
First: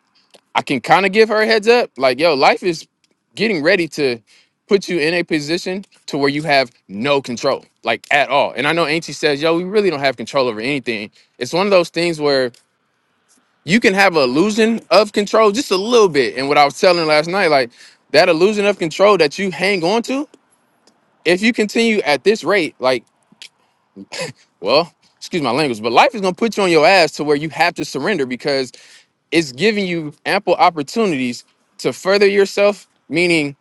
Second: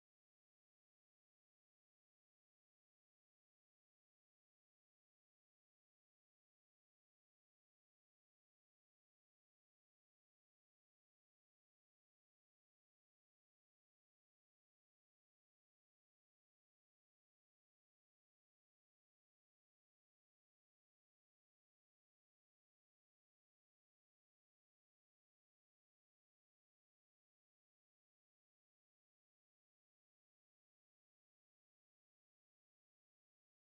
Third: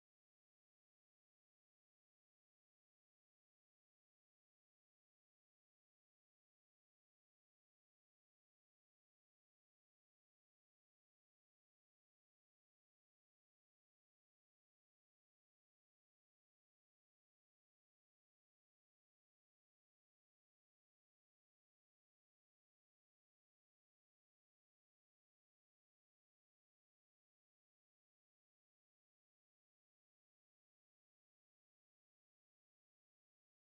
Speaker 2: I can kind of give her a heads up, like, "Yo, life is getting ready to." Put you in a position to where you have no control, like at all. And I know Auntie says, "Yo, we really don't have control over anything." It's one of those things where you can have an illusion of control just a little bit. And what I was telling last night, like that illusion of control that you hang on to, if you continue at this rate, like, well, excuse my language, but life is gonna put you on your ass to where you have to surrender because it's giving you ample opportunities to further yourself, meaning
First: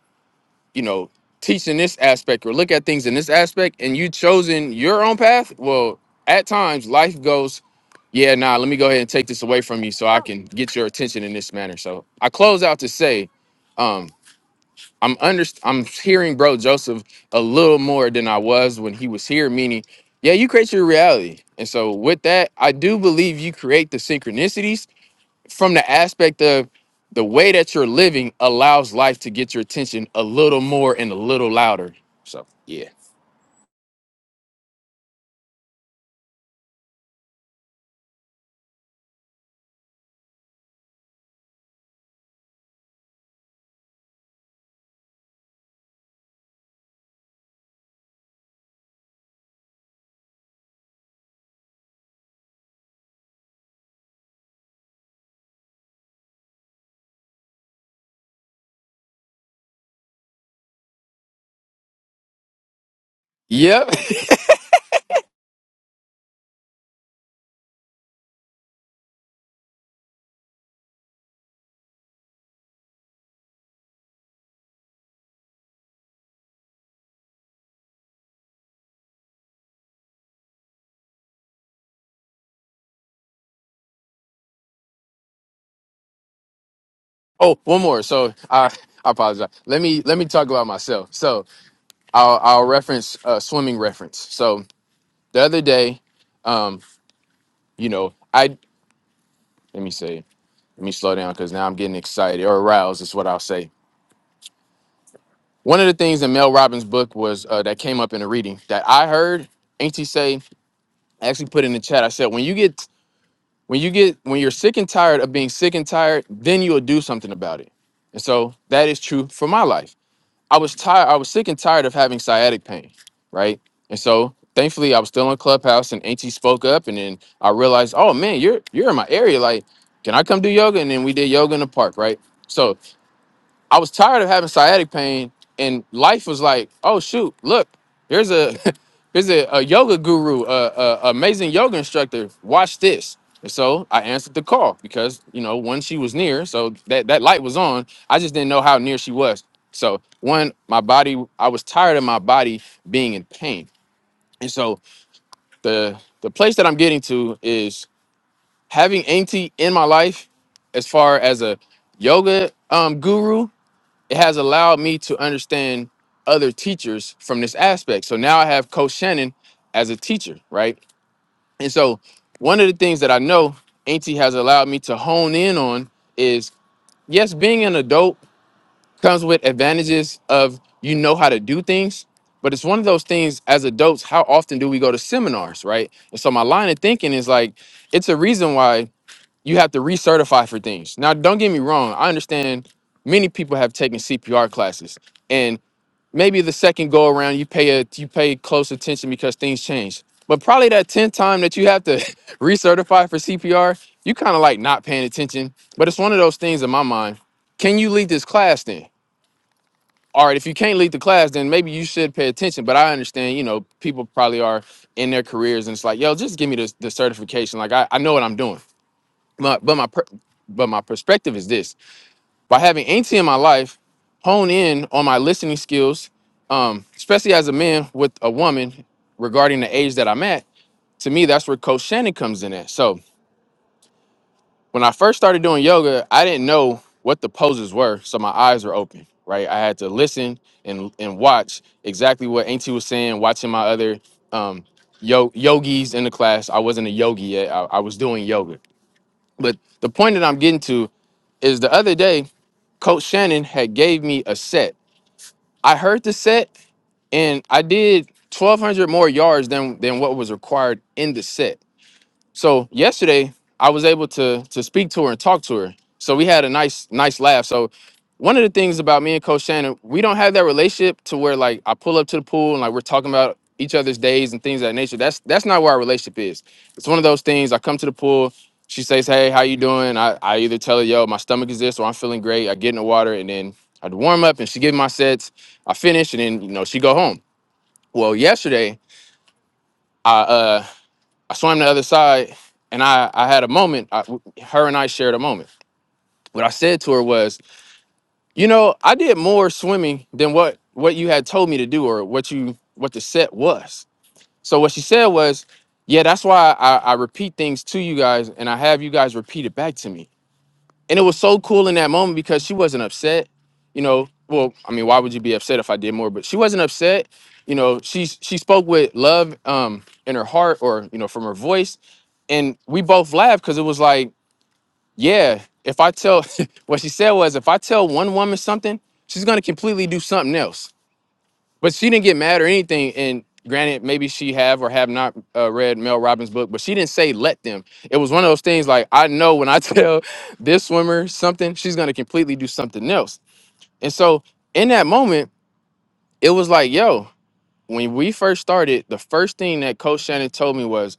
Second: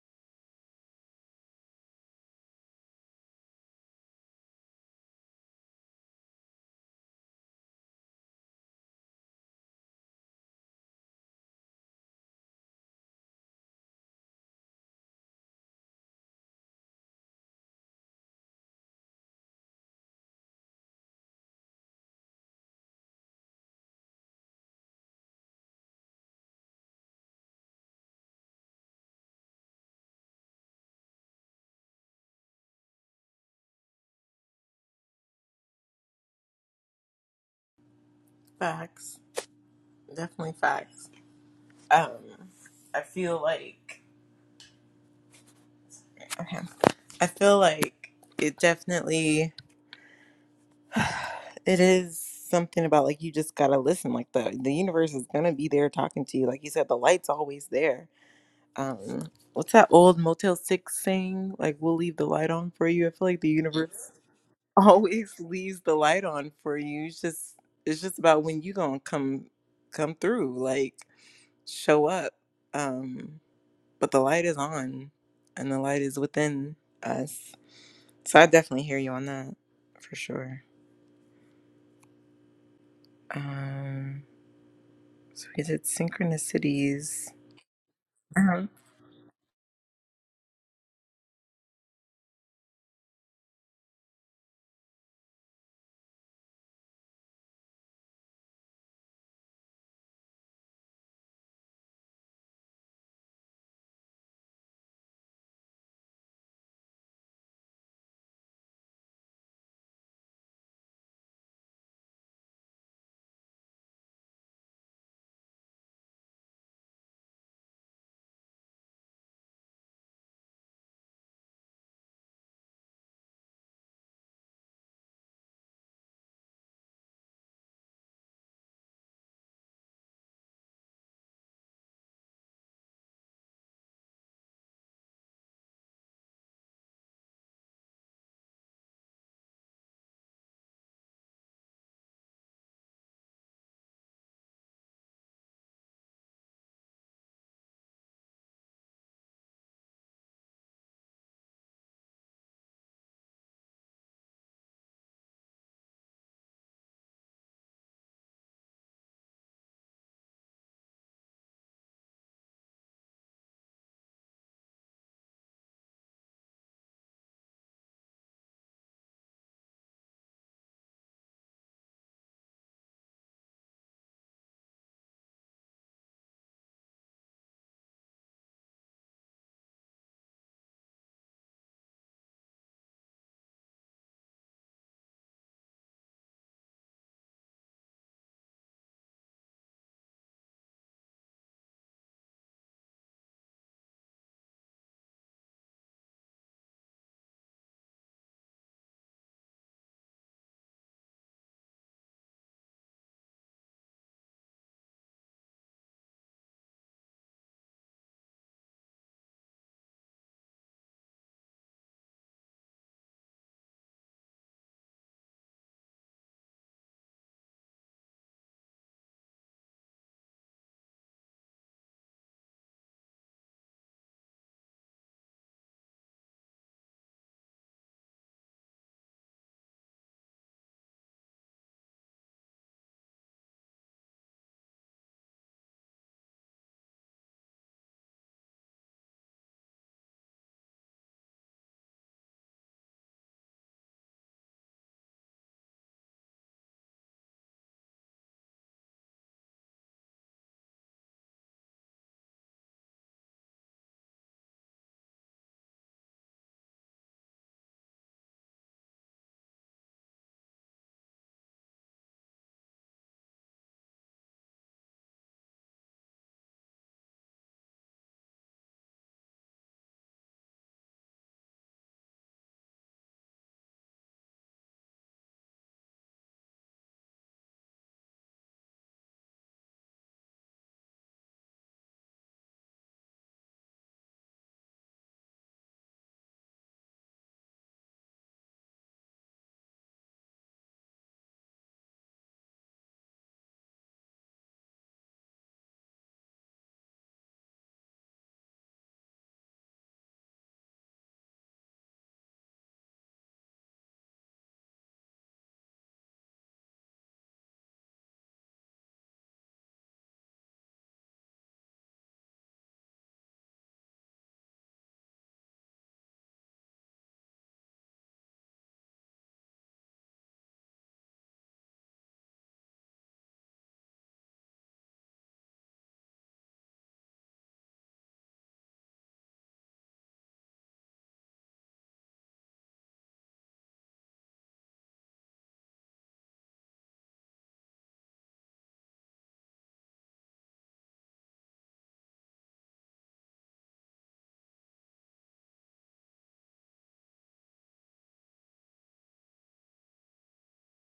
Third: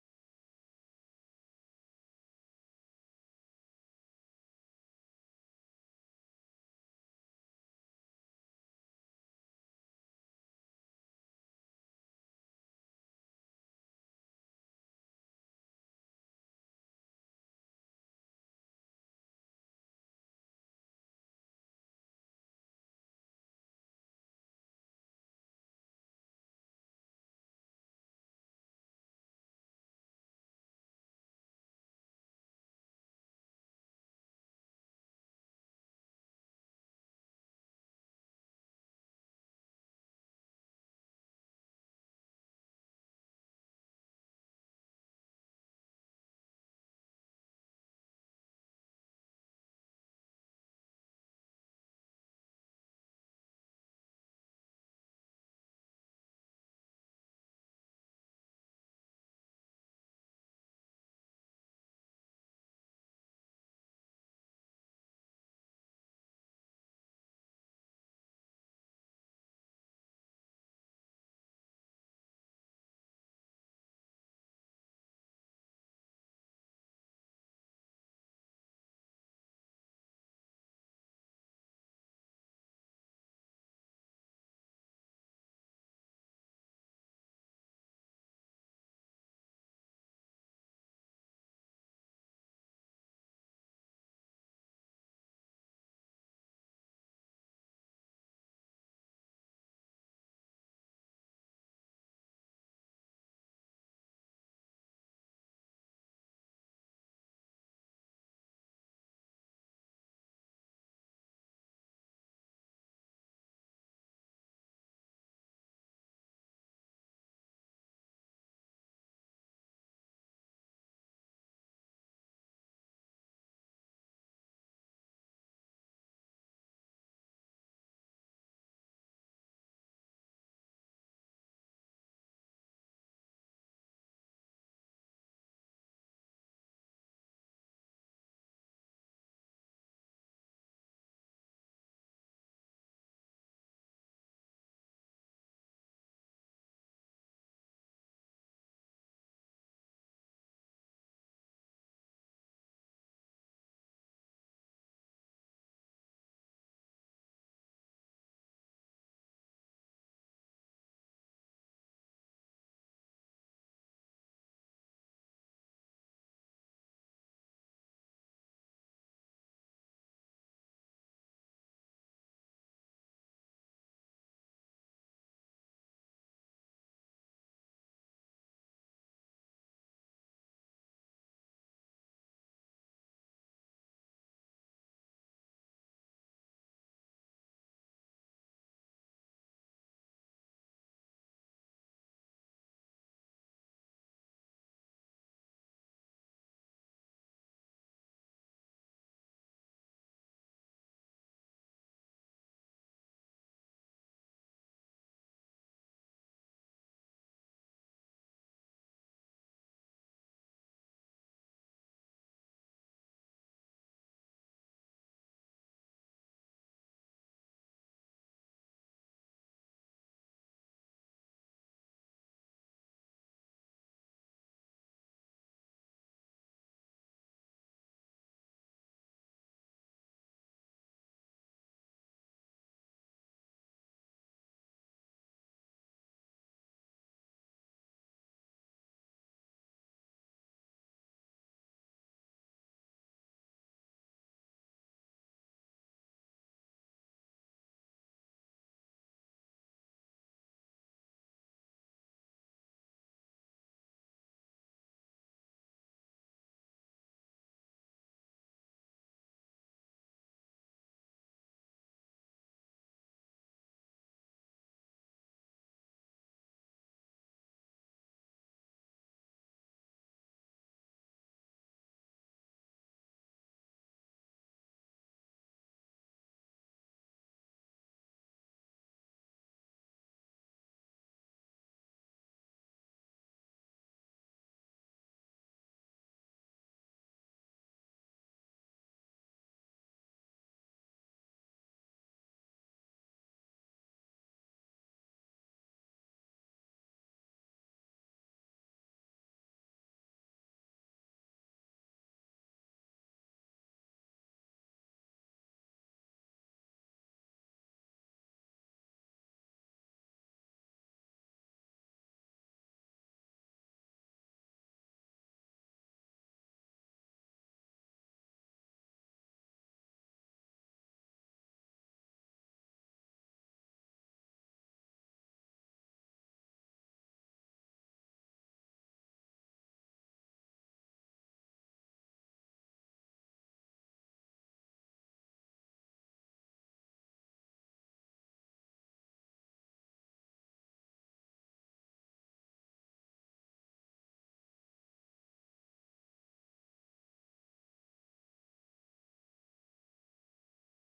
Speaker 2: you know, teaching this aspect or look at things in this aspect and you chosen your own path, well, at times life goes, yeah, nah, let me go ahead and take this away from you so I can get your attention in this manner. So I close out to say, um, I'm under I'm hearing bro Joseph a little more than I was when he was here, meaning, yeah, you create your reality. And so with that, I do believe you create the synchronicities from the aspect of the way that you're living allows life to get your attention a little more and a little louder. So yeah.
Speaker 1: Facts. Definitely facts. Um, I feel like okay. I feel like it definitely it is something about like you just gotta listen. Like the the universe is gonna be there talking to you. Like you said, the light's always there. Um, what's that old Motel Six saying? Like we'll leave the light on for you. I feel like the
Speaker 2: Yep.
Speaker 1: universe. always leaves the light on for you. It's just it's just about when you gonna come come through, like show up. Um, but the light is on, and the light is within us. So I definitely hear you on that for sure. Um, so we did synchronicities.
Speaker 2: Oh, one more. So
Speaker 1: Uh-huh.
Speaker 2: I I apologize. Let me let me talk about myself. So I'll I'll reference uh, swimming reference. So the other day, um, you know, I let me say, let me slow down because now I'm getting excited or aroused is what I'll say. One of the things in Mel Robbins' book was uh, that came up in a reading that I heard Auntie say, I actually put in the chat. I said, when you get When you get when you're sick and tired of being sick and tired, then you'll do something about it. And so that is true for my life. I was tired, I was sick and tired of having sciatic pain, right? And so thankfully I was still in Clubhouse and Auntie spoke up and then I realized, oh man, you're you're in my area. Like, can I come do yoga? And then we did yoga in the park, right? So. I was tired of having sciatic pain, and life was like, oh shoot, look, here's a here's a, a yoga guru, a, a amazing yoga instructor. Watch this. And so I answered the call because you know one she was near, so that that light was on. I just didn't know how near she was. So one, my body, I was tired of my body being in pain, and so the the place that I'm getting to is having Auntie in my life as far as a yoga um, guru it has allowed me to understand other teachers from this aspect. So now I have Coach Shannon as a teacher, right? And so one of the things that I know Auntie has allowed me to hone in on is yes, being an adult comes with advantages of you know how to do things, but it's one of those things as adults, how often do we go to seminars, right? And so my line of thinking is like, it's a reason why you have to recertify for things. Now, don't get me wrong. I understand many people have taken CPR classes, and maybe the second go around you pay a you pay close attention because things change. But probably that tenth time that you have to recertify for CPR, you kind of like not paying attention. But it's one of those things in my mind. Can you lead this class then? All right, if you can't lead the class, then maybe you should pay attention. But I understand, you know, people probably are in their careers and it's like, yo, just give me the the certification. Like I, I know what I'm doing my but my per, but my perspective is this: by having Auntie in my life, hone in on my listening skills, um, especially as a man with a woman regarding the age that I'm at. To me, that's where Coach Shannon comes in at. So when I first started doing yoga, I didn't know what the poses were, so my eyes were open. Right, I had to listen and and watch exactly what Auntie was saying, watching my other um, yo- yogis in the class. I wasn't a yogi yet; I I was doing yoga. But the point that I'm getting to is the other day Coach Shannon had gave me a set. I heard the set and I did 1200 more yards than than what was required in the set. So yesterday I was able to to speak to her and talk to her. So we had a nice nice laugh. So one of the things about me and Coach Shannon, we don't have that relationship to where like I pull up to the pool and like we're talking about each other's days and things of that nature. That's that's not where our relationship is. It's one of those things. I come to the pool, she says, "Hey, how you doing?" I I either tell her, "Yo, my stomach is this," or "I'm feeling great." I get in the water and then I would warm up and she give me my sets. I finish and then you know she go home. Well, yesterday. I uh. I swam the other side and I, I had a moment. I, her and I shared a moment. What I said to her was, you know, I did more swimming than what what you had told me to do or what you what the set was. So what she said was, yeah, that's why I, I repeat things to you guys and I have you guys repeat it back to me and it was so cool in that moment because she wasn't upset you know well i mean why would you be upset if i did more but she wasn't upset you know she she spoke with love um in her heart or you know from her voice and we both laughed because it was like yeah if i tell what she said was if i tell one woman something she's going to completely do something else but she didn't get mad or anything. And granted, maybe she have or have not uh, read Mel Robbins' book, but she didn't say let them. It was one of those things like I know when I tell this swimmer something, she's gonna completely do something else. And so in that moment, it was like, yo, when we first started, the first thing that Coach Shannon told me was,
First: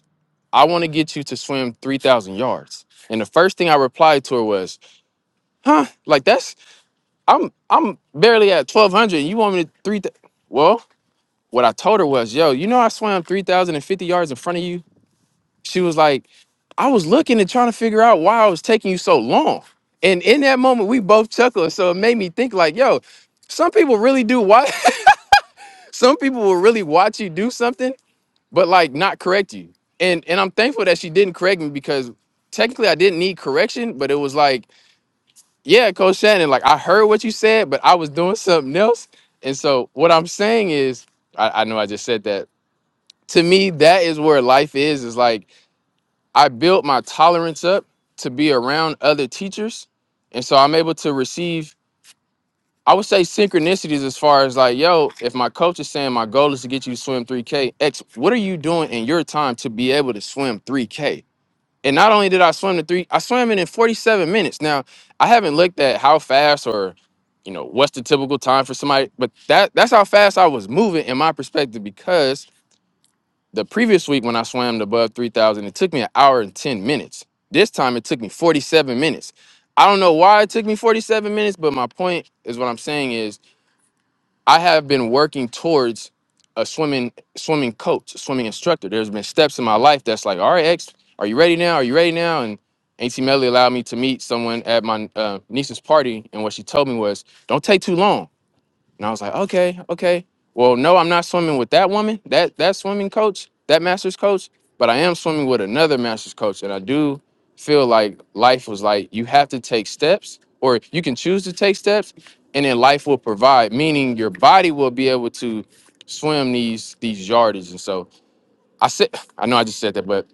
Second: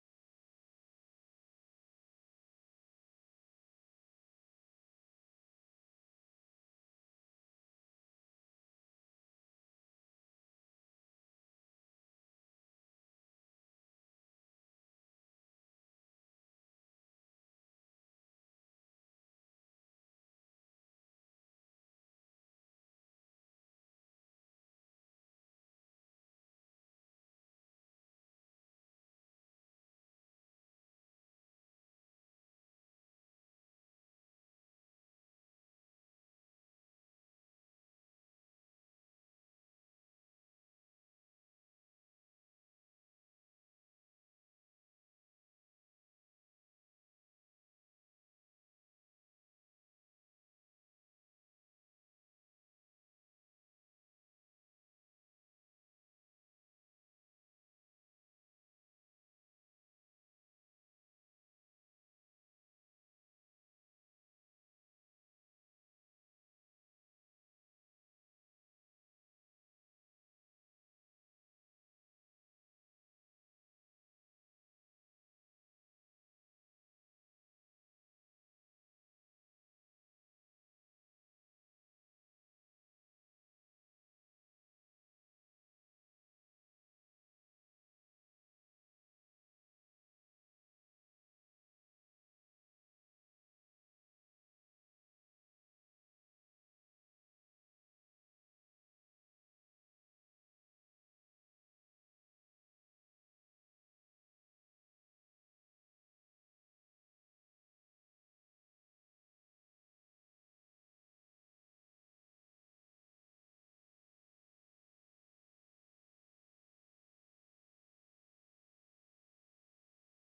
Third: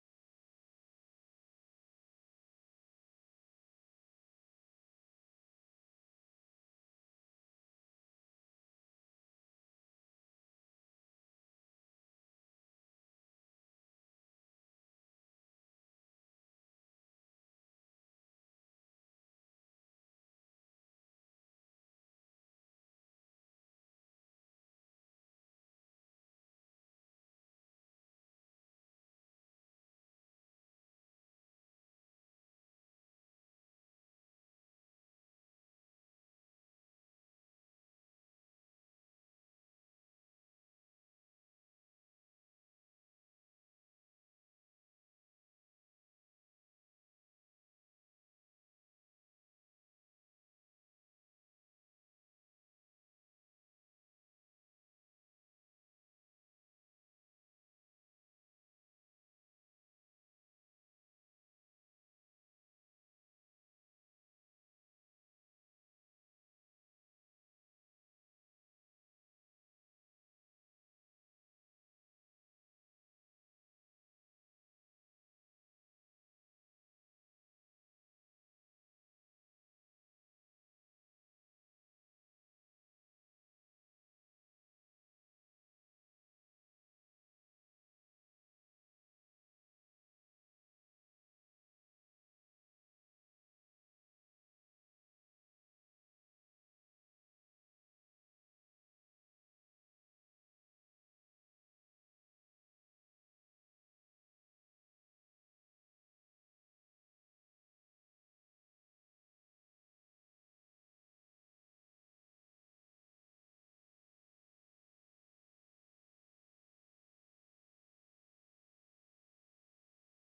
Speaker 2: I want to get you to swim three thousand yards. And the first thing I replied to her was, huh, like that's I'm I'm barely at twelve hundred, and you want me to three? well, What I told her was, yo, you know, I swam 3,050 yards in front of you. She was like, I was looking and trying to figure out why I was taking you so long. And in that moment, we both chuckled. So it made me think, like, yo, some people really do watch, some people will really watch you do something, but like not correct you. And and I'm thankful that she didn't correct me because technically I didn't need correction, but it was like, yeah, Coach Shannon, like I heard what you said, but I was doing something else. And so what I'm saying is, I, I know I just said that, to me that is where life is is like i built my tolerance up to be around other teachers and so i'm able to receive i would say synchronicities as far as like yo if my coach is saying my goal is to get you to swim 3k x what are you doing in your time to be able to swim 3k and not only did i swim the three i swam it in 47 minutes now i haven't looked at how fast or you know what's the typical time for somebody but that that's how fast i was moving in my perspective because the previous week when I swam above 3,000, it took me an hour and 10 minutes. This time it took me 47 minutes. I don't know why it took me 47 minutes, but my point is what I'm saying is I have been working towards a swimming swimming coach, a swimming instructor. There's been steps in my life that's like, all right, X, are you ready now? Are you ready now? And Auntie Melly allowed me to meet someone at my uh, niece's party, and what she told me was, don't take too long. And I was like, okay, okay. Well, no, I'm not swimming with that woman, that that swimming coach, that master's coach, but I am swimming with another master's coach. And I do feel like life was like you have to take steps, or you can choose to take steps, and then life will provide, meaning your body will be able to swim these these yardages. And so I said, I know I just said that, but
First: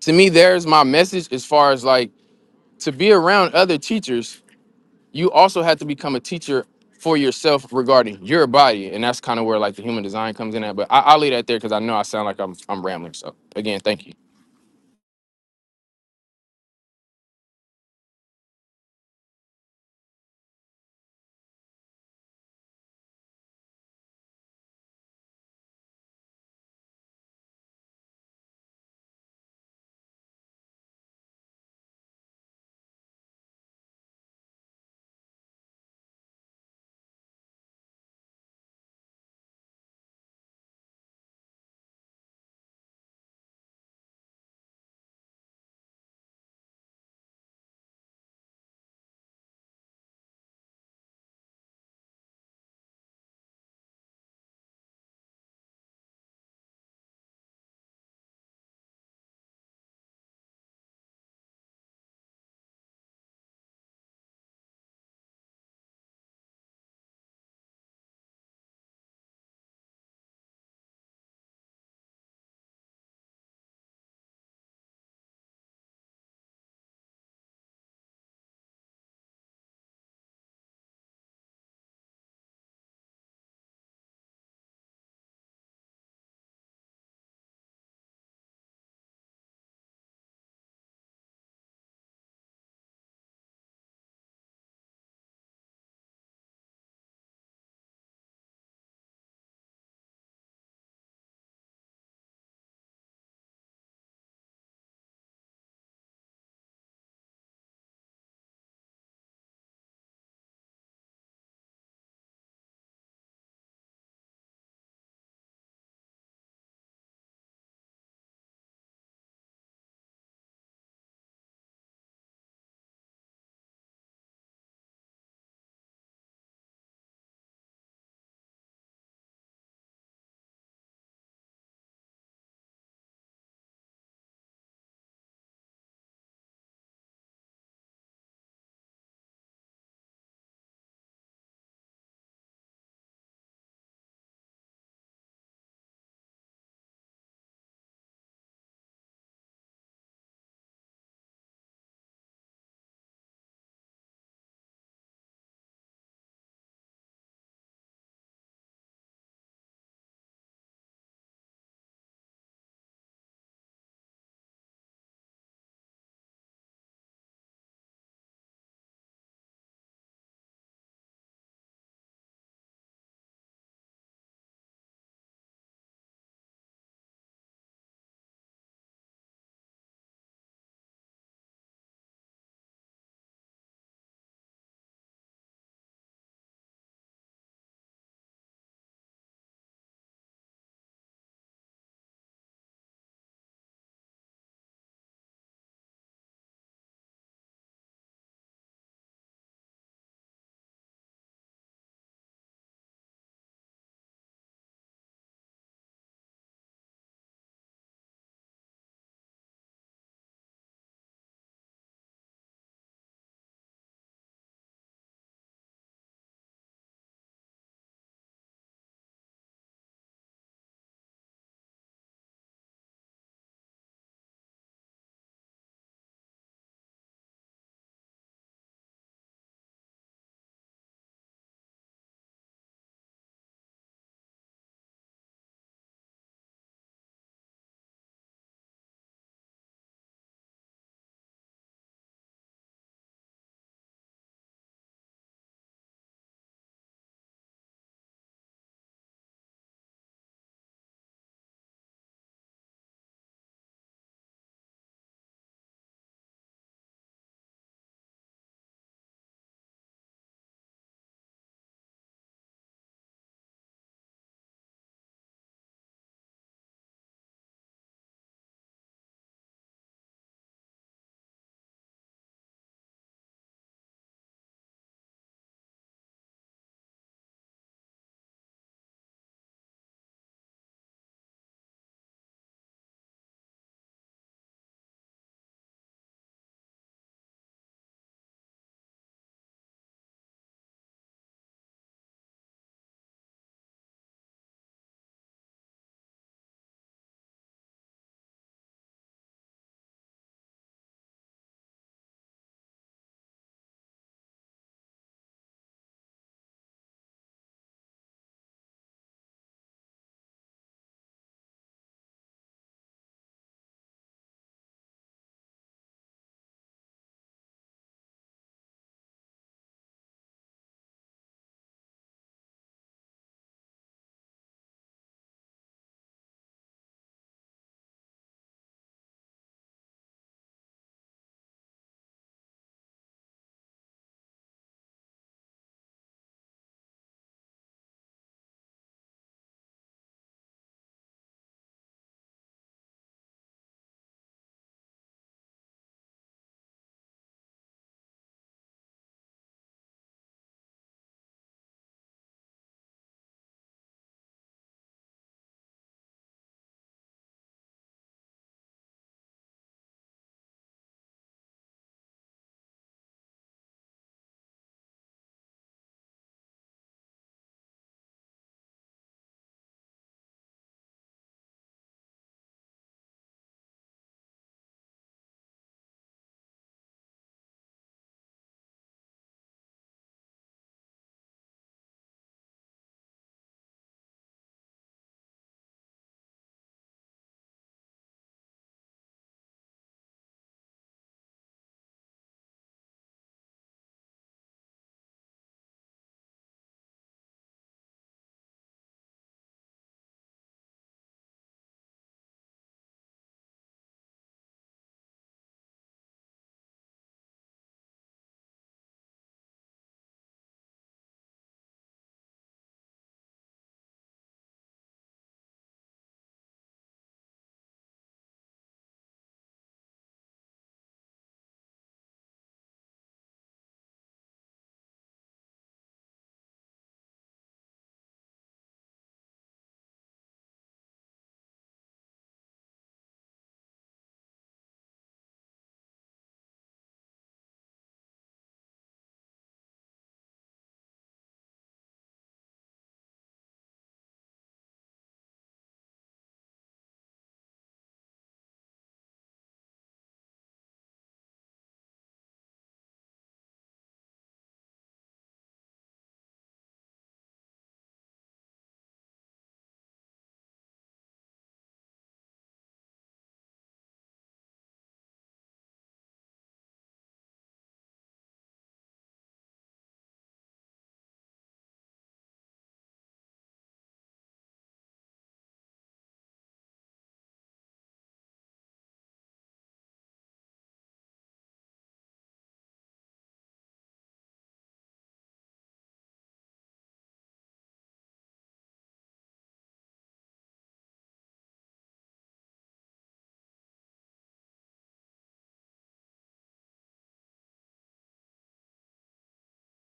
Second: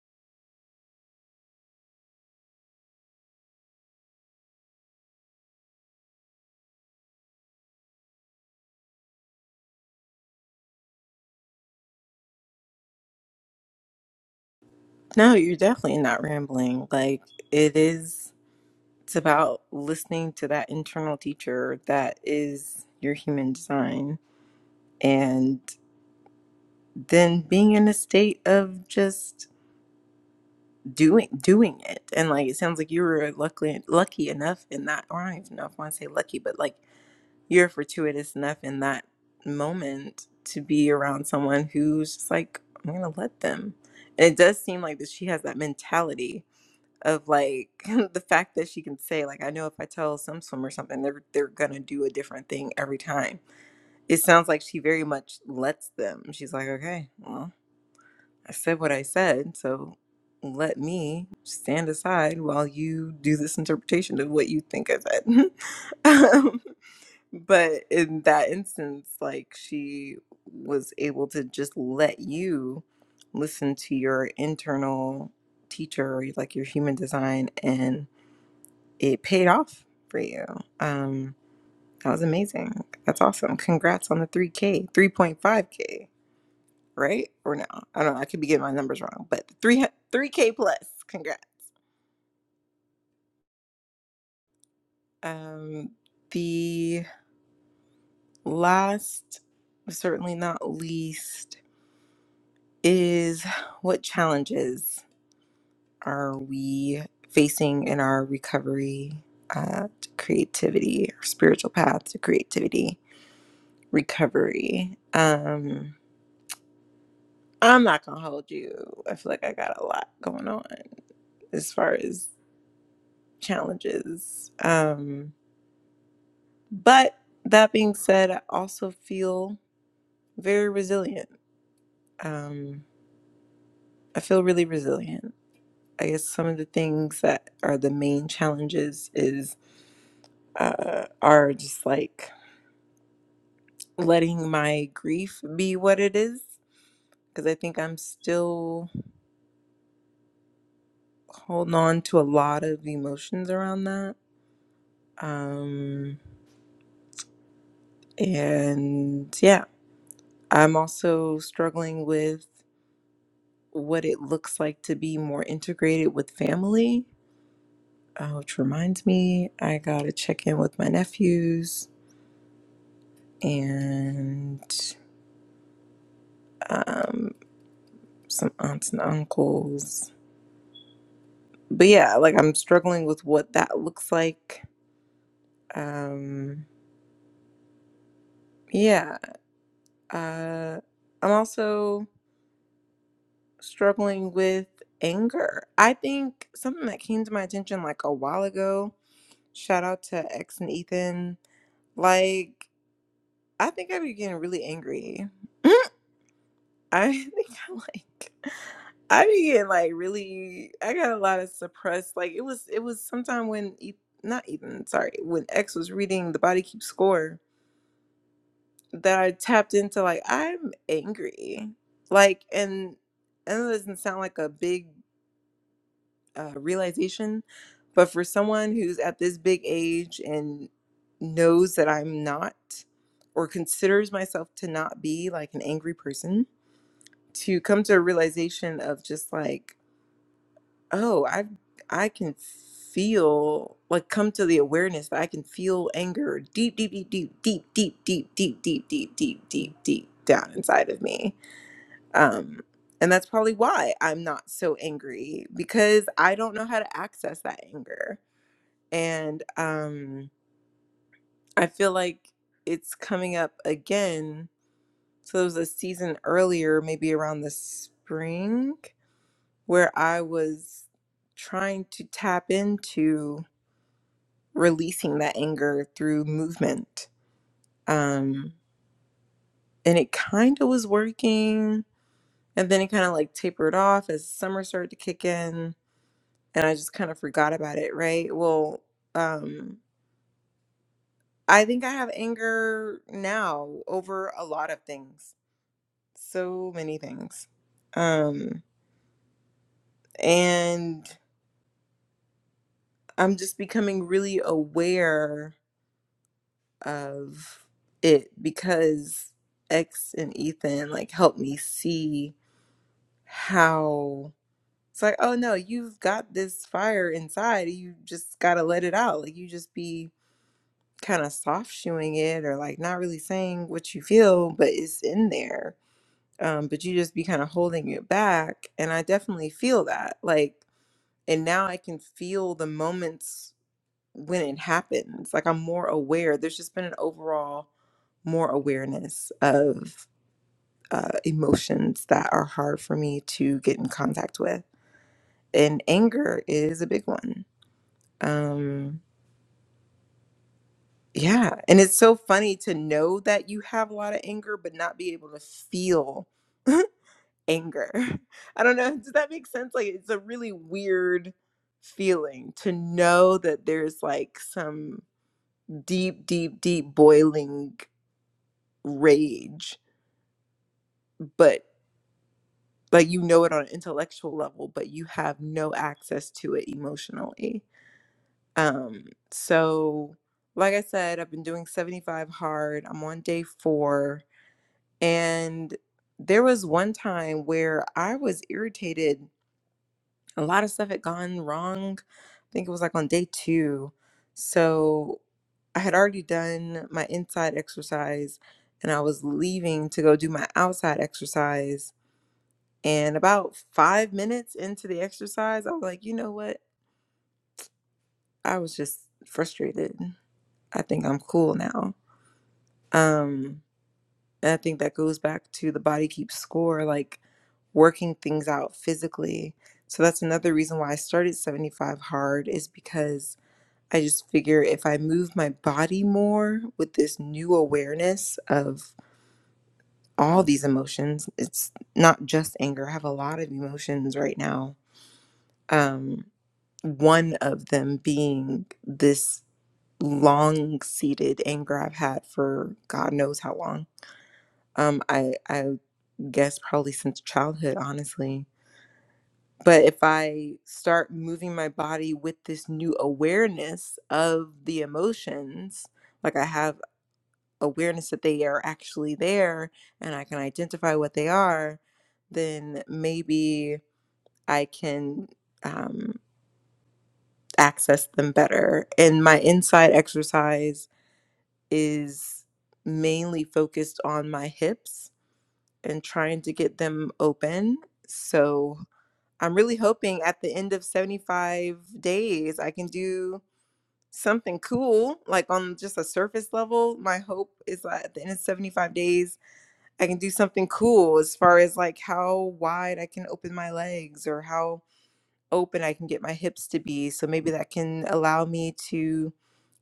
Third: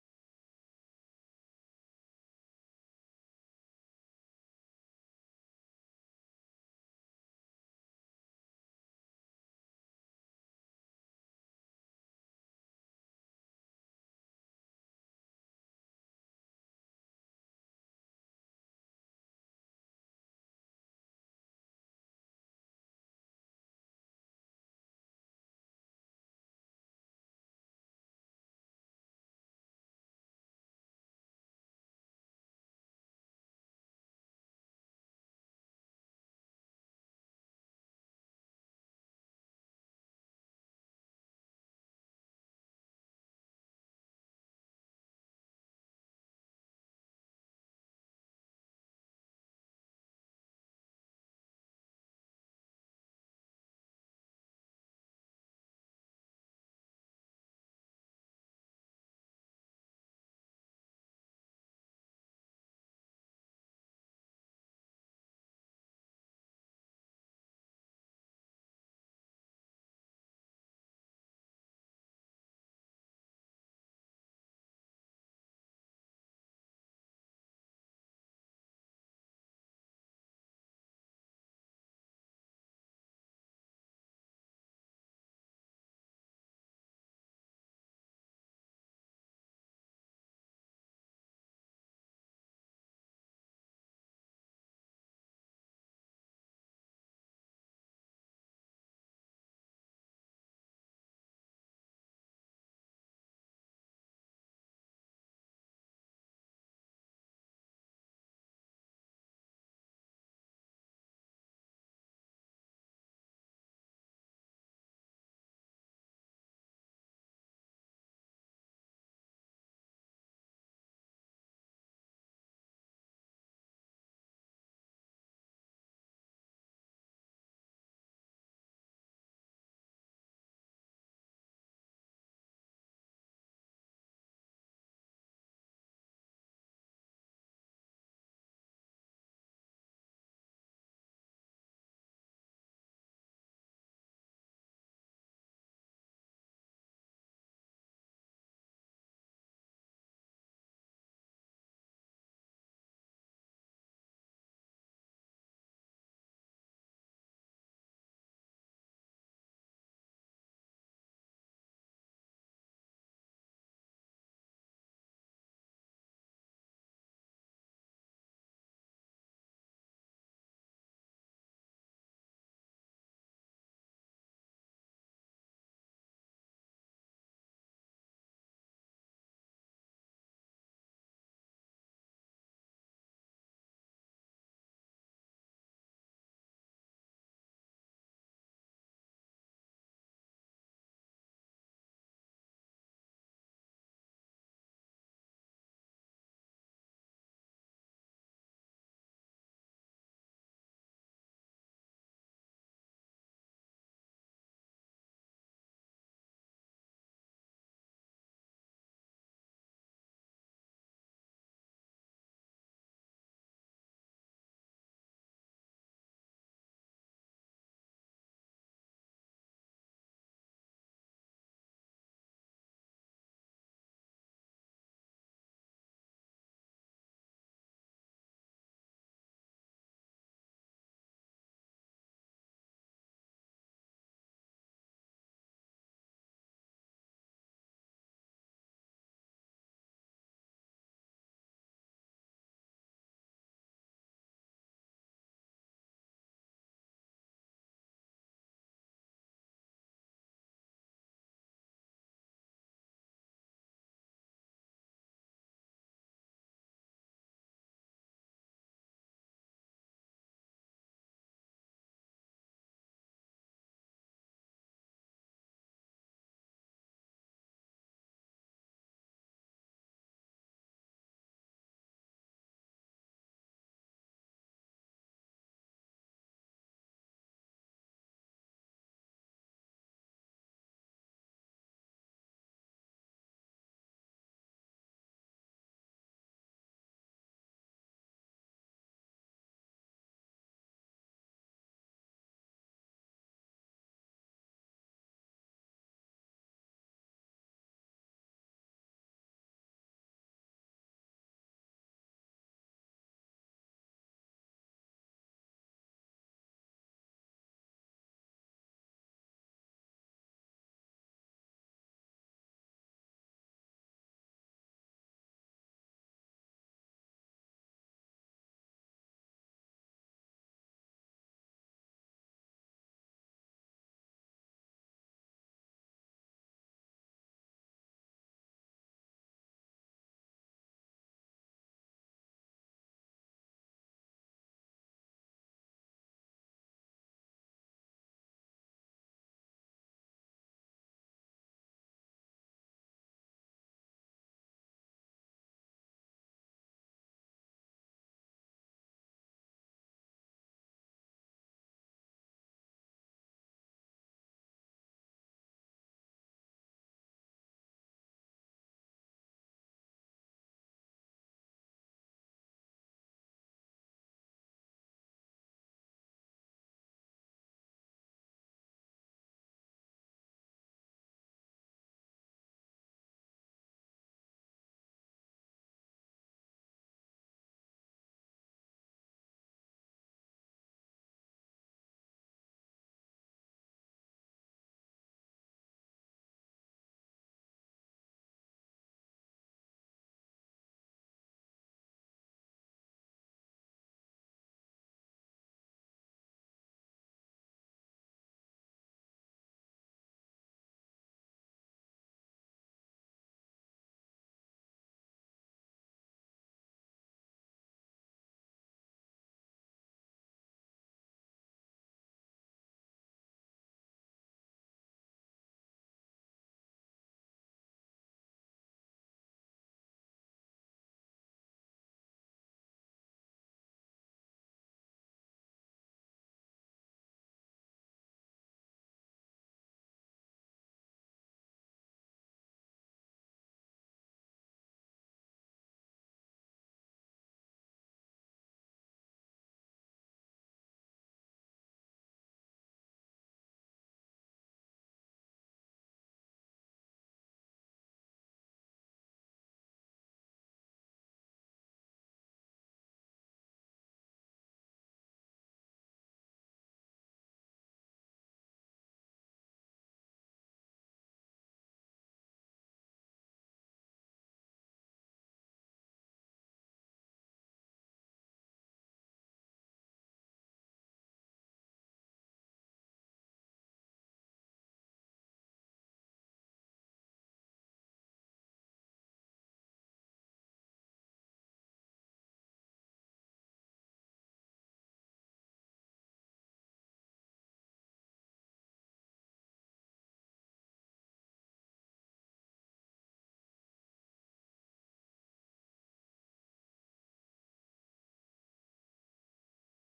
Speaker 2: to me, there's my message as far as like to be around other teachers you also had to become a teacher for yourself regarding your body, and that's kind of where like the human design comes in at. But I, I'll leave that there because I know I sound like I'm I'm rambling. So again, thank you.
Speaker 1: No, you're definitely not rambling. Like it is. It's about listening to that internal teacher that is your human design and than being in a state of just doing doing it and like it sounds like you were luckily lucky enough in that or I don't even know if I want to say lucky but like you're fortuitous enough in that moment to be around someone who's just like I'm gonna let them and it does seem like that she has that mentality of like the fact that she can say like I know if I tell some swimmer something they're they're gonna do a different thing every time it sounds like she very much lets them she's like okay well I said what I said, so let me stand aside while you do this interpretation of what you think I said. um, but in that instance, like she was able to just let you listen to your internal teacher, like your human design, and it paid off for you. Um, that was amazing. That's awesome. Congrats on the 3K, 3.5K right? Or no? I don't know. I could be getting my numbers wrong, but three three k plus. Congrats. Um, the last, but certainly not least, is what challenges are we facing in our recovery uh, to creativity, our spiritual path to creativity recovery? Um, I'm not gonna hold you. I feel like I got a lot going on as far as challenges. Um, But that being said, I also feel very resilient. Um, I feel really resilient. I guess some of the things that are the main challenges is uh, are just like letting my grief be what it is because I think I'm still holding on to a lot of emotions around that. Um, and yeah, I'm also struggling with what it looks like to be more integrated with family uh, which reminds me, I gotta check in with my nephews and um, some aunts and uncles. But yeah, like I'm struggling with what that looks like. Um, yeah, uh, I'm also struggling with anger. I think something that came to my attention like a while ago. Shout out to X and Ethan. Like I think I be getting really angry. I think I like I be getting like really I got a lot of suppressed like it was it was sometime when E- not even sorry when X was reading The Body Keeps Score that I tapped into like I'm angry like and and it doesn't sound like a big uh, realization but for someone who's at this big age and knows that I'm not or considers myself to not be like an angry person to come to a realization of just like oh i i can feel like come to the awareness that i can feel anger deep deep deep deep deep deep deep deep deep deep deep deep deep down inside of me um and that's probably why i'm not so angry because i don't know how to access that anger and um i feel like it's coming up again so there was a season earlier maybe around the spring where I was trying to tap into releasing that anger through movement. Um, and it kind of was working. And then it kind of like tapered off as summer started to kick in. And I just kind of forgot about it, right? Well, um, I think I have anger now over a lot of things, so many things. Um, and I'm just becoming really aware of it because X and Ethan like helped me see how it's like, oh no, you've got this fire inside. You just gotta let it out. Like you just be kind of soft shoeing it or like not really saying what you feel, but it's in there. Um, but you just be kind of holding it back. And I definitely feel that. Like, and now I can feel the moments when it happens. Like I'm more aware. There's just been an overall more awareness of uh, emotions that are hard for me to get in contact with, and anger is a big one. Um, yeah, and it's so funny to know that you have a lot of anger, but not be able to feel anger. I don't know. Does that make sense? Like it's a really weird feeling to know that there's like some deep deep deep boiling rage, but like you know it on an intellectual level, but you have no access to it emotionally. Um, so like I said, I've been doing 75 hard. I'm on day four. And there was one time where I was irritated. A lot of stuff had gone wrong. I think it was like on day two. So I had already done my inside exercise and I was leaving to go do my outside exercise And about five minutes into the exercise, I was like, you know what? I was just frustrated. I think I'm cool now. Um, and I think that goes back to the body keeps score, like working things out physically. So that's another reason why I started 75 hard is because I just figure if I move my body more with this new awareness of all these emotions, it's not just anger. I have a lot of emotions right now. Um, one of them being this long seated anger I've had for God knows how long. Um, I I guess probably since childhood, honestly. But if I start moving my body with this new awareness of the emotions, like I have awareness that they are actually there and I can identify what they are, then maybe I can. um, access them better. And my inside exercise is mainly focused on my hips and trying to get them open. So I'm really hoping at the end of 75 days, I can do something cool, like on just a surface level. My hope is that at the end of 75 days, I can do something cool as far as like how wide I can open my legs or how open I can get my hips to be. So maybe that can allow me to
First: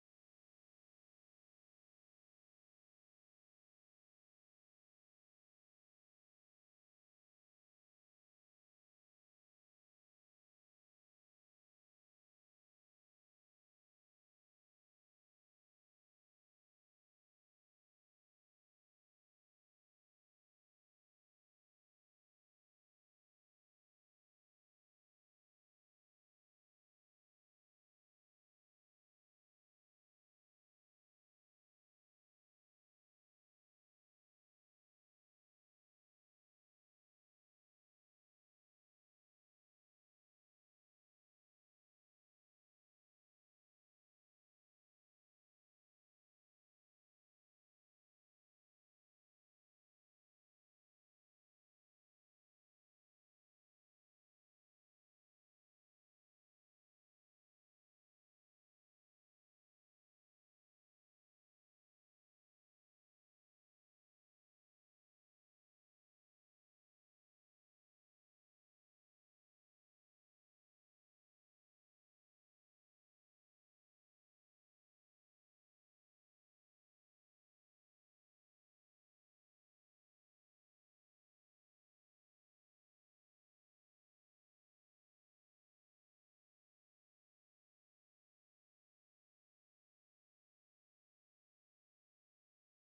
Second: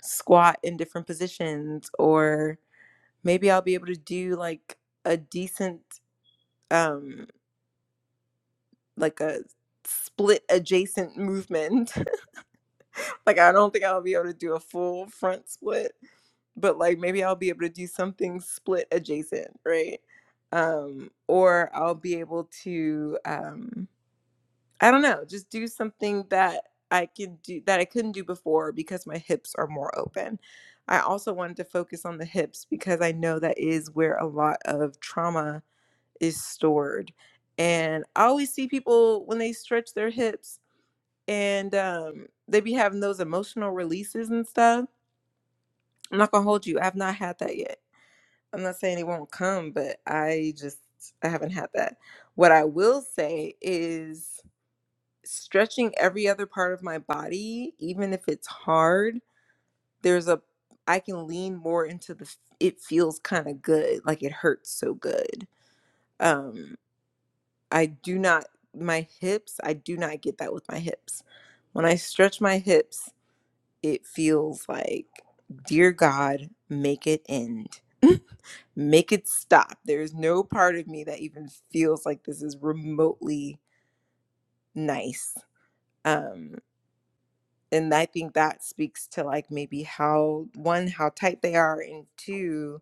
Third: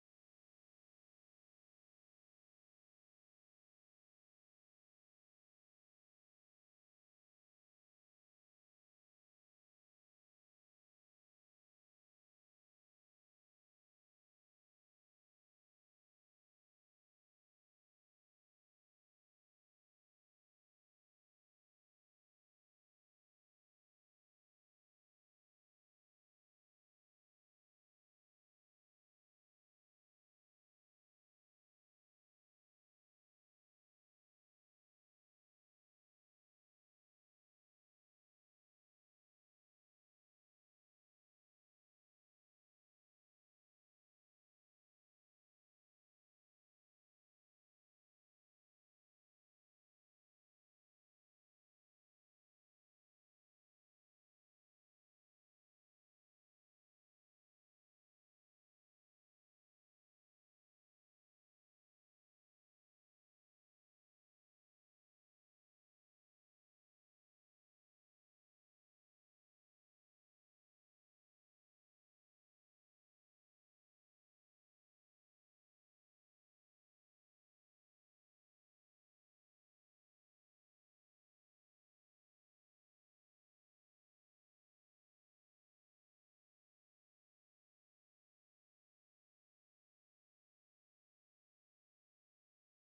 Speaker 1: squat in different positions or maybe I'll be able to do like a decent um like a split adjacent movement. like I don't think I'll be able to do a full front split, but like maybe I'll be able to do something split adjacent, right? Um or I'll be able to um I don't know, just do something that I could do that I couldn't do before because my hips are more open. I also wanted to focus on the hips because I know that is where a lot of trauma is stored. And I always see people when they stretch their hips and um, they be having those emotional releases and stuff. I'm not gonna hold you. I've not had that yet. I'm not saying it won't come, but I just I haven't had that. What I will say is stretching every other part of my body, even if it's hard, there's a I can lean more into the it feels kind of good, like it hurts so good. Um I do not my hips, I do not get that with my hips. When I stretch my hips, it feels like dear god, make it end. make it stop. There's no part of me that even feels like this is remotely nice. Um and I think that speaks to like maybe how one how tight they are and two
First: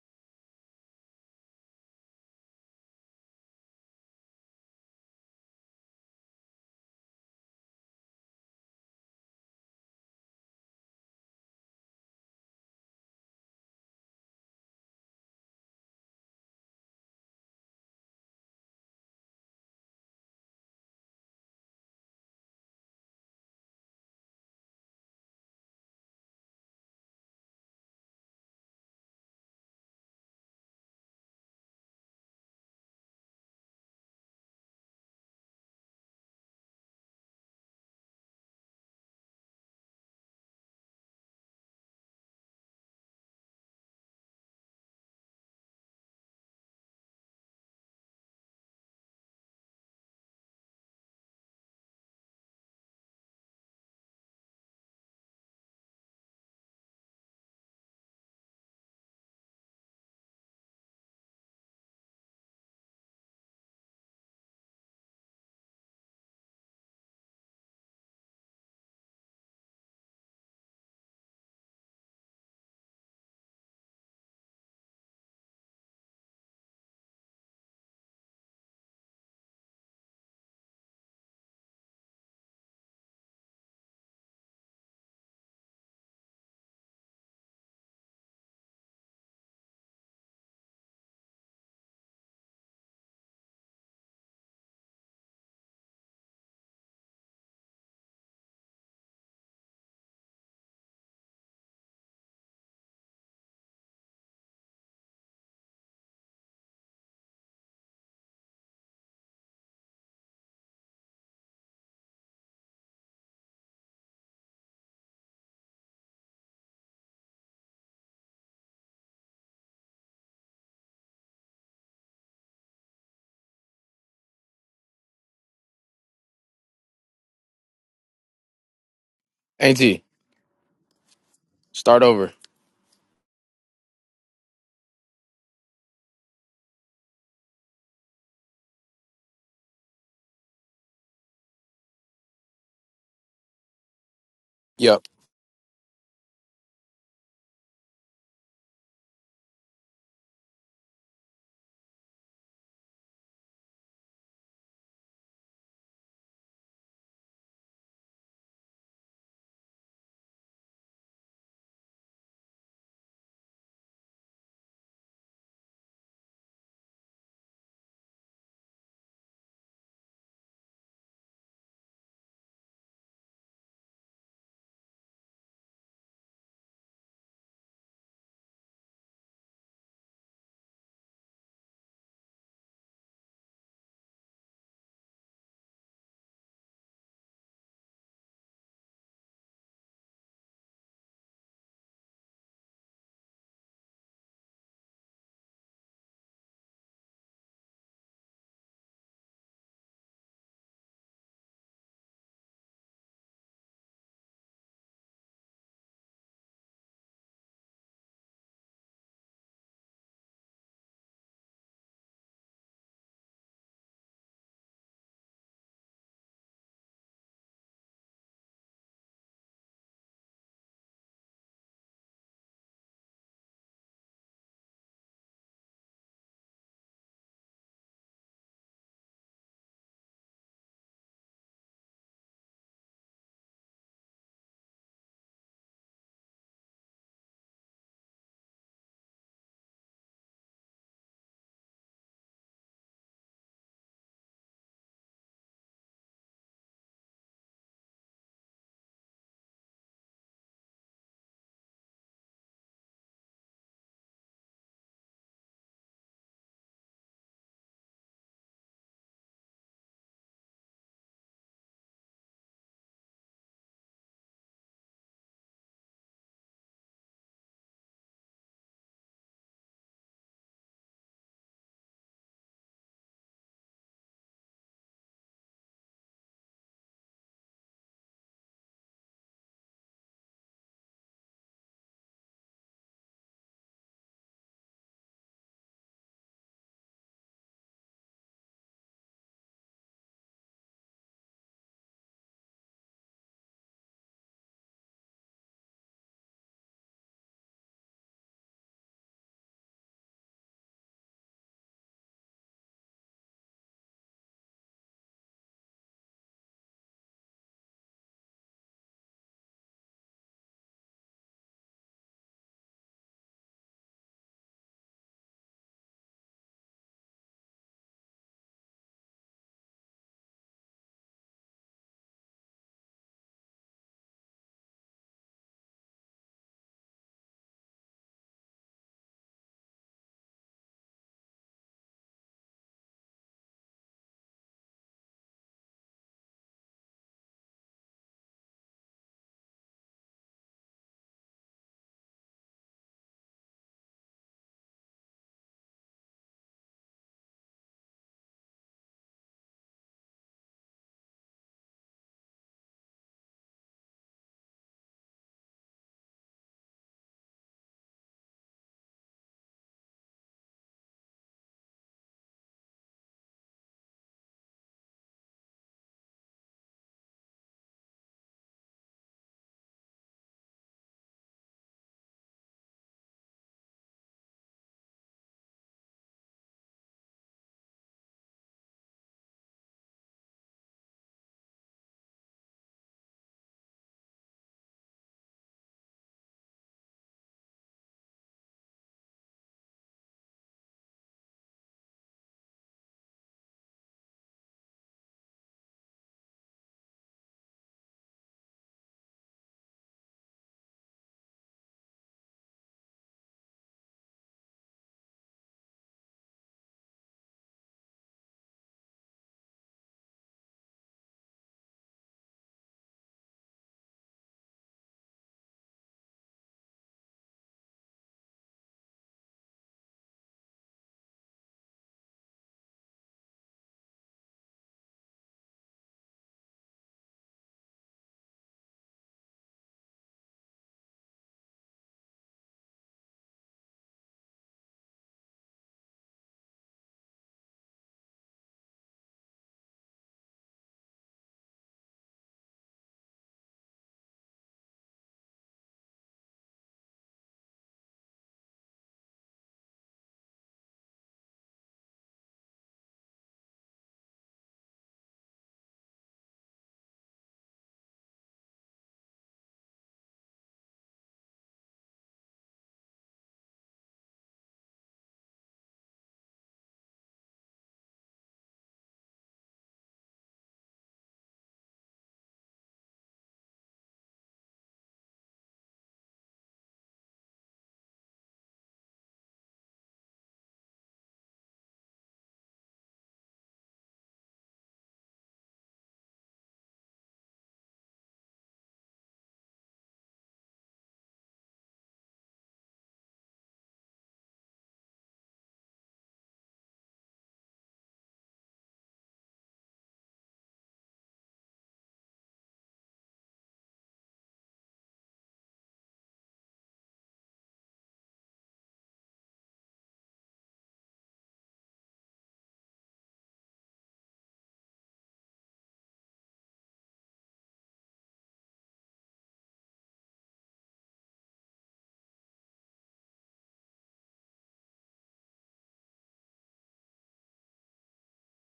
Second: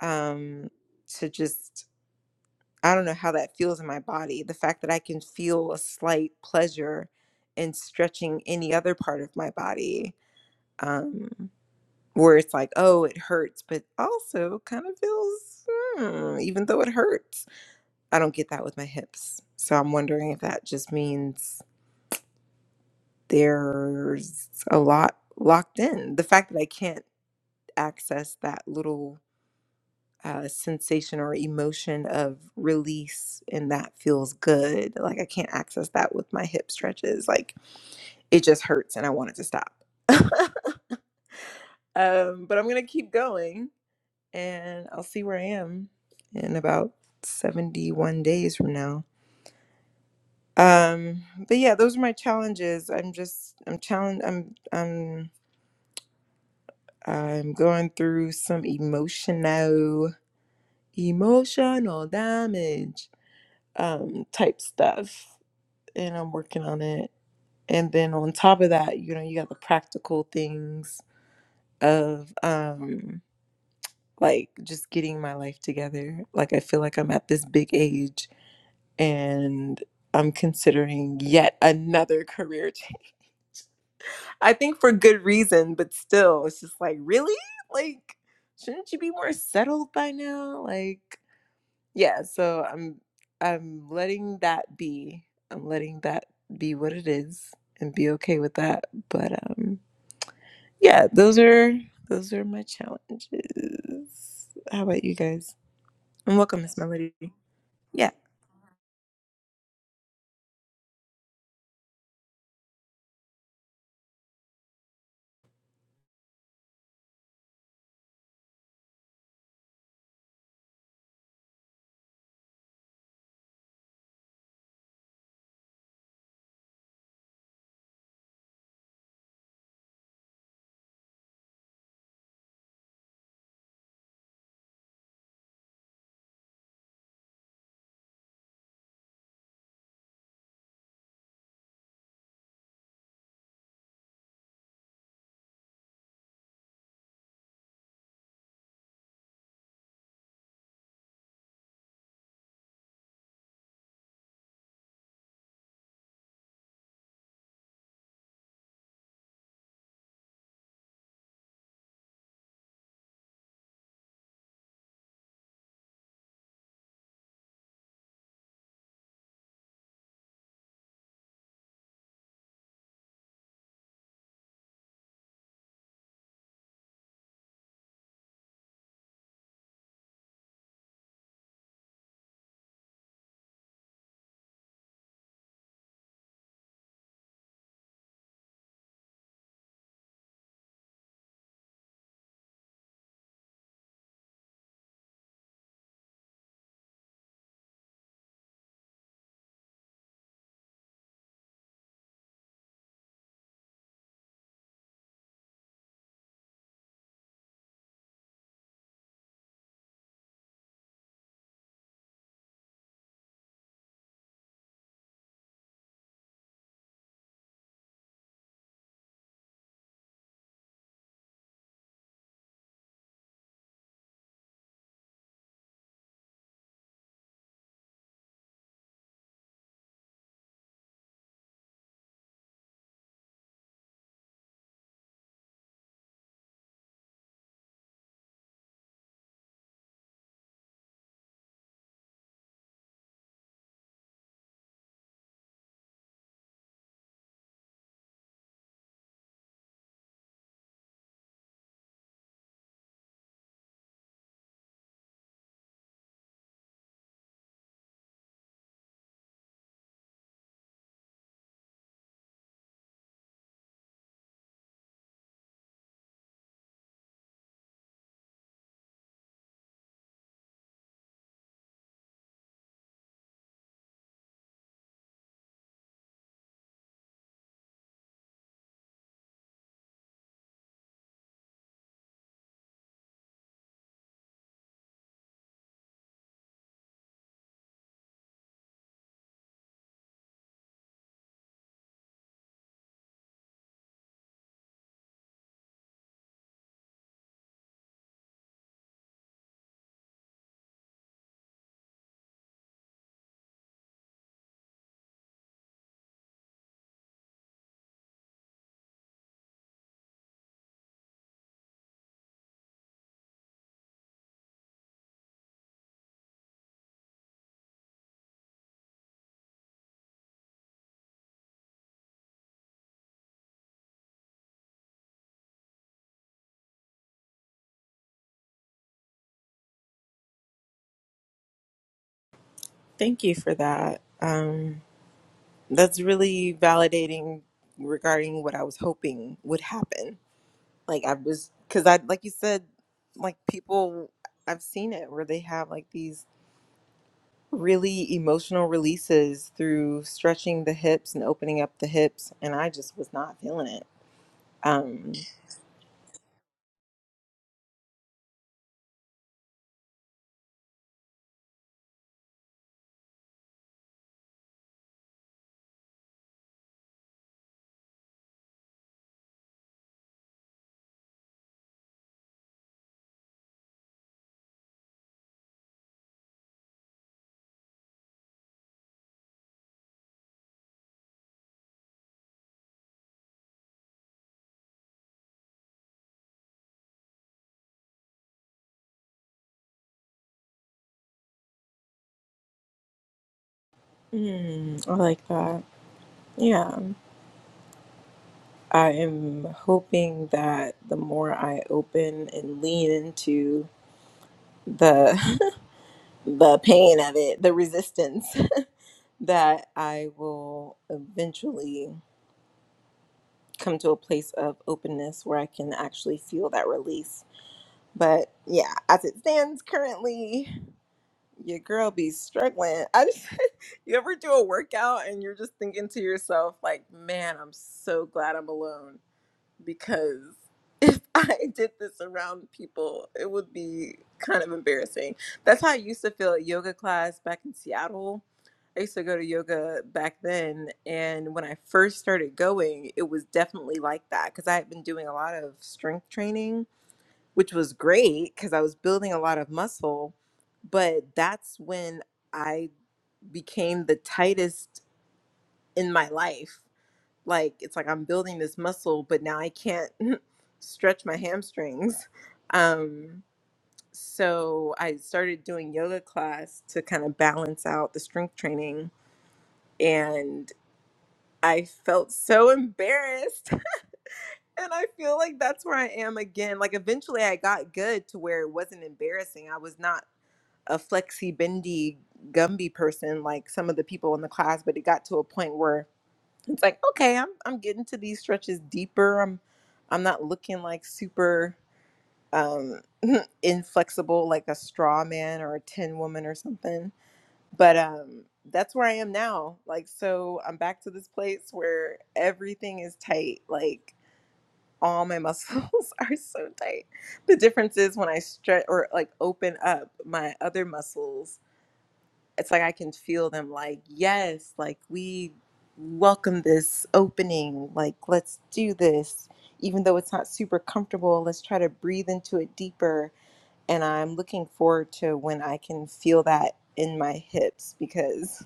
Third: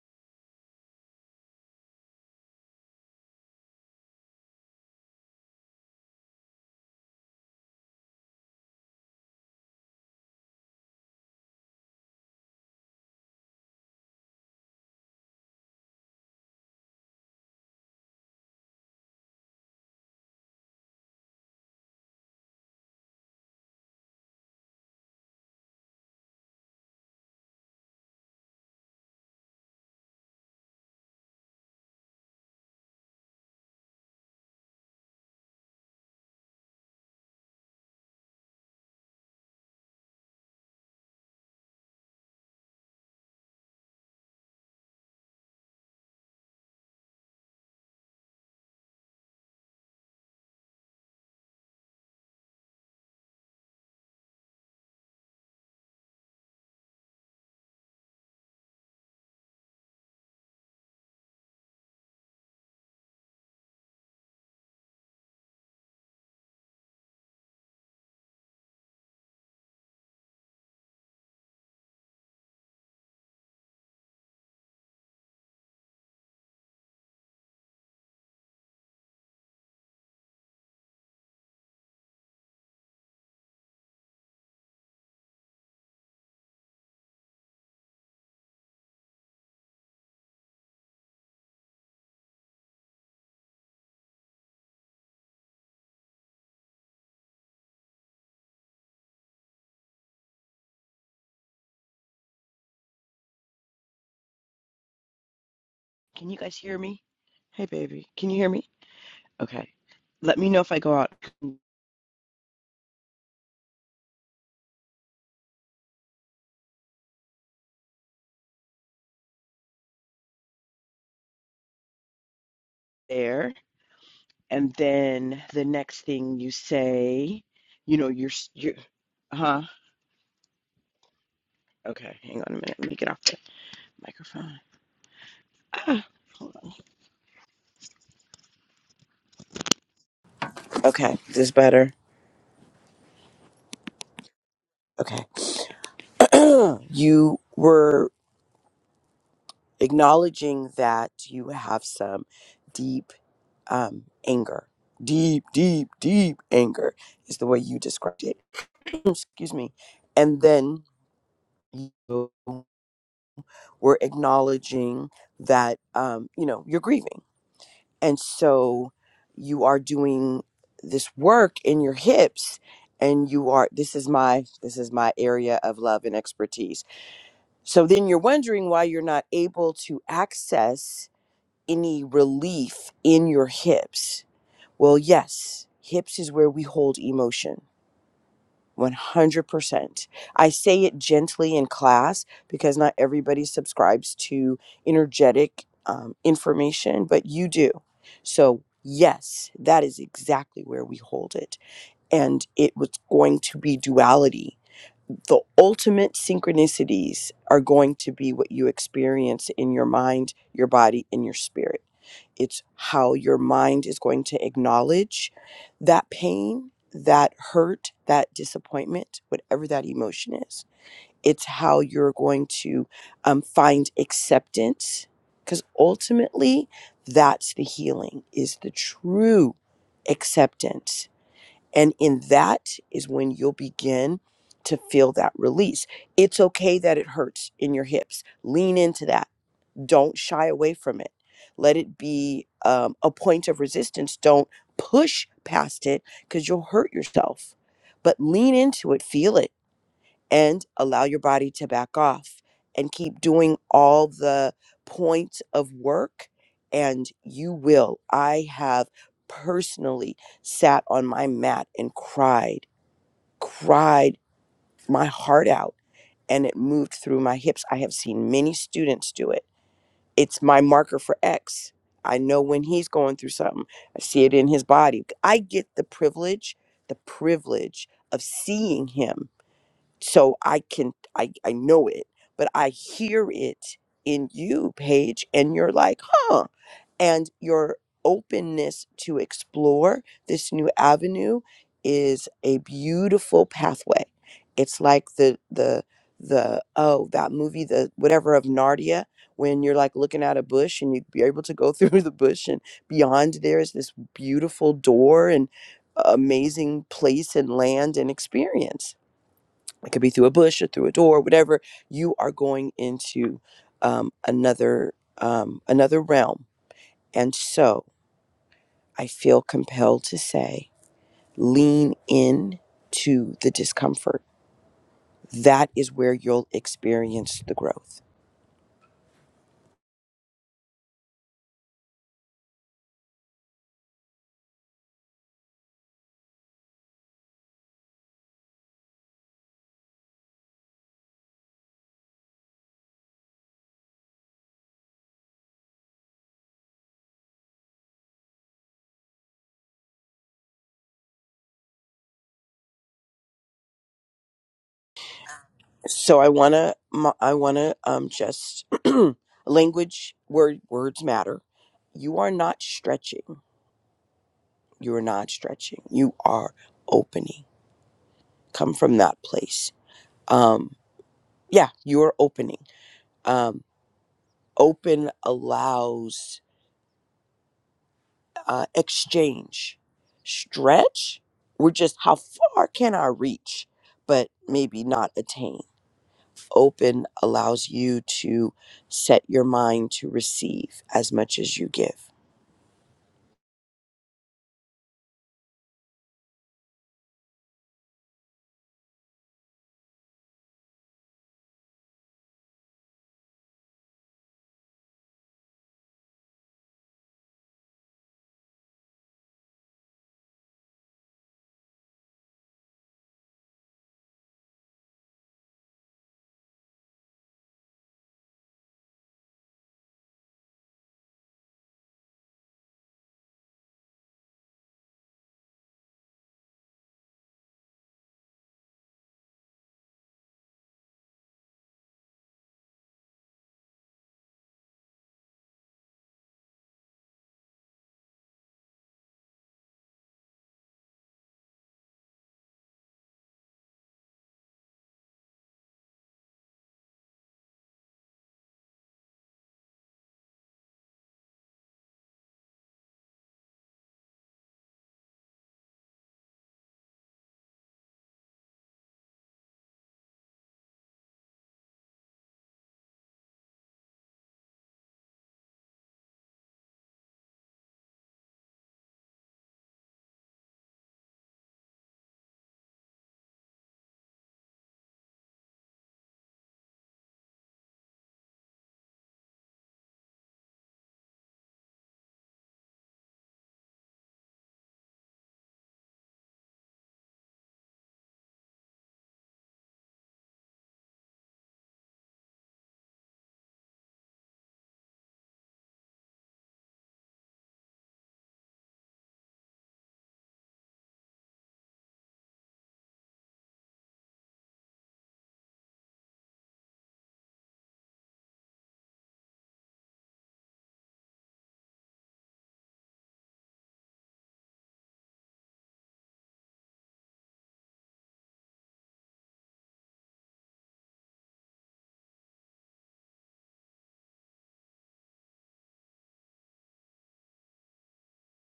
Speaker 1: um to just I don't know how that feels in my body the fact that I can feel a slight pleasure in stretching any other part of my body um where it's like oh it hurts but also kind of feels hmm, even though it hurts I don't get that with my hips so I'm wondering if that just means there's a lot locked in the fact that I can't access that little uh, sensation or emotion of release, and that feels good. Like I can't access that with my hip stretches. Like it just hurts, and I want it to stop. um, but I'm gonna keep going, and I'll see where I am in about 71 days from now. Um, but yeah, those are my challenges. I'm just I'm challenged. I'm I'm I'm going through some emotional emotional damage um, type stuff, and I'm working on it. And then on top of that, you know, you got the practical things of um, like just getting my life together. Like I feel like I'm at this big age, and I'm considering yet another career change. I think for good reason, but still, it's just like really like. Shouldn't you be more settled by now? Like, Yeah, so I'm I'm letting that be. I'm letting that be what it is and be okay with that. But um yeah, those are those are my challenges. How about you guys?
Speaker 3: Can
Speaker 1: And
Speaker 3: you guys
Speaker 1: welcome, Miss
Speaker 3: hear me?
Speaker 1: Melody.
Speaker 3: Hey, baby.
Speaker 1: Yeah,
Speaker 3: Can you hear me? Okay. Let me know if I go out there. And then the next thing you say, you know, you're, you're, huh?
Speaker 2: Ant, start
Speaker 3: Okay.
Speaker 2: over.
Speaker 3: Hang on a minute. Let me get off the microphone. Ah, hold on. Okay. Is this better?
Speaker 2: Yep.
Speaker 3: Okay. you were acknowledging that you have some deep um, anger. Deep, deep, deep anger is the way you described it. Excuse me. And then you were acknowledging that um, you know you're grieving and so you are doing this work in your hips and you are this is my this is my area of love and expertise so then you're wondering why you're not able to access any relief in your hips well yes hips is where we hold emotion 100%. I say it gently in class because not everybody subscribes to energetic um, information, but you do. So, yes, that is exactly where we hold it. And it was going to be duality the ultimate synchronicities are going to be what you experience in your mind, your body, and your spirit. It's how your mind is going to acknowledge that pain, that hurt, that disappointment, whatever that emotion is. It's how you're going to um, find acceptance, because ultimately, that's the healing, is the true acceptance and in that is when you'll begin to feel that release. It's okay that it hurts in your hips. Lean into that. Don't shy away from it. Let it be um, a point of resistance. Don't push past it because you'll hurt yourself. But lean into it, feel it and allow your body to back off and keep doing all the points of work and you will i have personally sat on my mat and cried cried my heart out and it moved through my hips i have seen many students do it it's my marker for x i know when he's going through something i see it in his body i get the privilege the privilege of seeing him so i can i i know it but i hear it in you paige and you're like huh and your openness to explore this new avenue is a beautiful pathway it's like the the the oh that movie the whatever of narnia when you're like looking at a bush and you're able to go through the bush and beyond there is this beautiful door and amazing place and land and experience it could be through a bush or through a door whatever you are going into um, another um, another realm and so i feel compelled to say lean in to the discomfort that is where you'll experience the growth
Speaker 1: thank you for that. Um that's really validating regarding what I was hoping would happen. Like I was cuz I like you said like people I've seen it where they have like these really emotional releases through stretching the hips and opening up the hips and i just was not feeling it um
Speaker 3: so i want to i want to um, just language word words matter you are not stretching you're not stretching you are opening come from that place Um, yeah you're opening um open allows uh exchange stretch we're just how far can i reach but maybe not attain open allows you to set your mind to receive as much as you give
Speaker 1: mm, i like that yeah i am hoping that the more i open and lean into the the pain of it the resistance that i will eventually come to a place of openness where i can actually feel that release but yeah as it stands currently Your girl be struggling. I just you ever do a workout and you're just thinking to yourself, like, man, I'm so glad I'm alone because if I did this around people, it would be kind of embarrassing. That's how I used to feel at yoga class back in Seattle. I used to go to yoga back then, and when I first started going, it was definitely like that because I had been doing a lot of strength training which was great because I was building a lot of muscle. But that's when I became the tightest in my life. Like, it's like I'm building this muscle, but now I can't stretch my hamstrings. Um, so I started doing yoga class to kind of balance out the strength training. And I felt so embarrassed. And I feel like that's where I am again. Like, eventually I got good to where it wasn't embarrassing. I was not a flexi bendy gumby person like some of the people in the class but it got to a point where it's like okay i'm i'm getting to these stretches deeper i'm i'm not looking like super um inflexible like a straw man or a tin woman or something but um that's where i am now like so i'm back to this place where everything is tight like all my muscles are so tight the difference is when i stretch or like open up my other muscles it's like I can feel them like, yes, like we welcome this opening, like let's do this. Even though it's not super comfortable, let's try to breathe into it deeper. And I'm looking forward to when I can feel that in my hips because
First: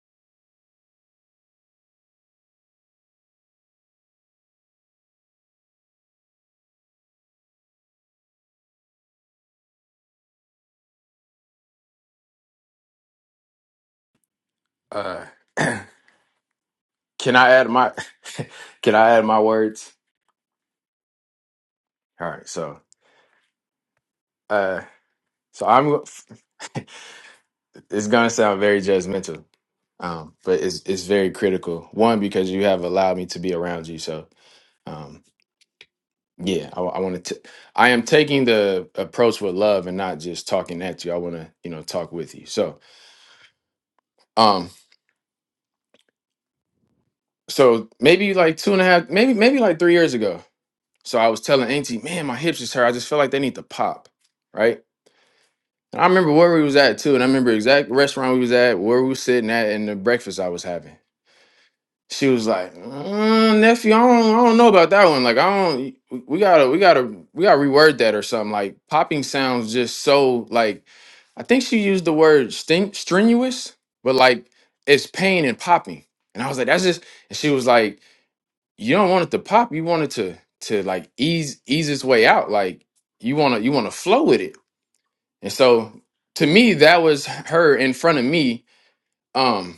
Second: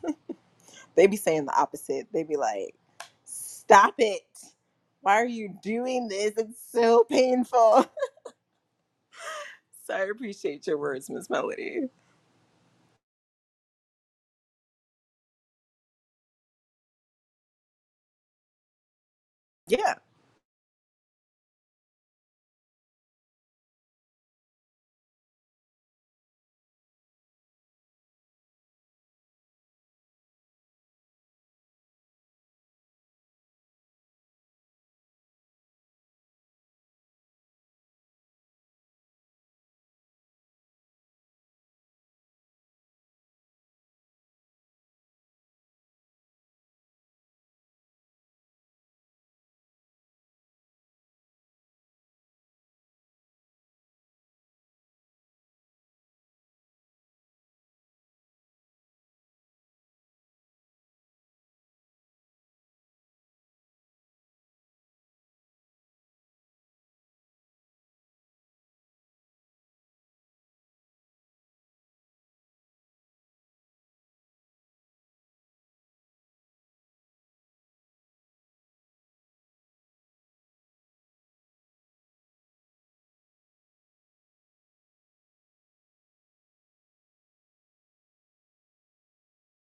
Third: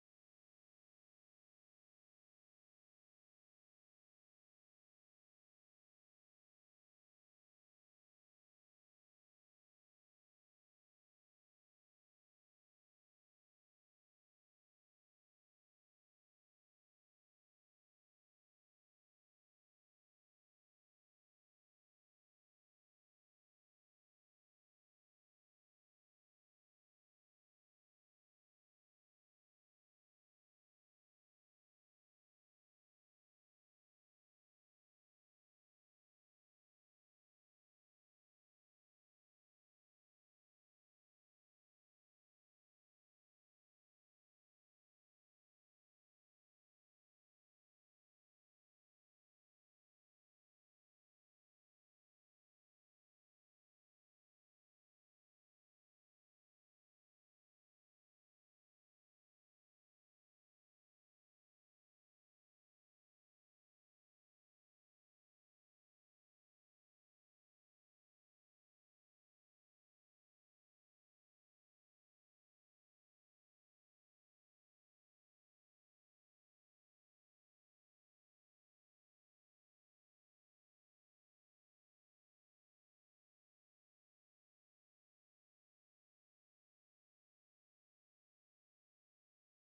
Speaker 1: they be saying the opposite. They be like, stop it. Why are you doing this? It's so painful. so I appreciate your words, Miss Melody.
Speaker 2: Uh, can I add my can I add my words?
Speaker 1: Yeah.
Speaker 2: All right, so uh, so I'm it's gonna sound very judgmental, um, but it's it's very critical. One because you have allowed me to be around you, so. Um, Yeah, I, want to. I am taking the approach with love and not just talking at you. I want to, you know, talk with you. So, um, so maybe like two and a half, maybe maybe like three years ago. So I was telling Auntie, man, my hips just hurt. I just feel like they need to pop, right? And I remember where we was at too, and I remember exact restaurant we was at, where we was sitting at, and the breakfast I was having. She was like, "Mm, nephew, I don't, I don't know about that one. Like, I don't. We we gotta, we gotta, we gotta reword that or something. Like, popping sounds just so like. I think she used the word sting, strenuous, but like it's pain and popping. And I was like, that's just. And she was like, you don't want it to pop. You want it to to like ease ease its way out. Like you wanna you wanna flow with it. And so to me, that was her in front of me. Um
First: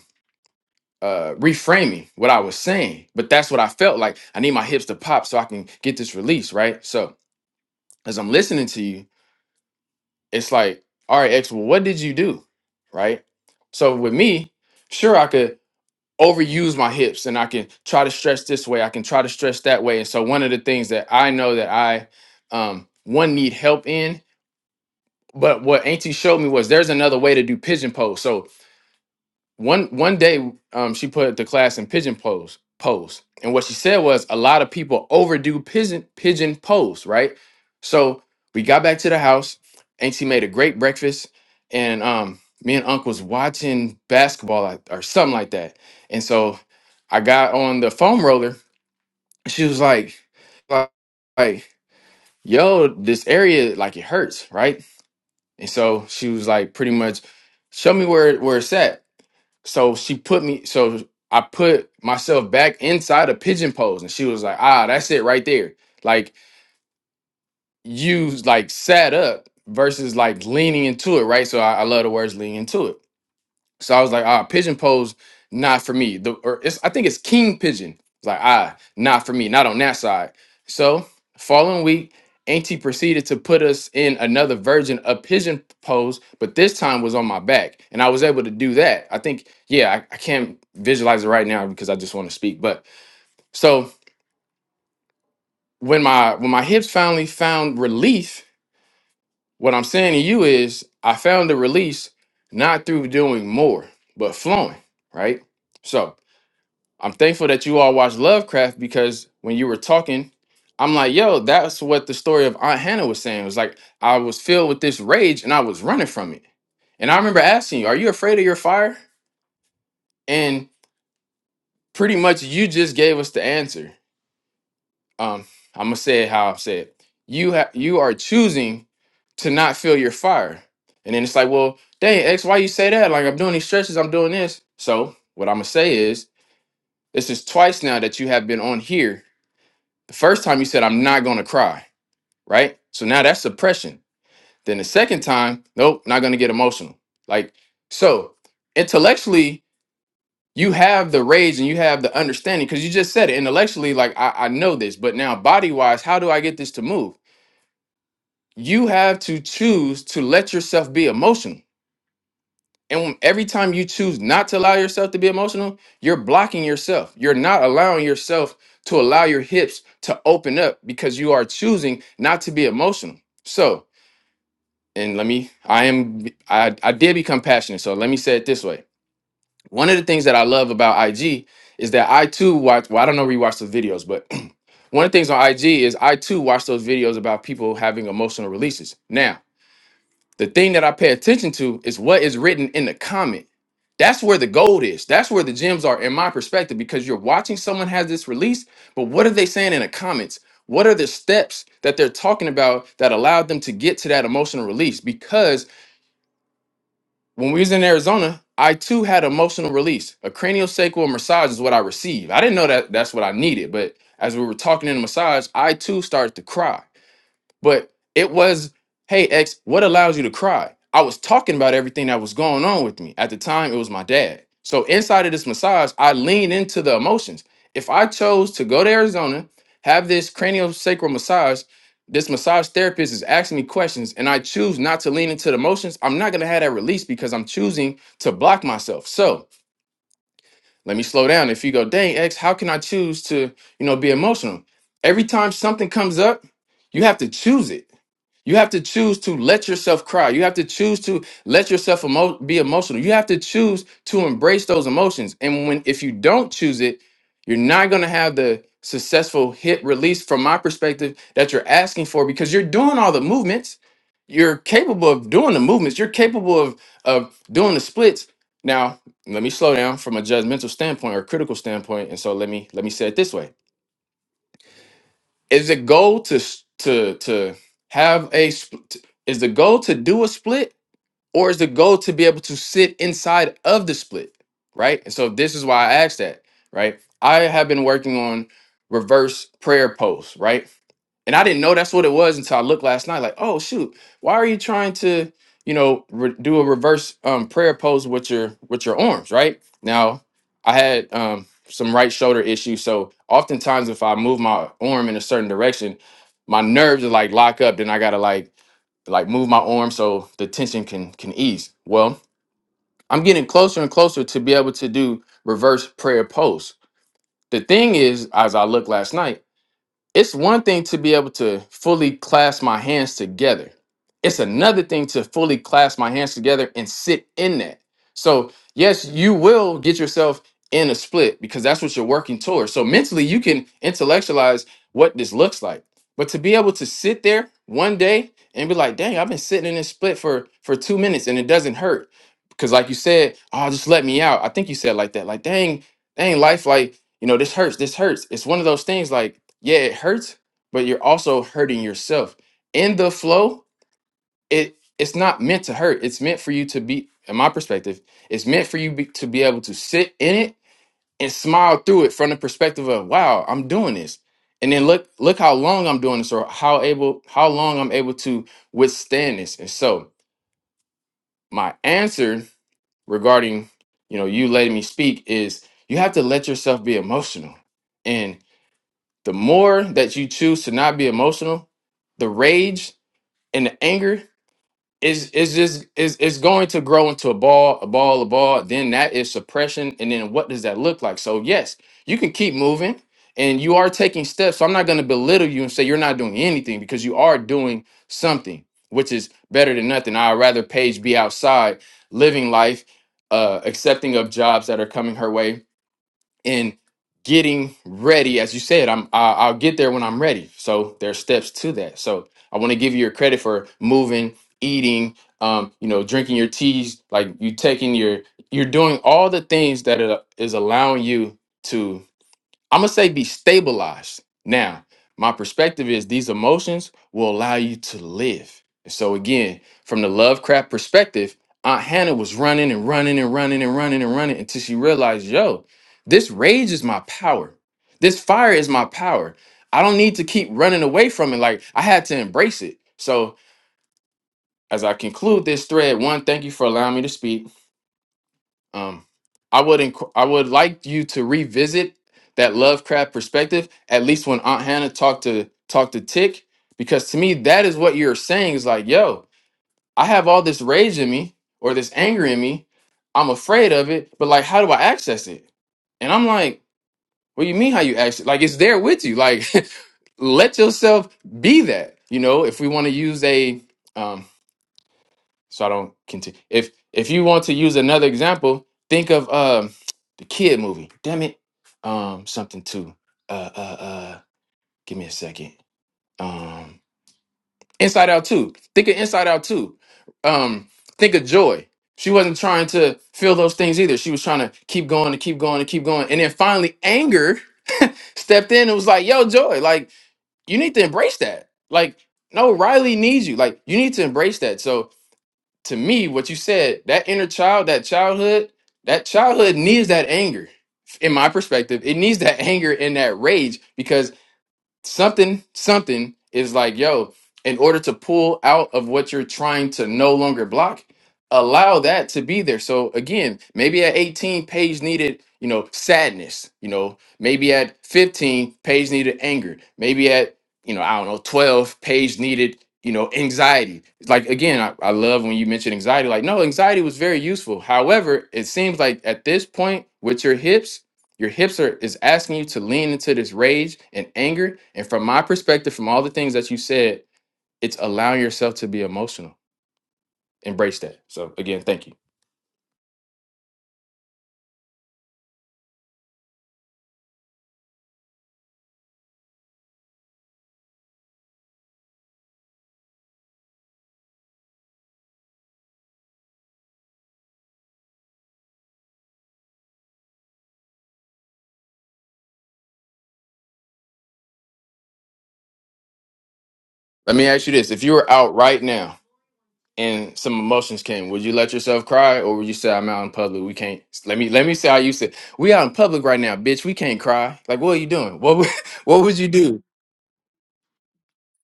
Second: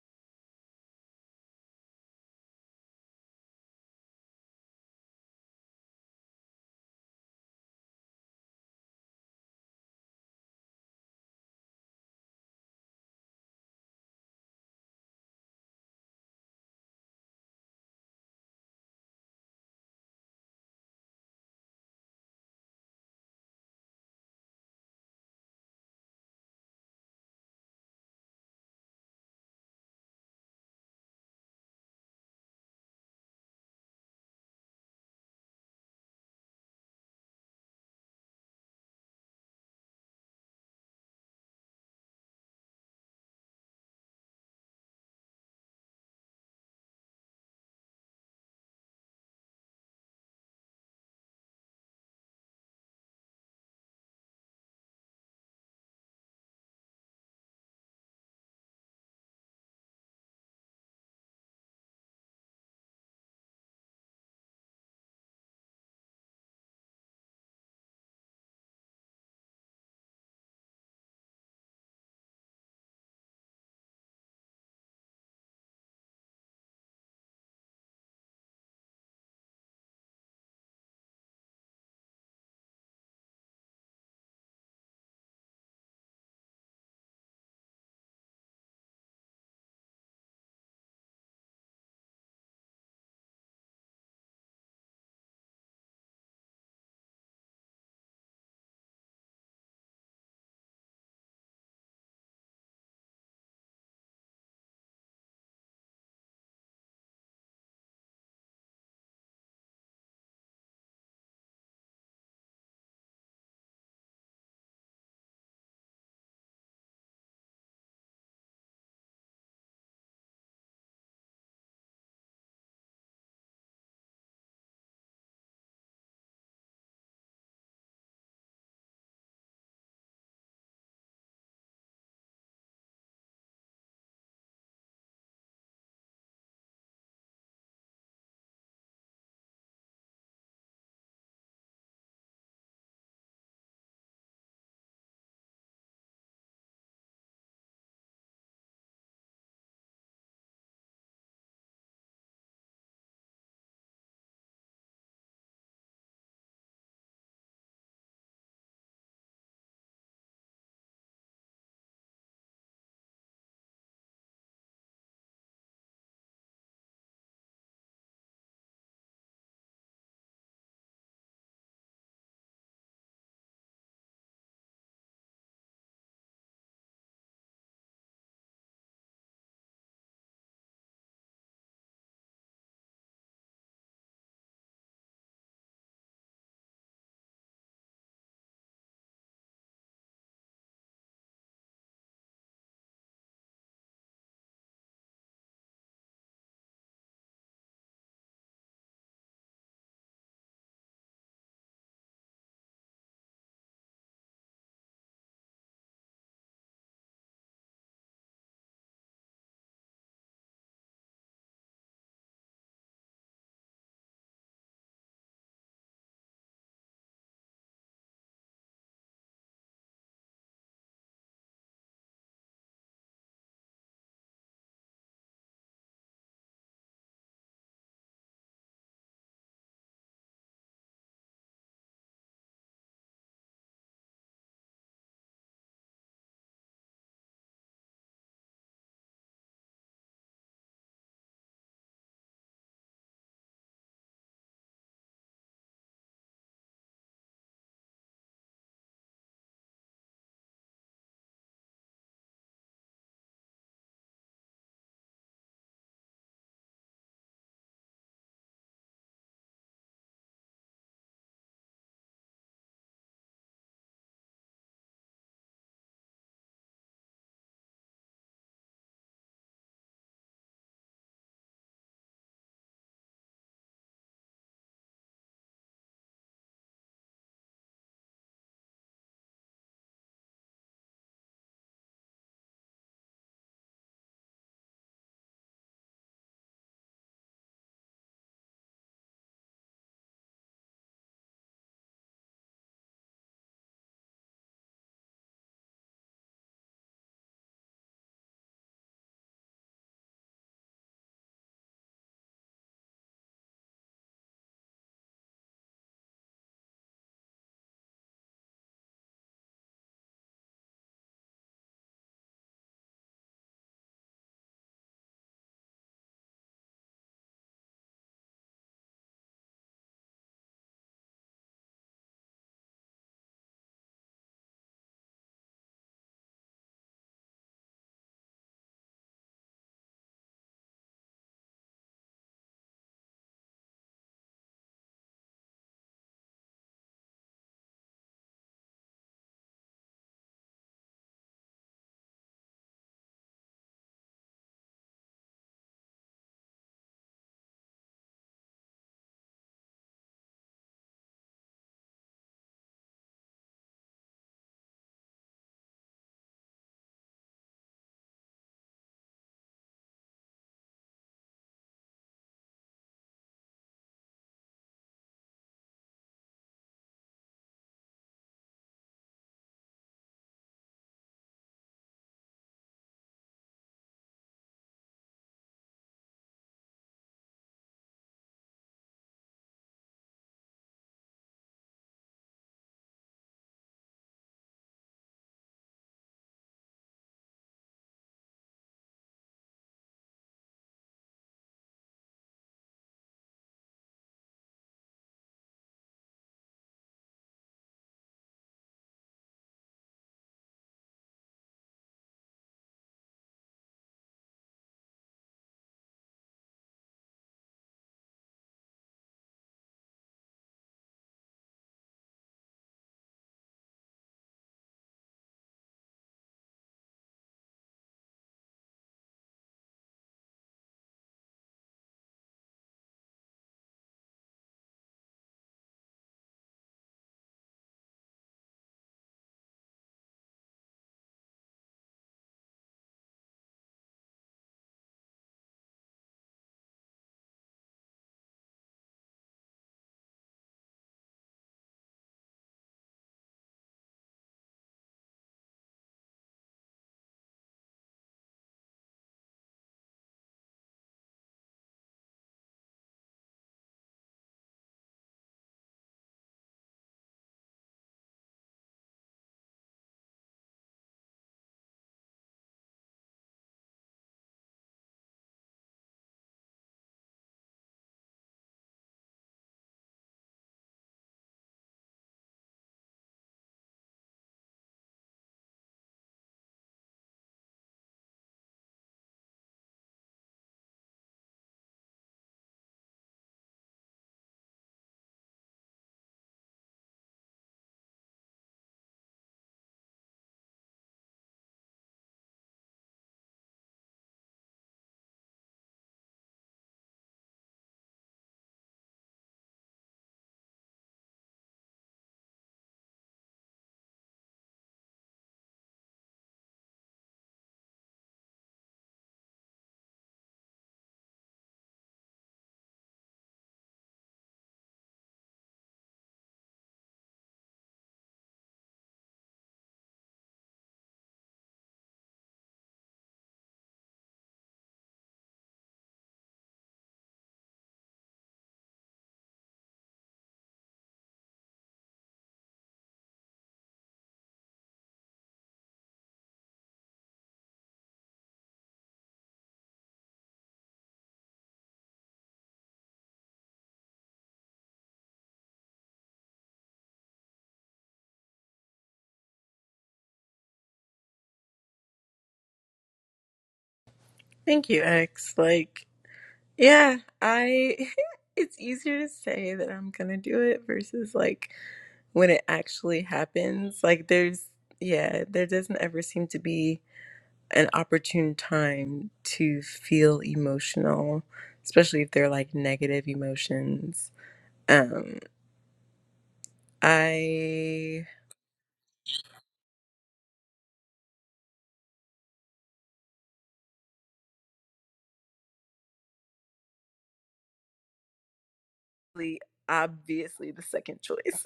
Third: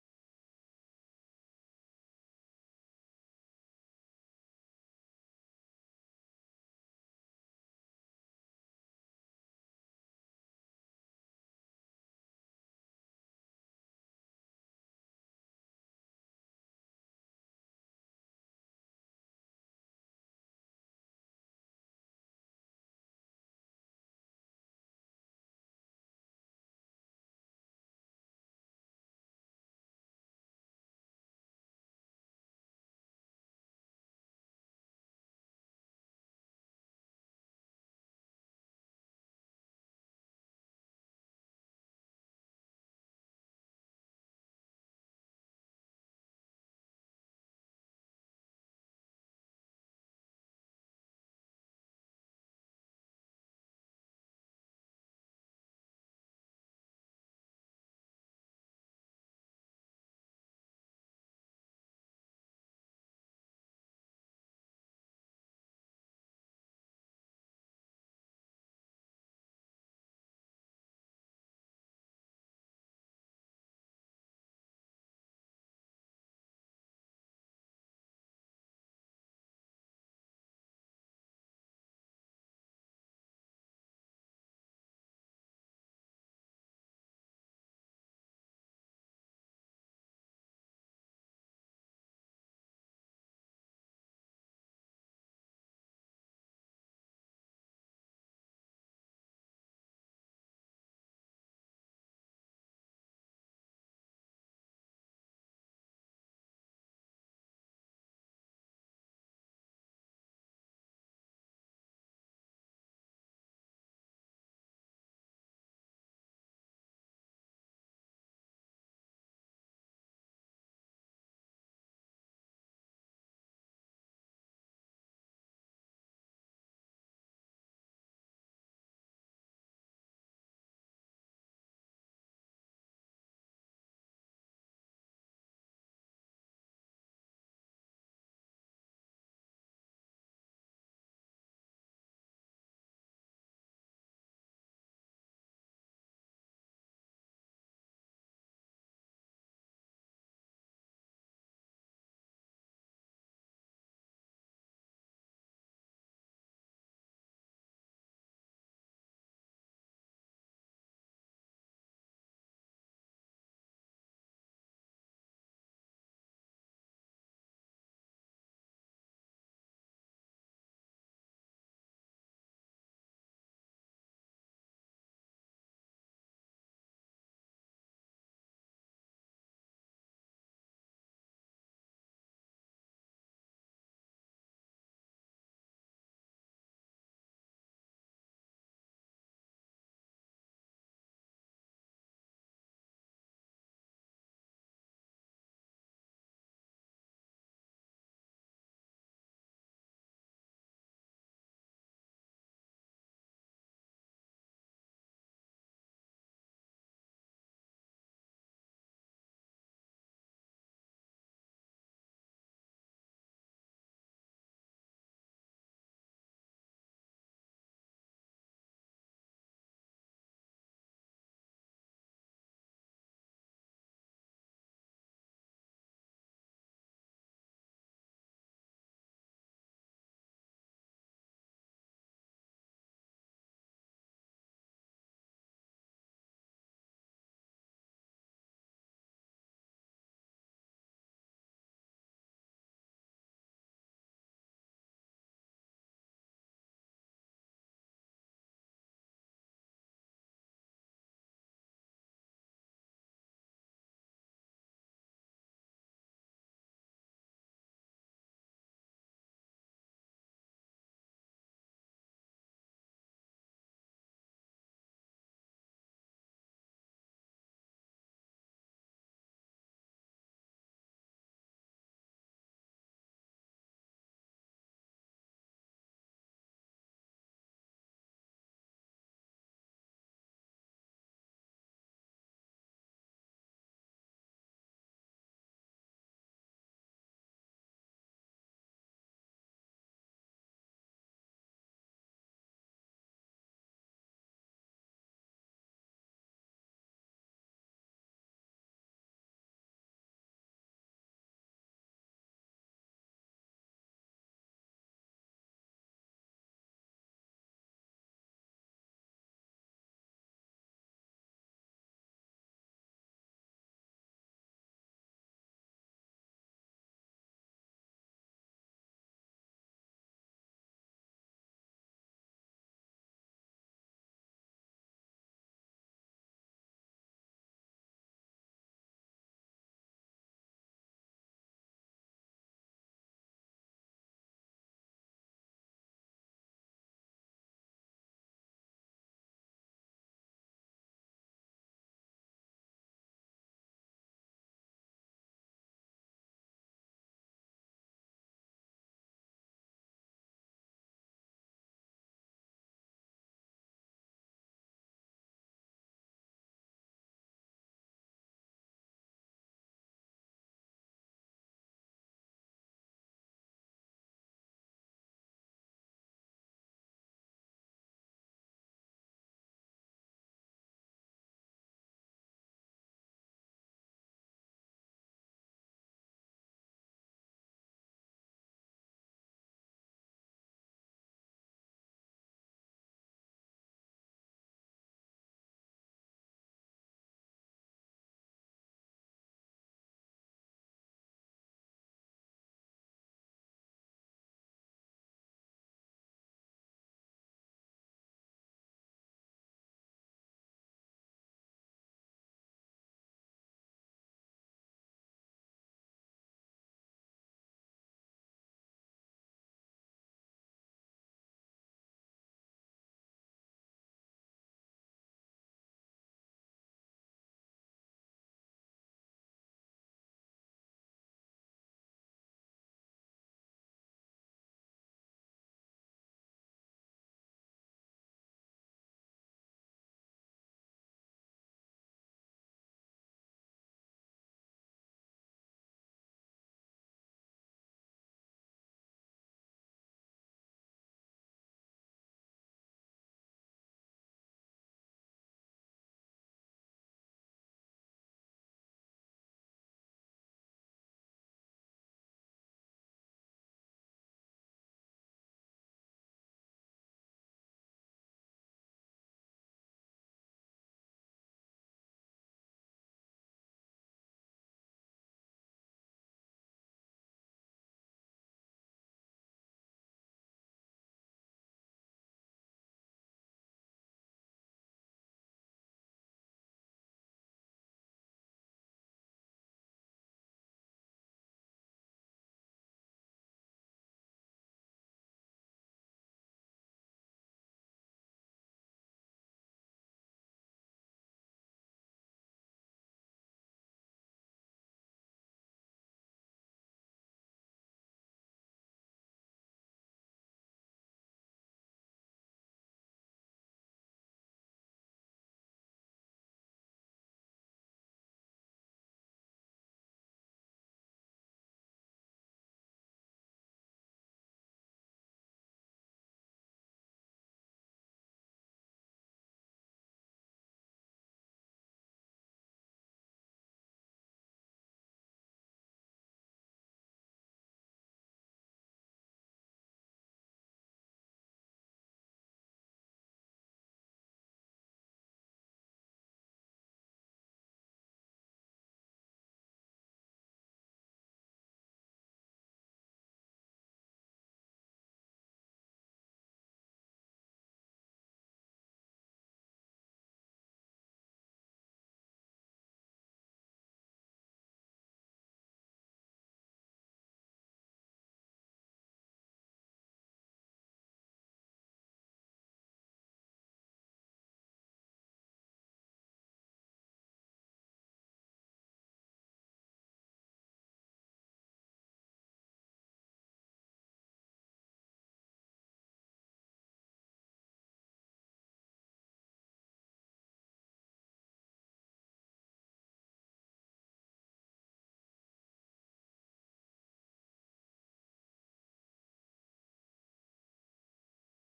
Speaker 2: uh reframing what I was saying, but that's what I felt like. I need my hips to pop so I can get this release, right? So as I'm listening to you, it's like, all right, X, well, what did you do? Right? So with me, sure I could overuse my hips and I can try to stretch this way, I can try to stretch that way. And so one of the things that I know that I um one need help in, but what Auntie showed me was there's another way to do pigeon pose. So one one day um she put the class in pigeon pose pose and what she said was a lot of people overdo pigeon pigeon pose right so we got back to the house and she made a great breakfast and um me and uncle was watching basketball like- or something like that and so i got on the foam roller and she was like like like, yo this area like it hurts right and so she was like pretty much show me where where it's at so she put me, so I put myself back inside a pigeon pose, and she was like, ah, that's it right there. Like you like sat up versus like leaning into it, right? So I, I love the words lean into it so I was like, ah, pigeon pose, not for me. The or it's I think it's king pigeon. It's like, ah, not for me, not on that side. So following week, Auntie proceeded to put us in another version of pigeon pose, but this time was on my back. And I was able to do that. I think, yeah, I, I can't visualize it right now because I just want to speak. But so when my when my hips finally found relief, what I'm saying to you is I found the release not through doing more, but flowing, right? So I'm thankful that you all watched Lovecraft because when you were talking, I'm like, yo, that's what the story of Aunt Hannah was saying. It was like I was filled with this rage and I was running from it. And I remember asking you, are you afraid of your fire? And pretty much you just gave us the answer. Um, I'm gonna say it how I said. it. You ha- you are choosing to not feel your fire. And then it's like, well, dang, X, why you say that? Like I'm doing these stretches, I'm doing this. So what I'm gonna say is, this is twice now that you have been on here The first time you said, I'm not going to cry, right? So now that's suppression. Then the second time, nope, not going to get emotional. Like, so intellectually, you have the rage and you have the understanding because you just said it intellectually, like, I, I know this, but now body wise, how do I get this to move? You have to choose to let yourself be emotional And when- every time you choose not to allow yourself to be emotional, you're blocking yourself. You're not allowing yourself to allow your hips to open up because you are choosing not to be emotional. So, and let me, I am, I, I did become passionate. So let me say it this way. One of the things that I love about IG is that I too watch, well, I don't know rewatch the videos, but one of the things on IG is I too watch those videos about people having emotional releases. Now, the thing that I pay attention to is what is written in the comment. That's where the gold is. That's where the gems are, in my perspective, because you're watching someone has this release, but what are they saying in the comments? What are the steps that they're talking about that allowed them to get to that emotional release? Because when we was in Arizona, I too had emotional release. A craniosacral massage is what I received. I didn't know that that's what I needed, but as we were talking in the massage, I too started to cry. But it was, hey, X, what allows you to cry? I was talking about everything that was going on with me. At the time, it was my dad. So inside of this massage, I lean into the emotions. If I chose to go to Arizona, have this craniosacral massage, this massage therapist is asking me questions, and I choose not to lean into the emotions, I'm not gonna have that release because I'm choosing to block myself. So let me slow down. If you go, dang, X, how can I choose to, you know, be emotional? Every time something comes up, you have to choose it you have to choose to let yourself cry. You have to choose to let yourself emo- be emotional. You have to choose to embrace those emotions. And when if you don't choose it, you're not going to have the successful hit release from my perspective that you're asking for because you're doing all the movements. You're capable of doing the movements. You're capable of of doing the splits. Now, let me slow down from a judgmental standpoint or critical standpoint. And so let me let me say it this way is the goal to s- to to have a sp- t- is the goal to do a split or is the goal to be able to sit inside of the split, right? And so this is why I asked that, right? I have been working on reverse prayer posts, right? and I didn't know that's what it was until I looked last night. Like, oh shoot, why are you trying to, you know, re- do a reverse um, prayer pose with your with your arms? Right now, I had um, some right shoulder issues, so oftentimes if I move my arm in a certain direction, my nerves are like lock up. Then I gotta like like move my arm so the tension can can ease. Well, I'm getting closer and closer to be able to do reverse prayer pose. The thing is, as I looked last night. It's one thing to be able to fully clasp my hands together. It's another thing to fully clasp my hands together and sit in that. So, yes, you will get yourself in a split because that's what you're working towards. So, mentally, you can intellectualize what this looks like. But to be able to sit there one day and be like, dang, I've been sitting in this split for, for two minutes and it doesn't hurt. Because, like you said, oh, just let me out. I think you said like that. Like, dang, dang, life, like, you know this hurts this hurts it's one of those things like yeah it hurts but you're also hurting yourself in the flow it it's not meant to hurt it's meant for you to be in my perspective it's meant for you be, to be able to sit in it and smile through it from the perspective of wow i'm doing this and then look look how long i'm doing this or how able how long i'm able to withstand this and so my answer regarding you know you letting me speak is you have to let yourself be emotional and. The more that you choose to not be emotional, the rage and the anger is is just is is going to grow into a ball, a ball, a ball. Then that is suppression, and then what does that look like? So yes, you can keep moving, and you are taking steps. So I'm not going to belittle you and say you're not doing anything because you are doing something, which is better than nothing. I'd rather Paige be outside living life, uh, accepting of jobs that are coming her way, in getting ready as you said i'm I, i'll get there when i'm ready so there's steps to that so i want to give you your credit for moving eating um you know drinking your teas like you taking your you're doing all the things that it is allowing you I'm gonna say be stabilized. Now, my perspective is these emotions will allow you to live. And so again, from the Lovecraft perspective, Aunt Hannah was running and running and running and running and running until she realized, yo, this rage is my power. This fire is my power. I don't need to keep running away from it. Like I had to embrace it. So as I conclude this thread, one, thank you for allowing me to speak. Um, I would inc- I would like you to revisit that Lovecraft perspective at least when Aunt Hannah talked to talked to Tick because to me that is what you're saying is like, yo, I have all this rage in me or this anger in me. I'm afraid of it, but like, how do I access it? And I'm like, what do you mean how you access? it? Like, it's there with you. Like, let yourself be that. You know, if we want to use a um, so I don't continue. If if you want to use another example, think of um the kid movie. Damn it, um something too. Uh uh uh. Give me a second. Um, Inside Out two. Think of Inside Out two. Um, think of Joy. She wasn't trying to feel those things either. She was trying to keep going and keep going and keep going. And then finally, anger stepped in and was like, "Yo, Joy, like you need to embrace that. Like, no, Riley needs you. Like, you need to embrace that." So to me, what you said, that inner child, that childhood, that childhood needs that anger. In my perspective, it needs that anger and that rage because something something is like yo in order to pull out of what you're trying to no longer block allow that to be there so again maybe at 18 page needed you know sadness you know maybe at 15 page needed anger maybe at you know i don't know 12 page needed you know anxiety It's like again I, I love when you mention anxiety like no anxiety was very useful however it seems like at this point with your hips your hips are is asking you to lean into this rage and anger. And from my perspective, from all the things that you said, it's allowing yourself to be emotional. Embrace that. So again, thank you.
Speaker 1: Thank you, X. Like Yeah, I it's easier to say that I'm gonna do it versus like when it actually happens. Like there's yeah, there doesn't ever seem to be an opportune time to feel emotional, especially if they're like negative emotions. Um,
Speaker 2: Let me ask you this. If you
Speaker 1: I
Speaker 2: were out right now and some emotions came, would you let yourself cry or would you say I'm out in public? We can't let me let me say how you said, we out in public right now, bitch. We can't cry. Like, what are you doing? What would what would you do?
Speaker 1: obviously the second choice.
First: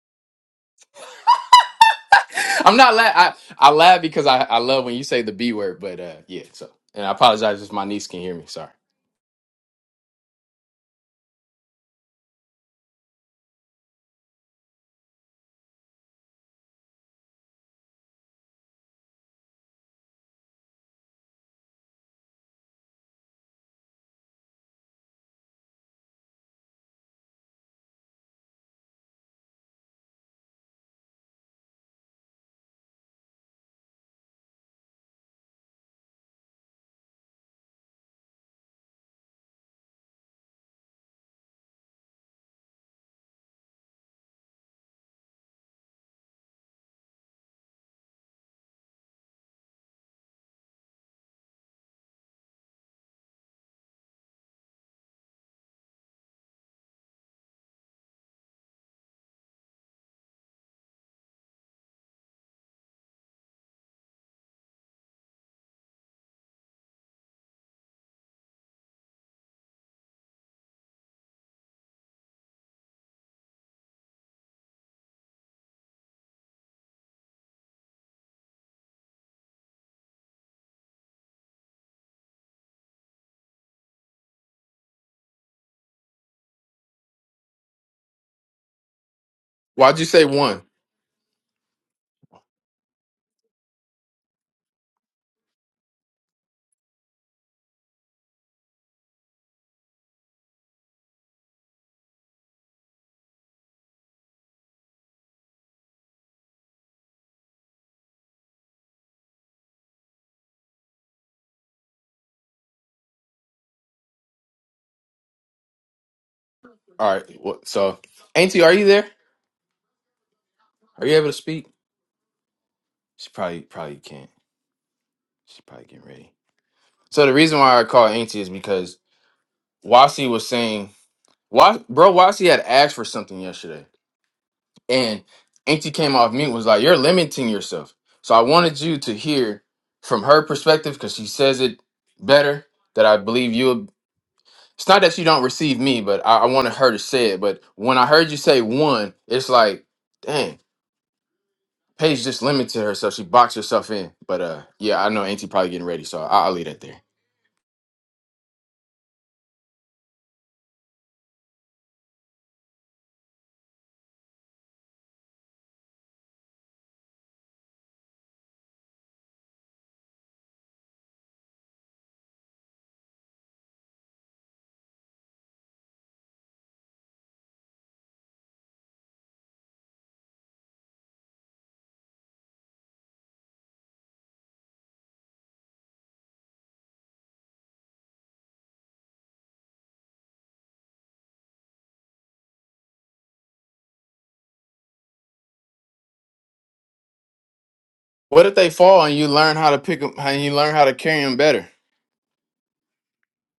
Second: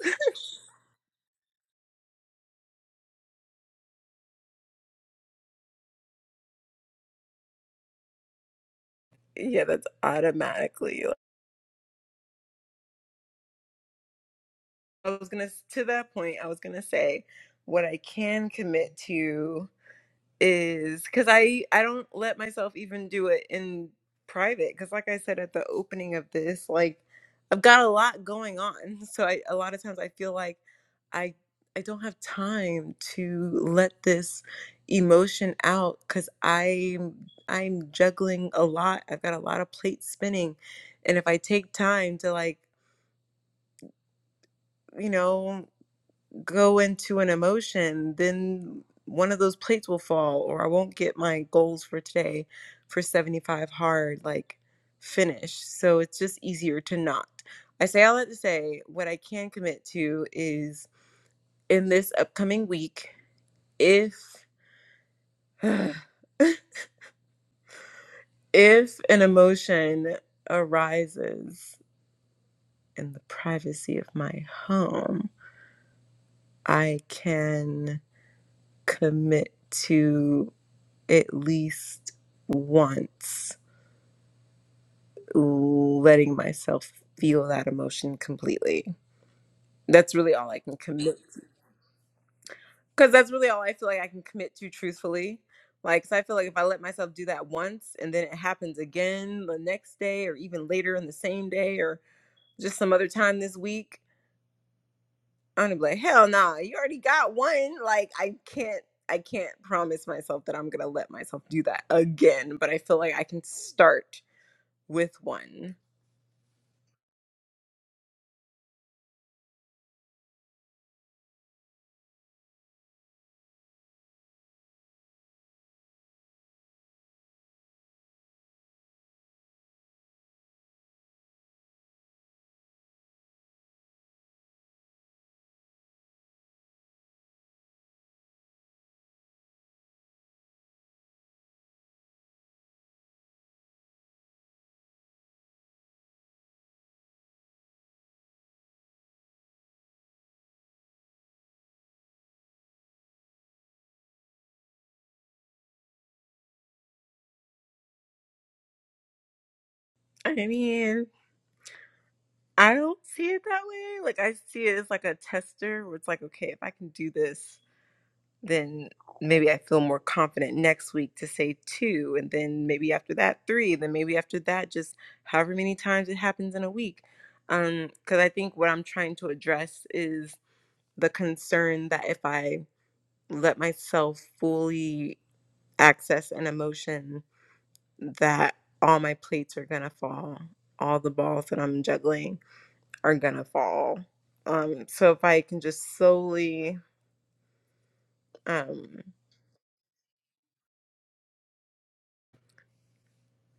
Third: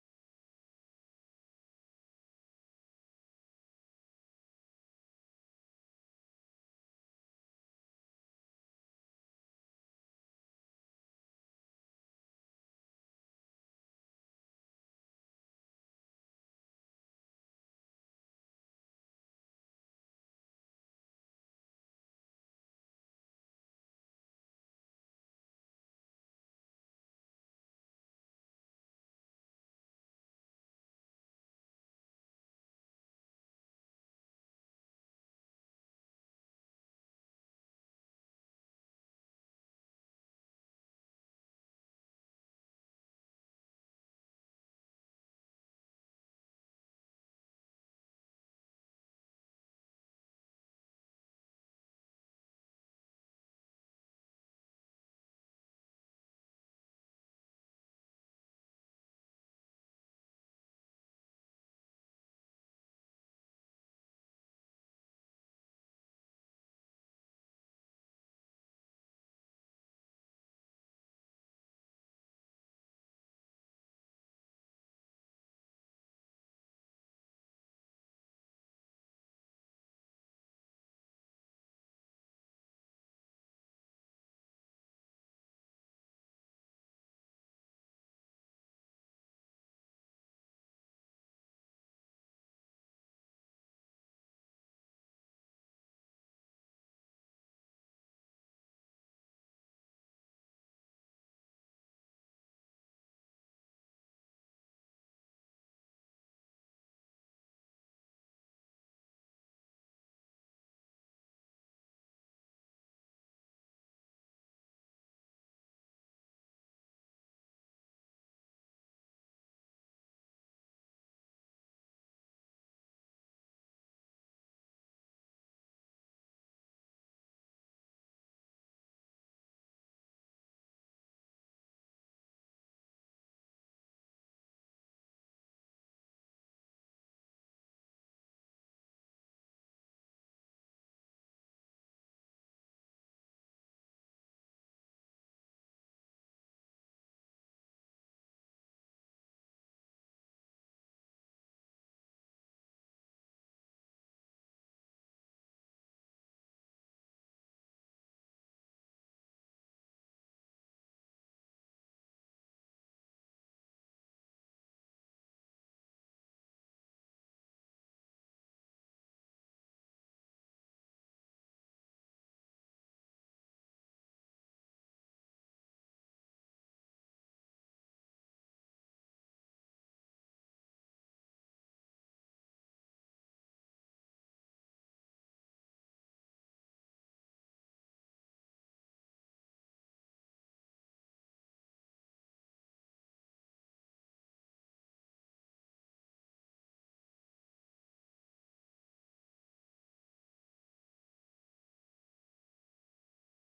Speaker 2: I'm not la- I, I laugh because I, I love when you say the B word, but uh yeah, so and I apologize if my niece can hear me. Sorry.
Speaker 1: yeah, that's automatically. like, I was gonna to that point, I was gonna say what I can commit to is because I I don't let myself even do it in private because like I said at the opening of this like I've got a lot going on so I a lot of times I feel like I I don't have time to let this emotion out because I'm I'm juggling a lot I've got a lot of plates spinning and if I take time to like you know go into an emotion, then one of those plates will fall, or I won't get my goals for today for 75 hard, like finish. So it's just easier to not. I say all that to say what I can commit to is in this upcoming week, if if an emotion arises in the privacy of my home, I can commit to at least once letting myself feel that emotion completely.
Speaker 2: Why'd you
Speaker 1: That's
Speaker 2: say
Speaker 1: really all I
Speaker 2: one?
Speaker 1: can commit because that's really all I feel like I can commit to truthfully. Like, 'cause I feel like if I let myself do that once and then it happens again the next day or even later in the same day or just some other time this week, I'm gonna be like, hell nah, you already got one. Like, I can't, I can't promise myself that I'm gonna let myself do that again, but I feel like I can start with one
Speaker 2: All right. Well, so, Auntie, are you there? Are you able to speak? She probably probably can't. She's probably getting ready. So the reason why I call Auntie is because Wasi was saying, "Wa- bro, Wasi had asked for something yesterday, and Auntie came off mute and was like, "You're limiting yourself." So I wanted you to hear from her perspective because she says it better. That I believe you. It's not that you don't receive me, but I, I wanted her to say it. But when I heard you say one, it's like, dang. Paige just limited herself. She boxed herself in. But uh, yeah, I know Auntie probably getting ready, so I- I'll leave that there.
Speaker 1: I mean, I don't see it that way. Like I see it as like a tester where it's like, okay, if I can do this, then maybe I feel more confident next week to say two, and then maybe after that three, and then maybe after that just however many times it happens in a week. Um, because I think what I'm trying to address is the concern that if I let myself fully access an emotion, that all my plates are gonna fall, all the balls that I'm juggling are gonna fall. Um, so if I can just slowly,
Speaker 2: What if they
Speaker 1: um,
Speaker 2: fall and you learn how to pick them and you learn how to carry them better?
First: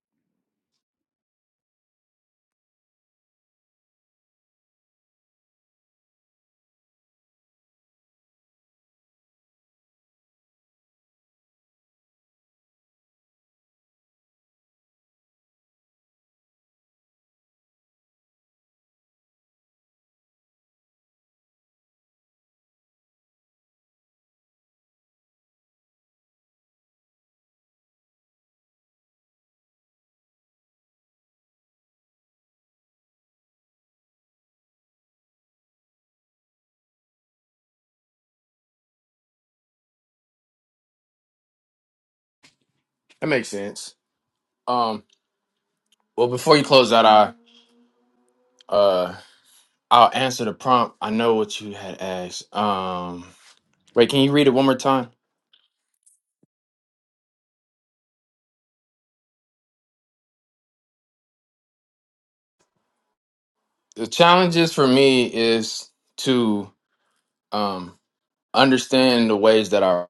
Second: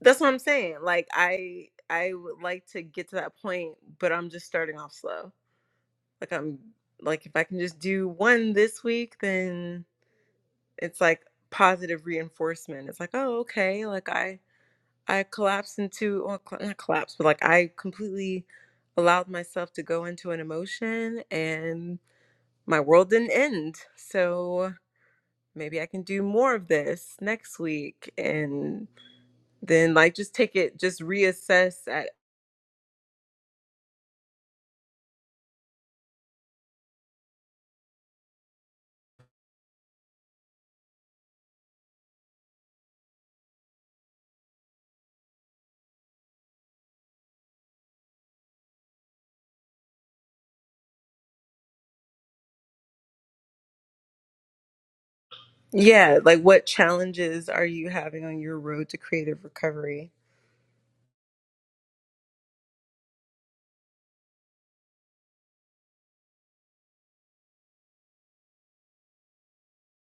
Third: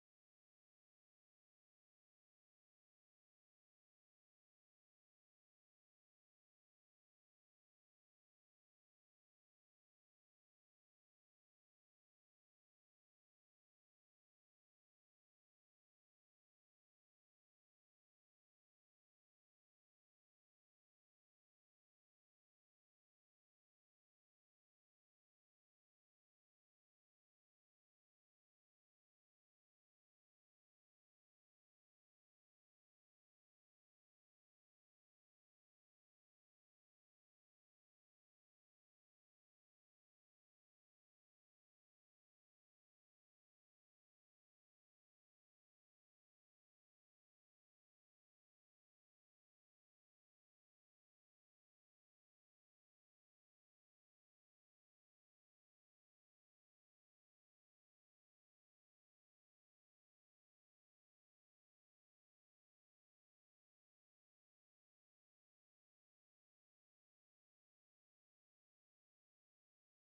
Speaker 1: that's what I'm saying. Like I, I would like to get to that point, but I'm just starting off slow. Like I'm, like if I can just do one this week, then it's like positive reinforcement. It's like, oh, okay, like I, I collapsed into, well, cl- not collapse, but like I completely allowed myself to go into an emotion and my world didn't end. So maybe I can do more of this next week and then like just take it just reassess at
Speaker 2: That makes sense. Um, well, before you close out, I uh, I'll answer the prompt. I know what you had asked. Um, wait, can you read it one more time?
Speaker 1: yeah, like what challenges are you having on your road to creative recovery?
Speaker 2: The challenges for me is to um understand the ways that our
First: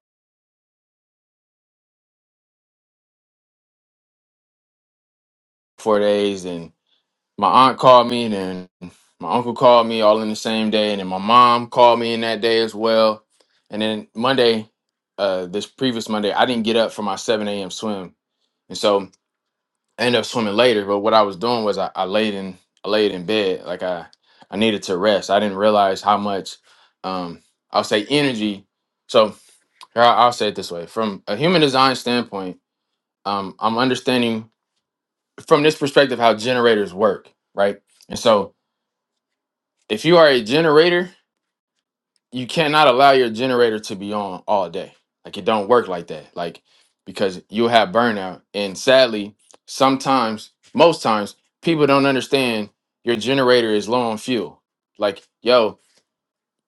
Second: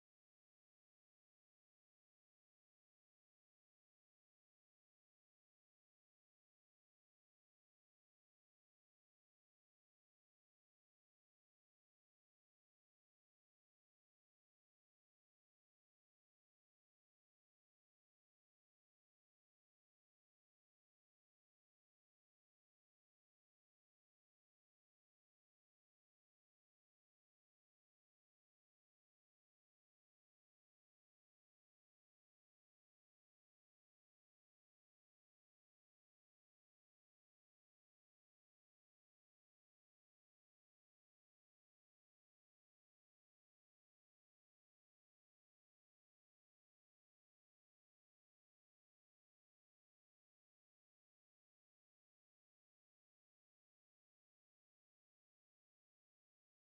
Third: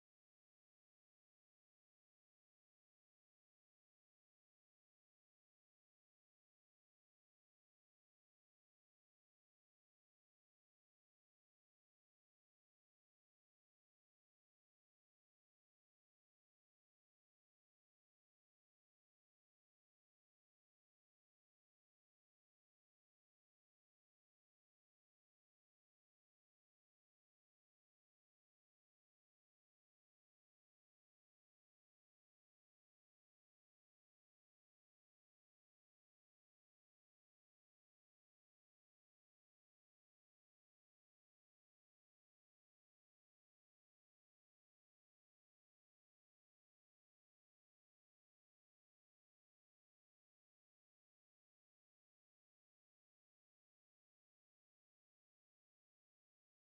Speaker 2: four days and my aunt called me and then my uncle called me all in the same day and then my mom called me in that day as well and then monday uh this previous monday i didn't get up for my 7 a.m swim and so i ended up swimming later but what i was doing was i, I laid in i laid in bed like i i needed to rest i didn't realize how much um i'll say energy so here, I- i'll say it this way from a human design standpoint um i'm understanding from this perspective how generators work right and so If you are a generator, you cannot allow your generator to be on all day. Like it don't work like that. Like because you'll have burnout. And sadly, sometimes, most times, people don't understand your generator is low on fuel. Like, yo,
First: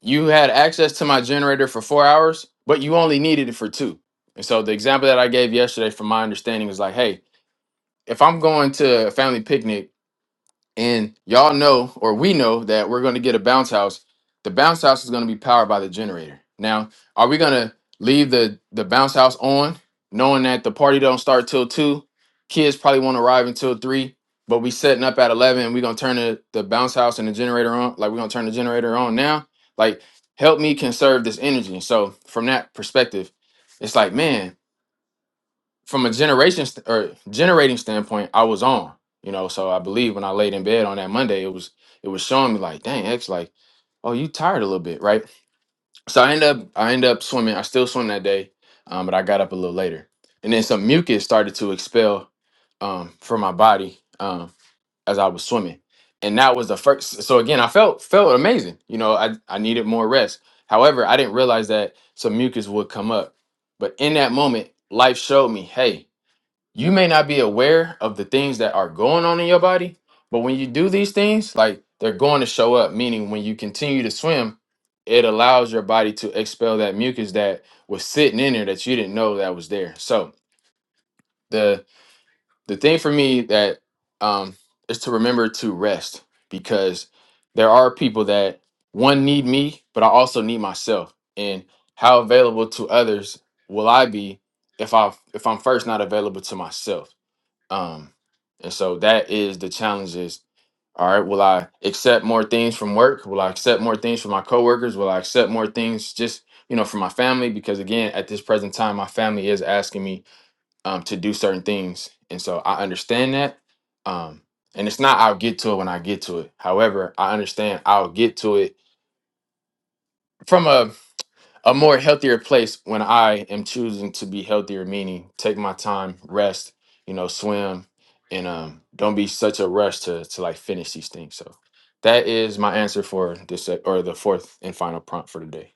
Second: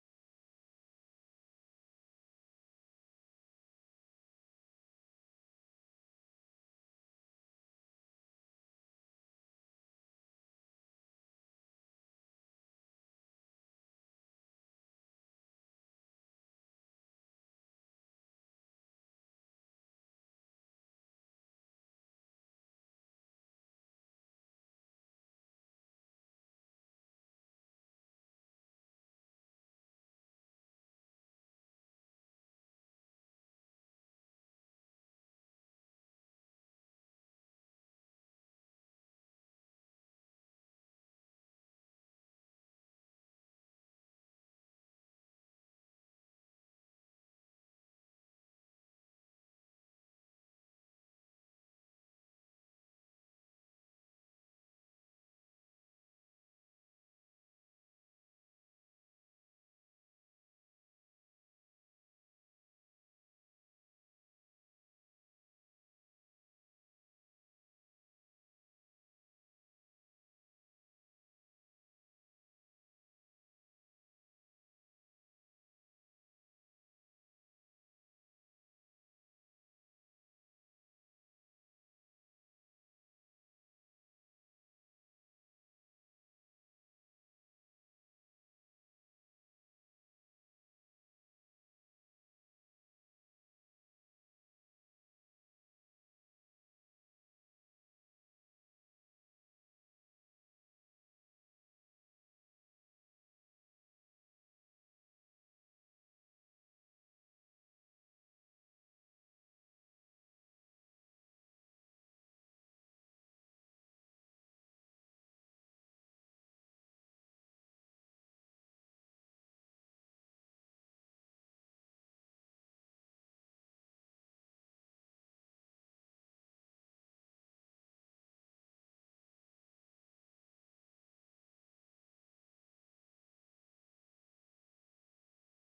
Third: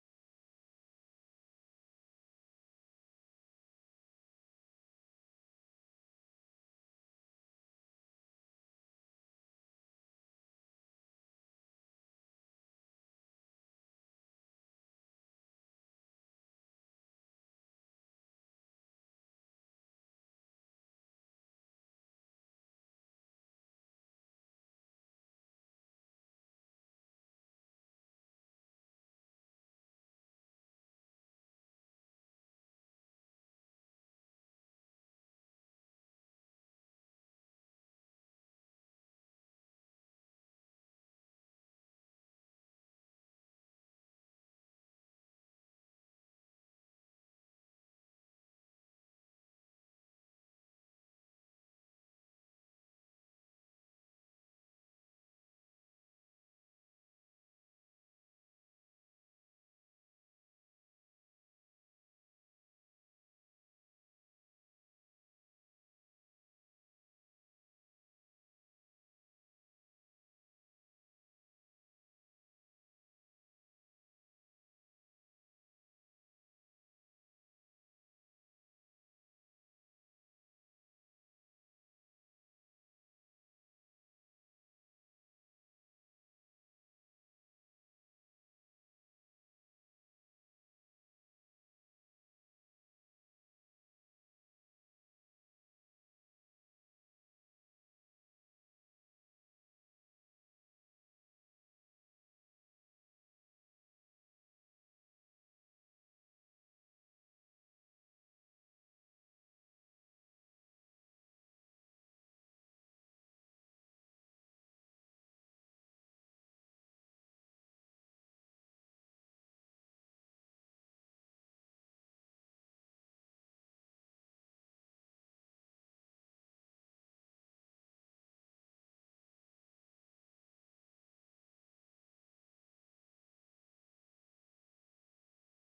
Speaker 2: you had access to my generator for four hours, but you only needed it for two. And so the example that I gave yesterday, from my understanding, was like, hey, if I'm going to a family picnic and y'all know, or we know, that we're going to get a bounce house. The bounce house is going to be powered by the generator. Now, are we going to leave the the bounce house on, knowing that the party don't start till two? Kids probably won't arrive until three, but we setting up at eleven. And we're going to turn the, the bounce house and the generator on. Like we're going to turn the generator on now. Like, help me conserve this energy. So from that perspective, it's like, man, from a generation st- or generating standpoint, I was on. You know, so I believe when I laid in bed on that Monday, it was it was showing me like, dang, X, like, oh, you tired a little bit, right? So I end up I end up swimming. I still swim that day, um, but I got up a little later, and then some mucus started to expel um, from my body um, as I was swimming, and that was the first. So again, I felt felt amazing. You know, I I needed more rest. However, I didn't realize that some mucus would come up, but in that moment, life showed me, hey, you may not be aware of the things that are going on in your body, but when you do these things, like they're going to show up, meaning when you continue to swim, it allows your body to expel that mucus that was sitting in there that you didn't know that was there. So the the thing for me that um is to remember to rest because there are people that one need me, but I also need myself. And how available to others will I be if I if I'm first not available to myself? Um, and so that is the challenges. All right, will I accept more things from work? Will I accept more things from my coworkers? Will I accept more things just you know from my family? Because again, at this present time, my family is asking me um, to do certain things, and so I understand that. Um, and it's not I'll get to it when I get to it. However, I understand I'll get to it from a a more healthier place when I am choosing to be healthier, meaning take my time, rest, you know, swim, and um, don't be such a rush to to like finish these things. So that is my answer for this sec- or the fourth and final prompt for today.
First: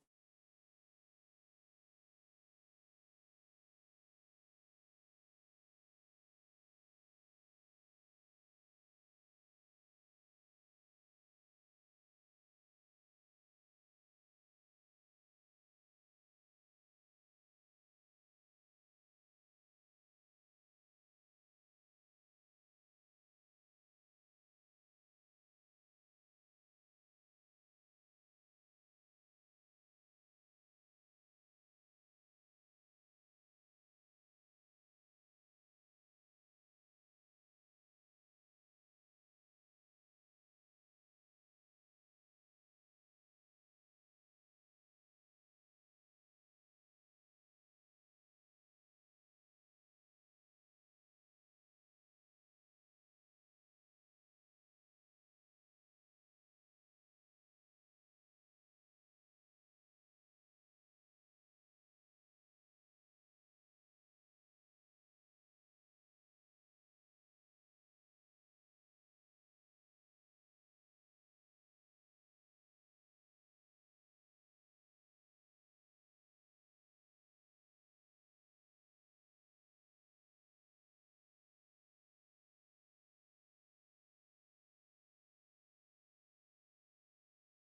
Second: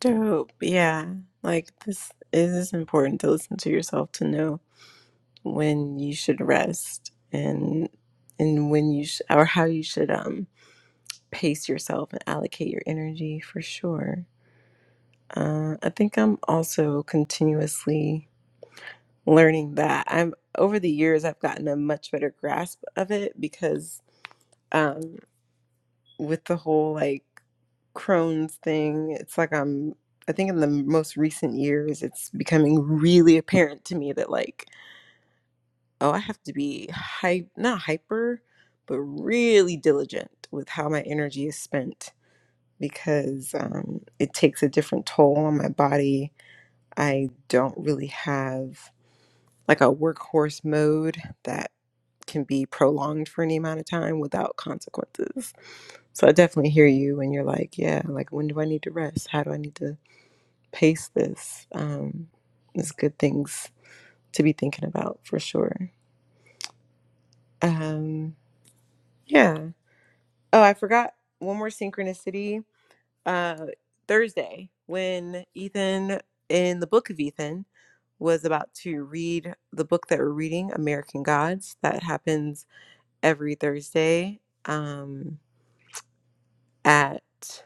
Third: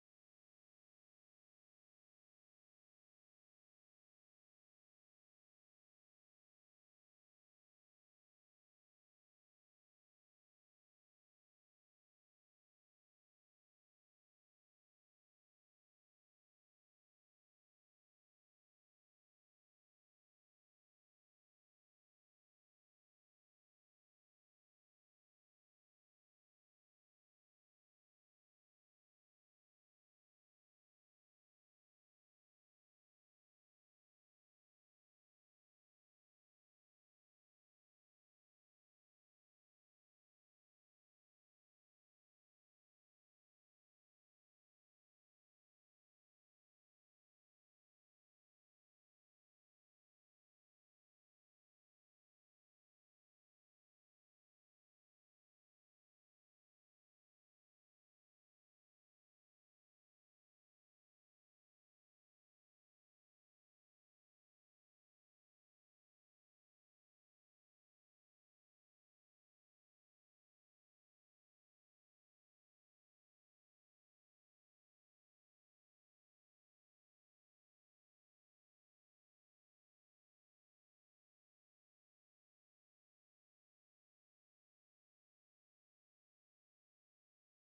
Speaker 1: Dope. Yeah. Like this it is important to listen to yourself to know when you should rest and and when you sh- or how you should um pace yourself and allocate your energy for sure. Uh, I think I'm also continuously learning that. I'm over the years I've gotten a much better grasp of it because um with the whole like Crohn's thing, it's like I'm I think in the most recent years it's becoming really apparent to me that like oh, I have to be hy not hyper, but really diligent with how my energy is spent because um it takes a different toll on my body. I don't really have like a workhorse mode that can be prolonged for any amount of time without consequences. So I definitely hear you when you're like, yeah, like when do I need to rest? How do I need to pace this? Um, it's good things to be thinking about for sure. Um, yeah. Oh, I forgot one more synchronicity. Uh, Thursday when Ethan in the book of Ethan was about to read the book that we're reading, American Gods. That happens every Thursday. Um, at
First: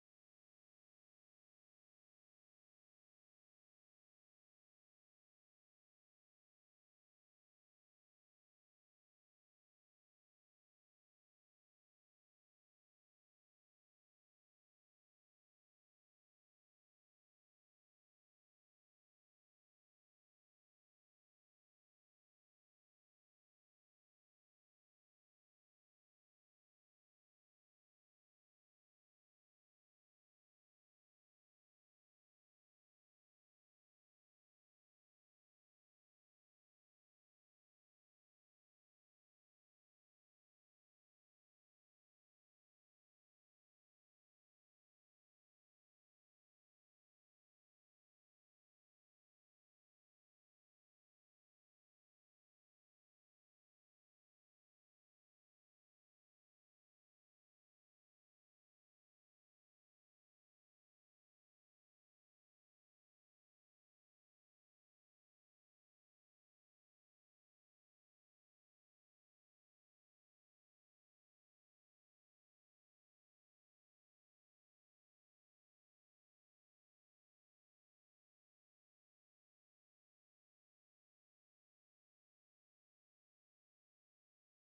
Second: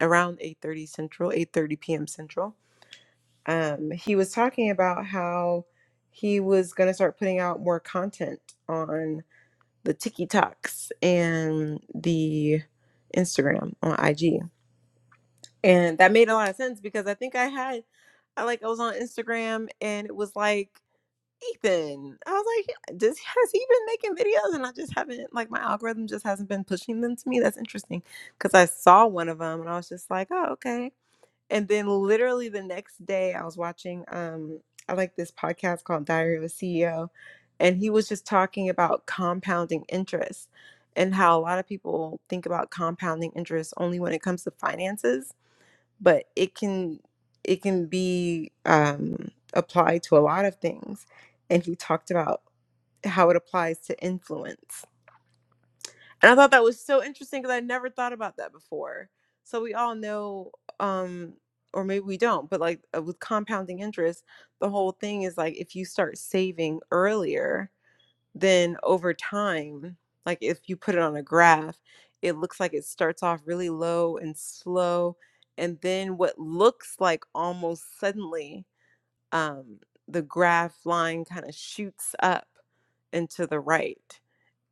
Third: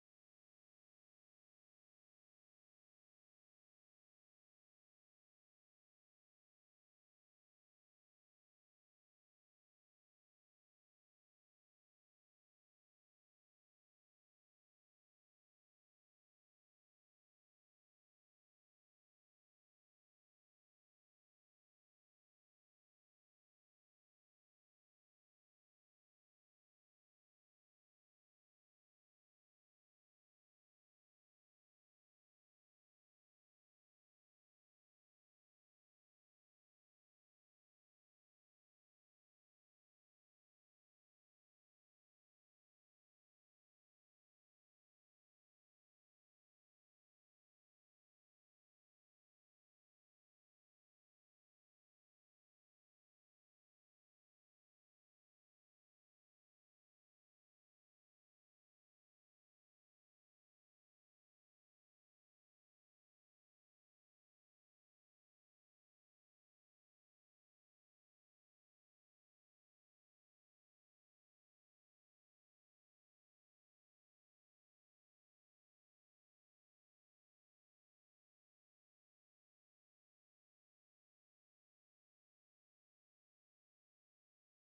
Speaker 1: around 8:30 Central, 8:30 p.m. Central. Um, he was talking about how he was going to start putting out more content on the TikToks and the Instagram on IG. And that made a lot of sense because I think I had I like I was on Instagram and it was like Ethan. I was like, "Yeah, does has he been making videos? And I just haven't like my algorithm just hasn't been pushing them to me. That's interesting because I saw one of them and I was just like, oh okay. And then literally the next day I was watching um I like this podcast called Diary of a CEO and he was just talking about compounding interest and how a lot of people think about compounding interest only when it comes to finances, but it can it can be um applied to a lot of things. And he talked about how it applies to influence and I thought that was so interesting because I never thought about that before. So we all know, um, or maybe we don't, but like uh, with compounding interest, the whole thing is like if you start saving earlier, then over time, like if you put it on a graph, it looks like it starts off really low and slow. And then what looks like almost suddenly, um, the graph line kind of shoots up and to the right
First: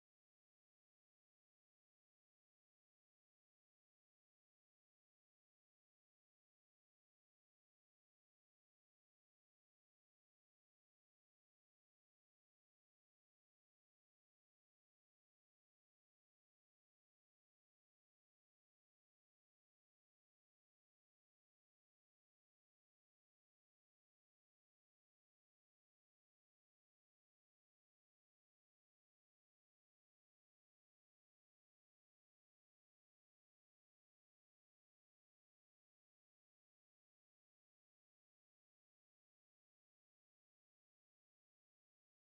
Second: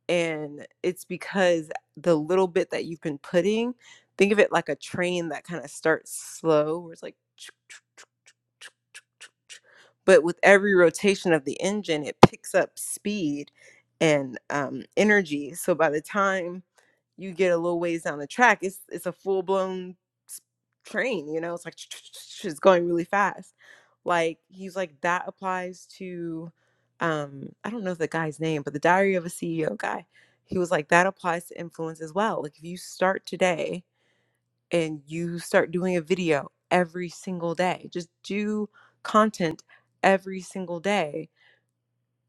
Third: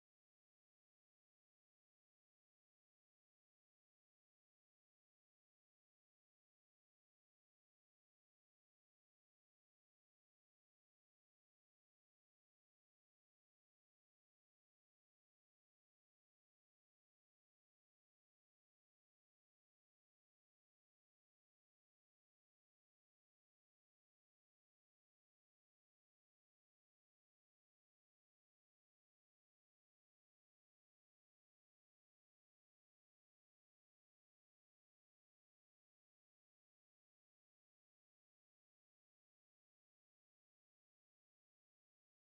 Speaker 1: and it's because the little bit that you've been putting think of it like a train that kind of starts slow where it's like but with every rotation of the engine, it picks up speed and um, energy. So by the time you get a little ways down the track, it's it's a full blown train. You know, it's like it's going really fast. Like he's like that applies to, um, I don't know the guy's name, but the Diary of a CEO guy. He was like that applies to influence as well. Like if you start today and you start doing a video every single day. Just do content every single day.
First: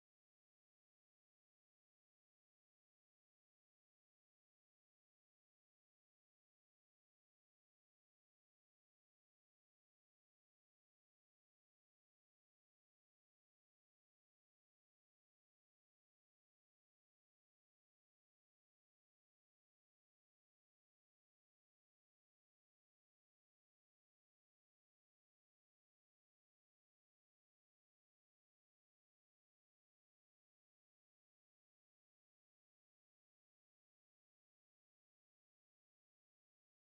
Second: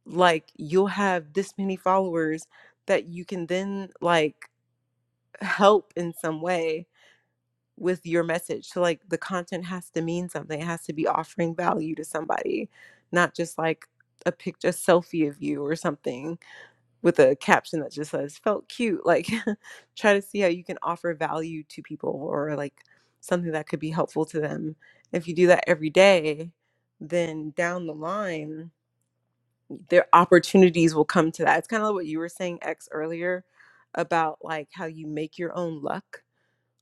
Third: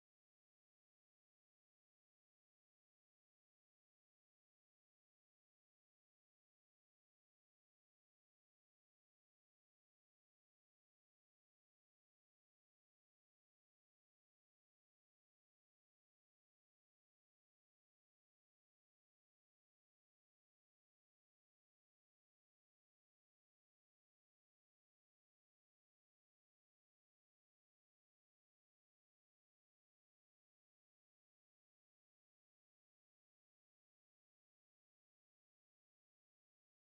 Speaker 1: Like you'll have this many followers that you can then like help in some way with your message. So like the content has to mean something. It has to be offering value to somebody, not just like a picture a selfie of you or something with a caption that just says felt cute like try to see how you can offer value to people or like something that could be helpful to them if you do that every day then down the line their opportunities will come to that it's kind of like what you were saying x earlier about like how you make your own luck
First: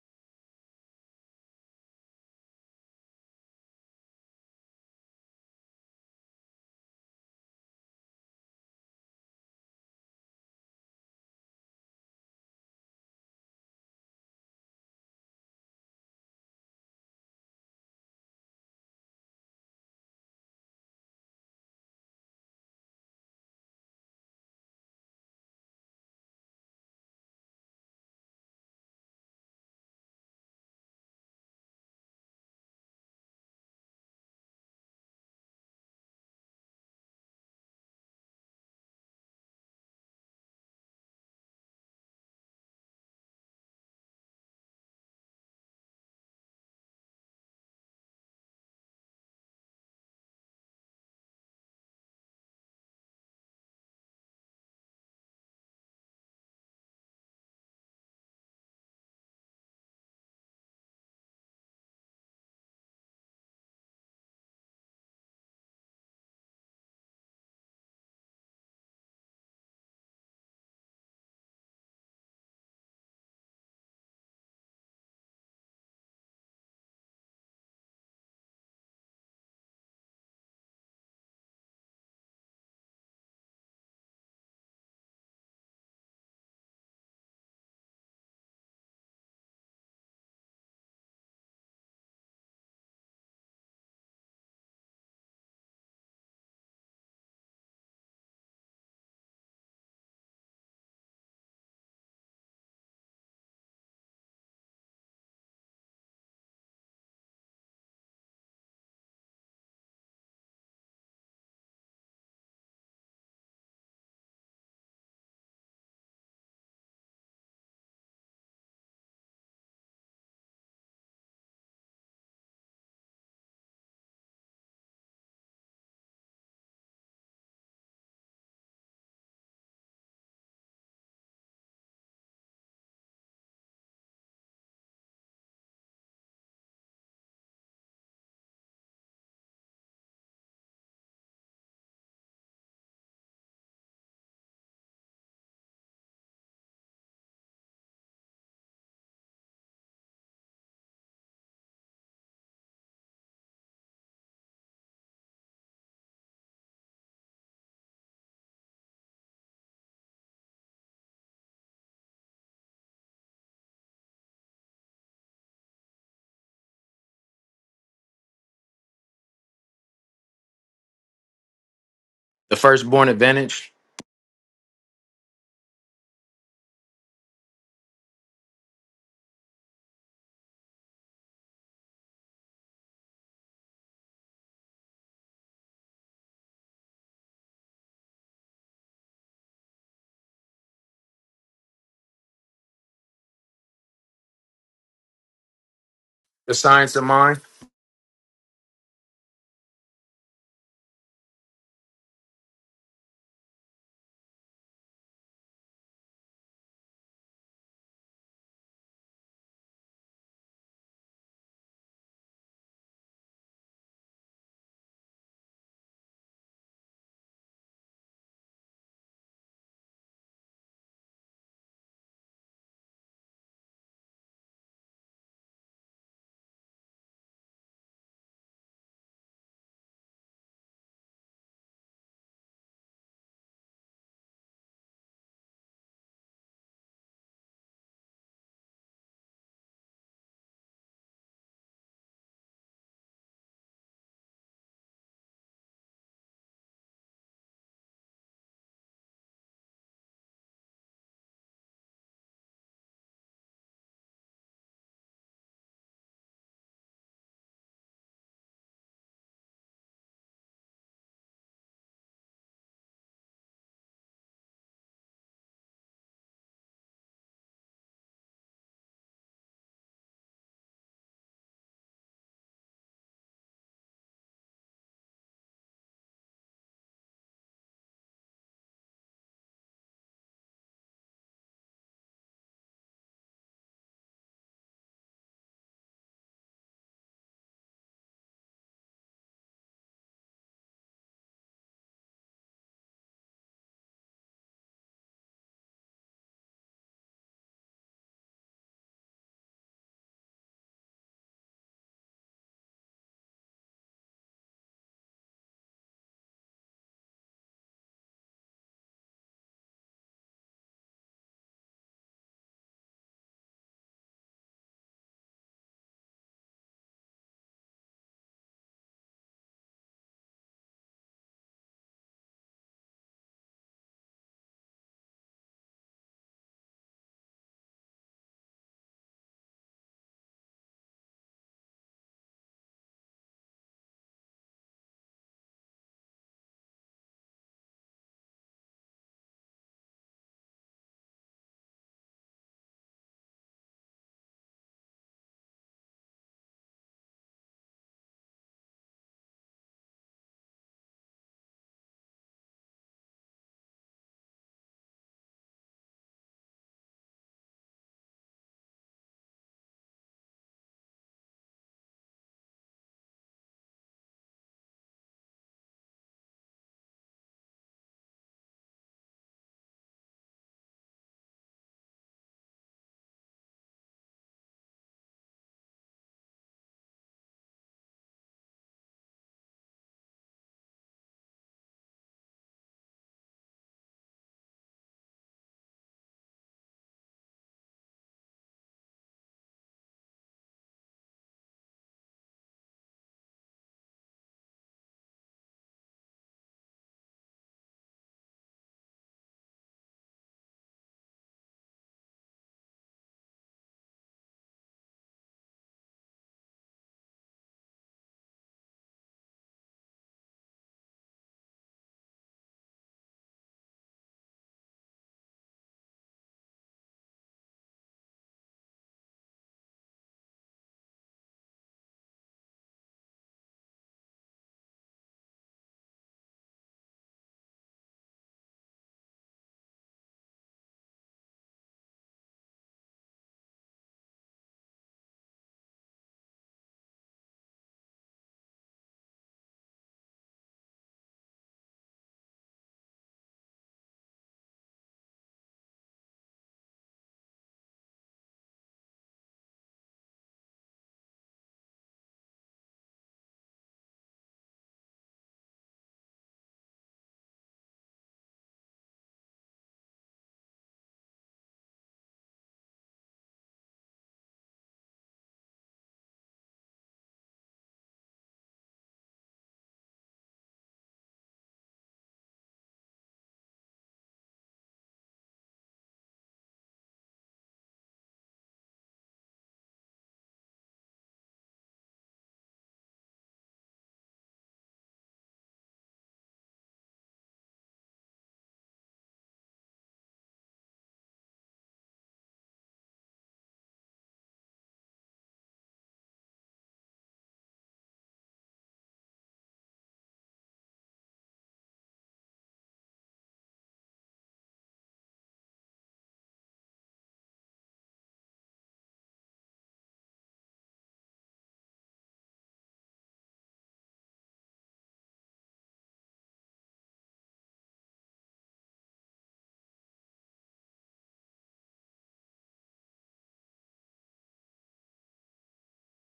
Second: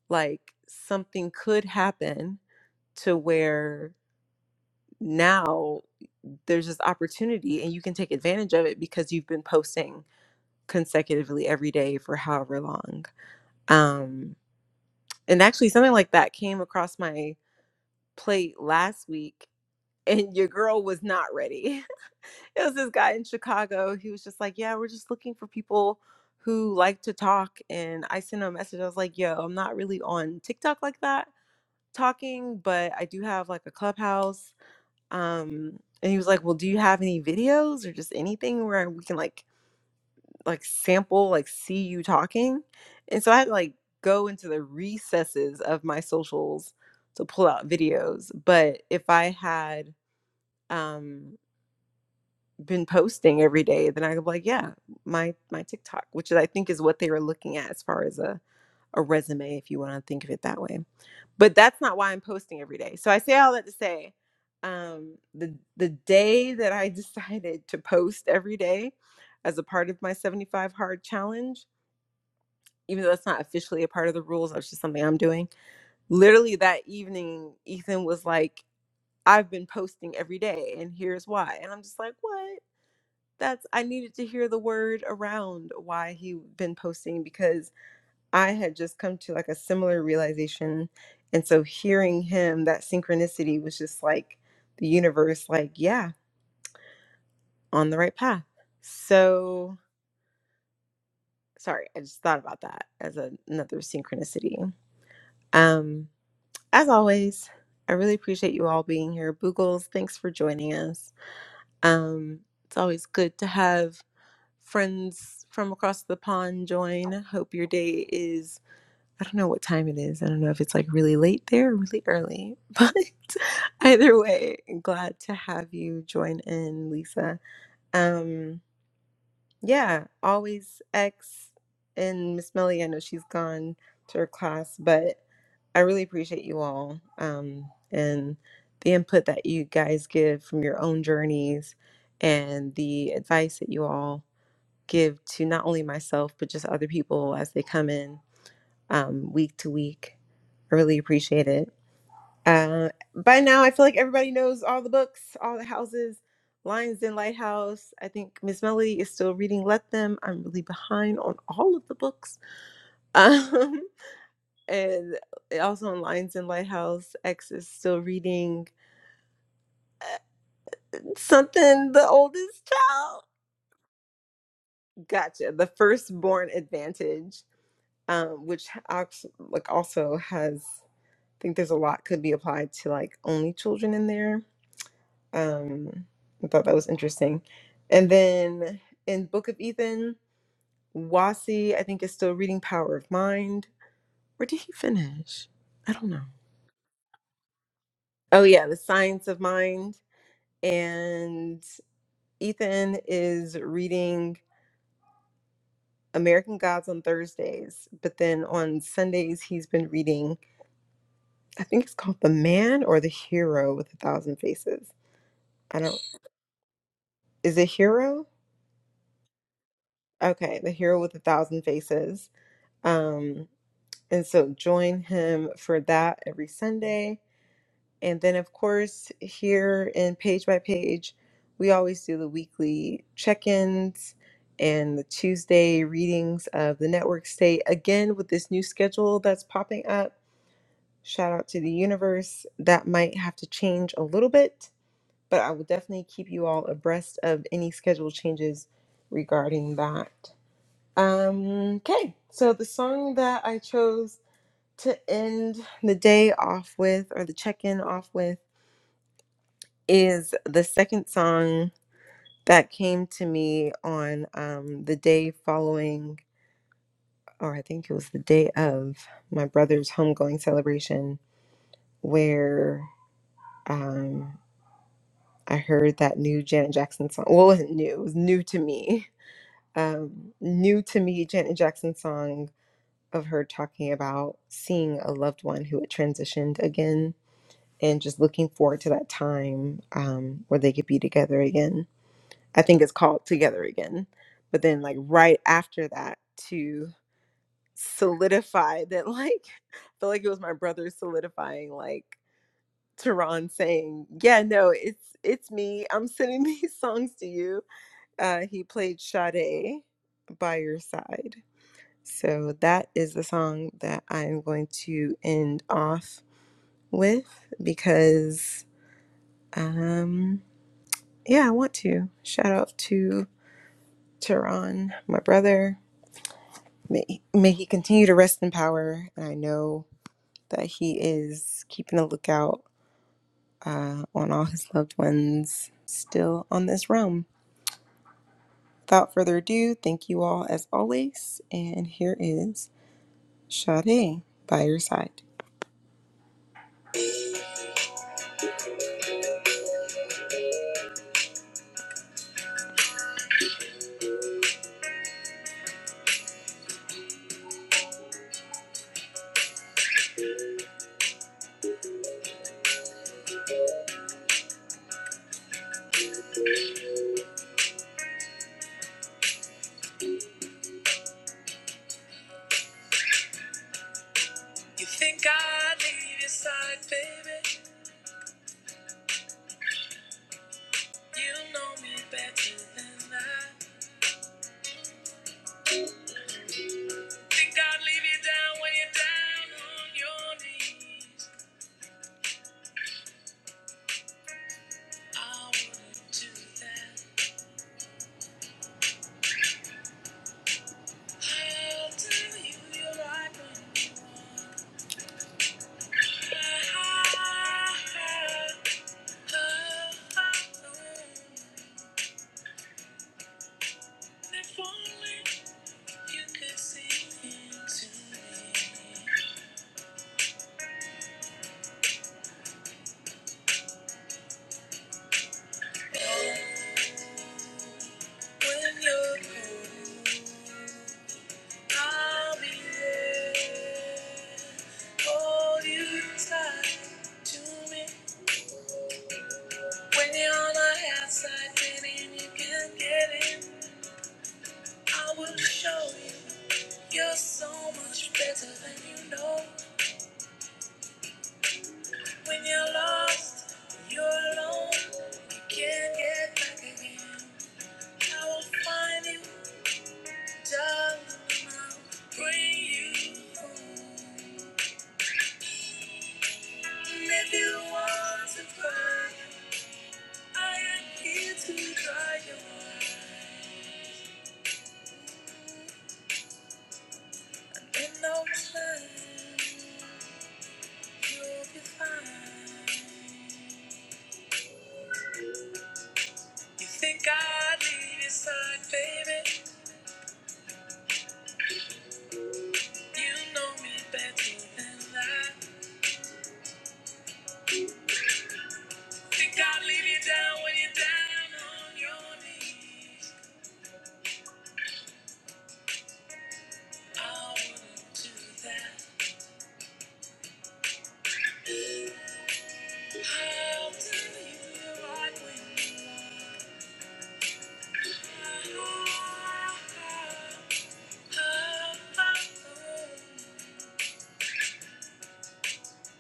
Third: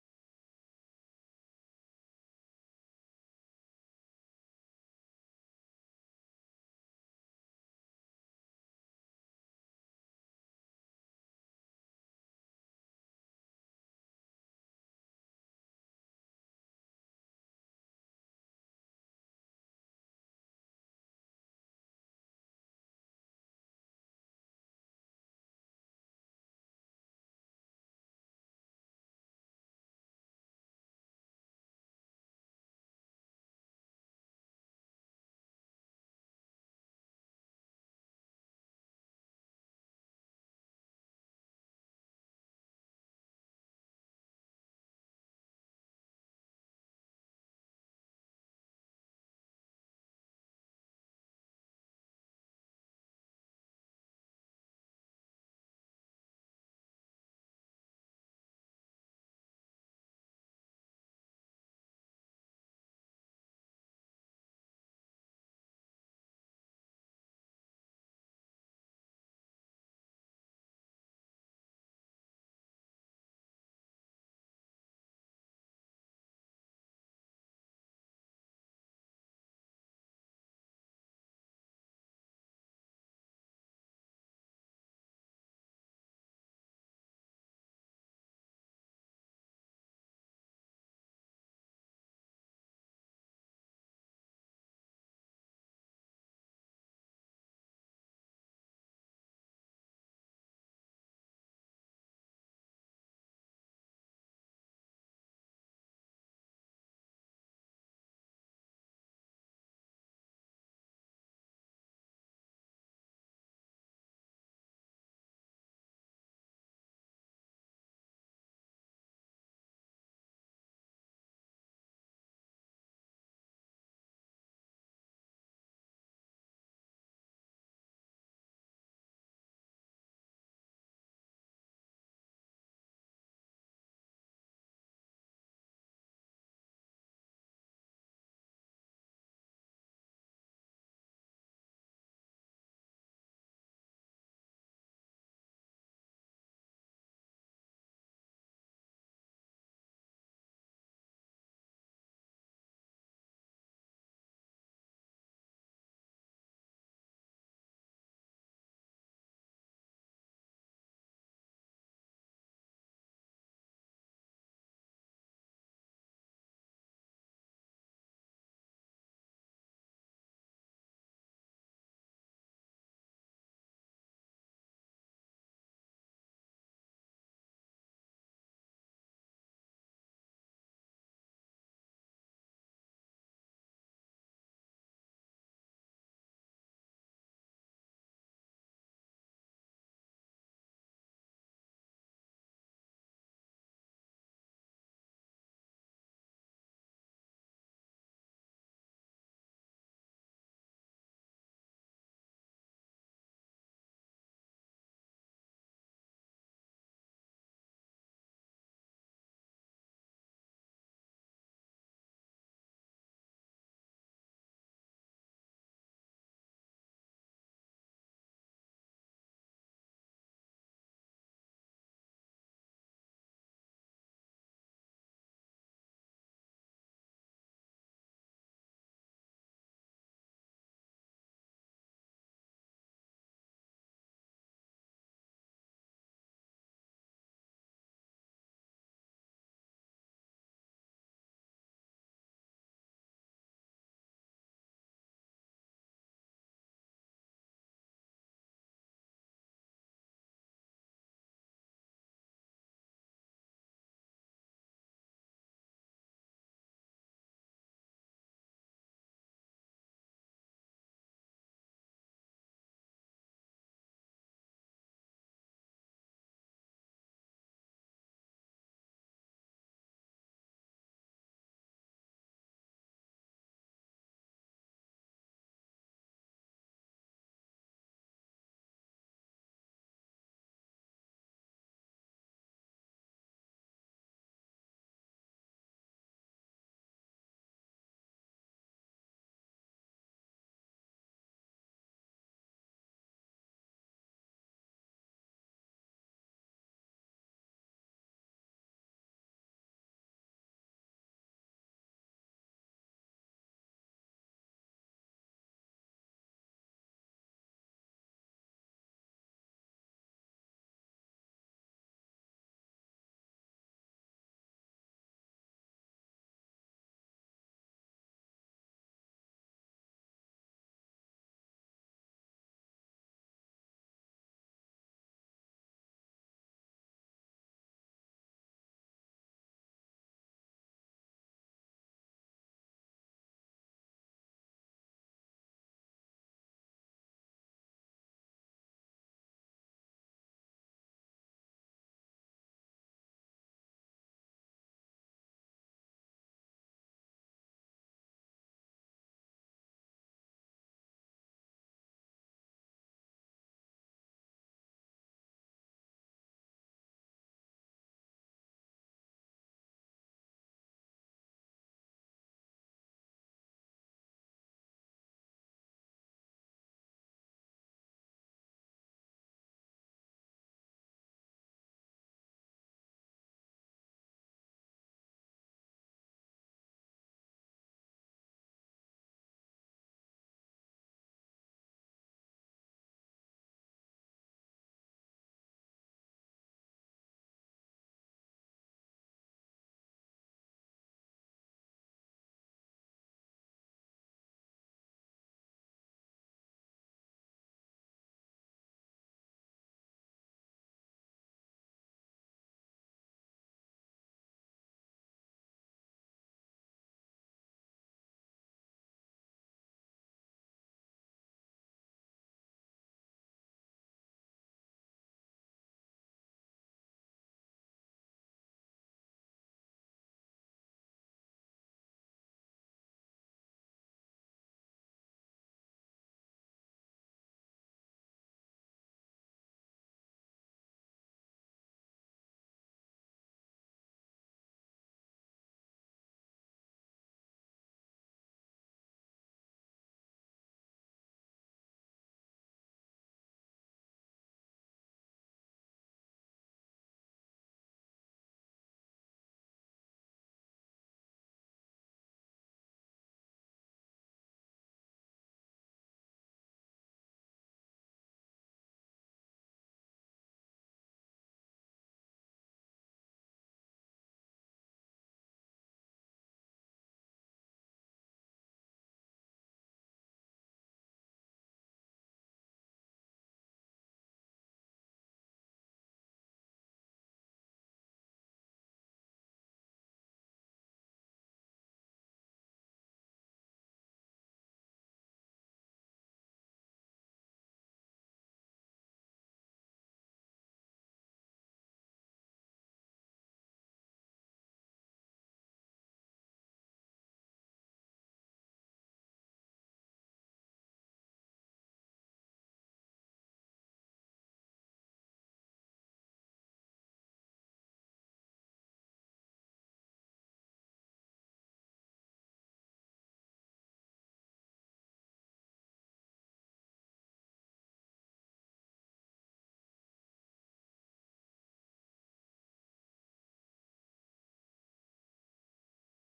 Speaker 1: like something could happen to where now there's this opportunity and you can take advantage of it because you've been posting consecutively every day for however long. Um, and actually, something like that came across my plate last week, and your girl was not ready. it was this guy in Chicago. He was just like, Yeah, we're just looking for people who like to talk. And I sent him a message. I was like, Yo, I'm not really on TikTok like that talking, but I do have like a clubhouse. Um, and he was like, Well, do you have any videos or just anything where we can like like sample like see you talking and so i had to like go into the recesses of my socials to pull out videos but if i had um been posting every day then i could be like yeah my my tiktok which is, i think is what they were looking at as far as a, a resume if you want to think of it that way but that's not why i'm posting every day so i say all that to say um the the day that i decided to post every day as a part of my 75 hard challenge even though that's not officially a part of the rules, that's just something I'm doing. Literally that evening, Ethan was like, I've been posting every day and here's why. And I'm just like, what? That's I needed to hear the word around why he'd been posting because I had just come to like a similar realization. And so hearing him, that synchronicity was just like the universe, like, yeah, on the right path. So sorry, I just thought about that as a- another synchronicity. Um As always, I really appreciate you all being here. Boogles, thanks for joining us. Um, it's always good to have friends from across the pond join. Hope your day is, I don't know what time it is. I don't know if it's like really late there or really early, but either way, glad to have you join in, Lisa. Um, yeah, always X and Miss Millie. I know she's gone to her class, but I really appreciate you all um, and the input that you guys give from your own journeys and the advice that you all give to not only myself but just other people as they come in um, week to week. I really appreciate it. Uh, by now, I feel like everybody knows all the books, all the houses, Lions Den Lighthouse. I think Miss Melody is still reading Let Them. I'm really behind on all of the books. Um, and also on Lions Den Lighthouse, X is still reading uh, something, the
Speaker 2: The
Speaker 1: oldest
Speaker 2: firstborn
Speaker 1: child.
Speaker 2: advantage,
Speaker 1: Gotcha. The Firstborn Advantage, um, which also, like also has, I think there's a lot could be applied to like only children in there Um, I thought that was interesting. And then in Book of Ethan, Wasi, I think, is still reading Power of Mind. Or did he finish? I don't know.
Speaker 2: the science of mind.
Speaker 1: Oh, yeah, The Science of Mind. And Ethan is reading American Gods on Thursdays, but then on Sundays, he's been reading, I think it's called The Man or The Hero with a Thousand Faces. I don't, is it Hero? Okay, The Hero with a Thousand Faces. Um, And so join him for that every Sunday. And then, of course, here in Page by Page, we always do the weekly check ins and the Tuesday readings of the network state. Again, with this new schedule that's popping up, shout out to the universe. That might have to change a little bit, but I will definitely keep you all abreast of any schedule changes regarding that. Um, okay, so the song that I chose to end the day off with or the check in off with is the second song that came to me on um, the day following, or I think it was the day of my brother's homegoing celebration, where um, I heard that new Janet Jackson song. Well, it wasn't new, it was new to me. Um, new to me, Janet Jackson song of her talking about seeing a loved one who had transitioned again and just looking forward to that time um, where they could be together again. I think it's called Together Again. But then, like, right after that, to solidify that, like, I feel like it was my brother solidifying, like, Tehran saying, Yeah, no, it's it's me. I'm sending these songs to you. Uh, he played Sade by your side. So that is the song that I'm going to end off with because. um, Yeah, I want to. Shout out to Tehran, my brother. May, may he continue to rest in power. And I know that he is keeping a lookout uh, on all his loved ones still on this realm. Without further ado, thank you all as always. And here is Sade by your side. You think I leave your side, baby? You know me better than I. Think I'd leave you down when you're down on your knees. I wouldn't do I'll tell you you're right when If only you could see into me. When you're cold, I'll be there. Hold you tight to me. When you're on my outside, baby, and you can get in. I will show you you're so much better than you know. When you're lost, when you're alone, you can't get back again. I will find you, darling, and I'll bring you home. And if you want to cry, I am here to dry your eyes. In no time, you'll be fine. You think I'd leave your side, baby? You know me better than that. Think I'd leave you down when you're down on your knees. I wouldn't do that. I'll tell you right when you are.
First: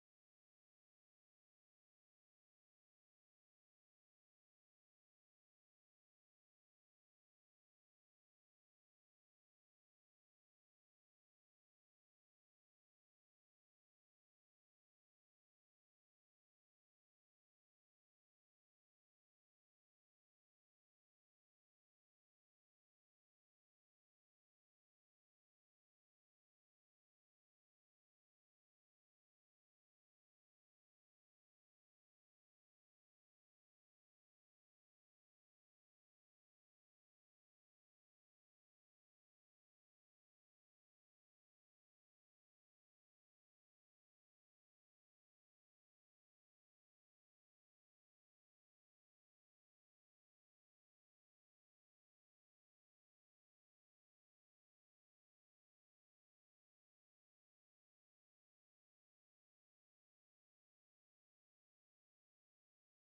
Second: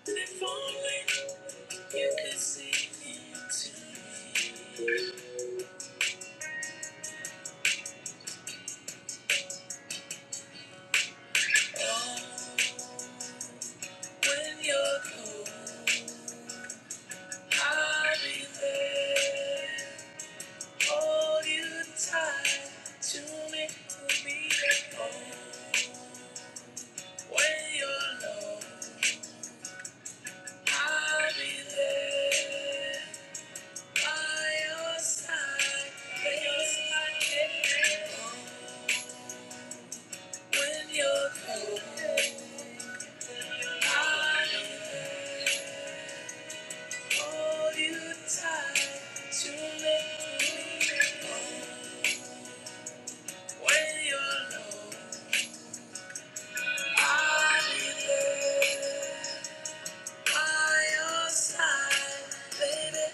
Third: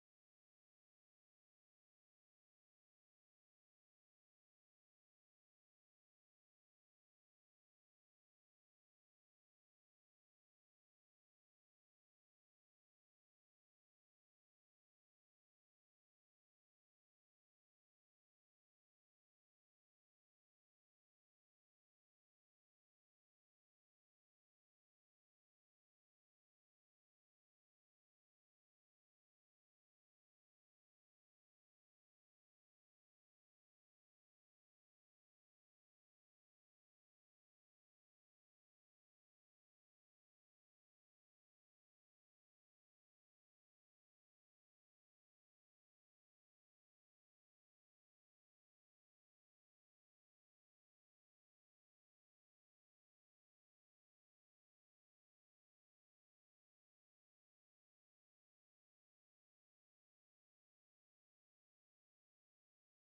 Speaker 1: If only you could see into me. Oh. When you're cold, I'll be there. Hold you tight to me, to me at home. When you're low, I'll be there. By your side, by your side at home. When you're cold, I'll be there. Hold you tight to me, to me at home. When you're alone, I'll be by your side, baby.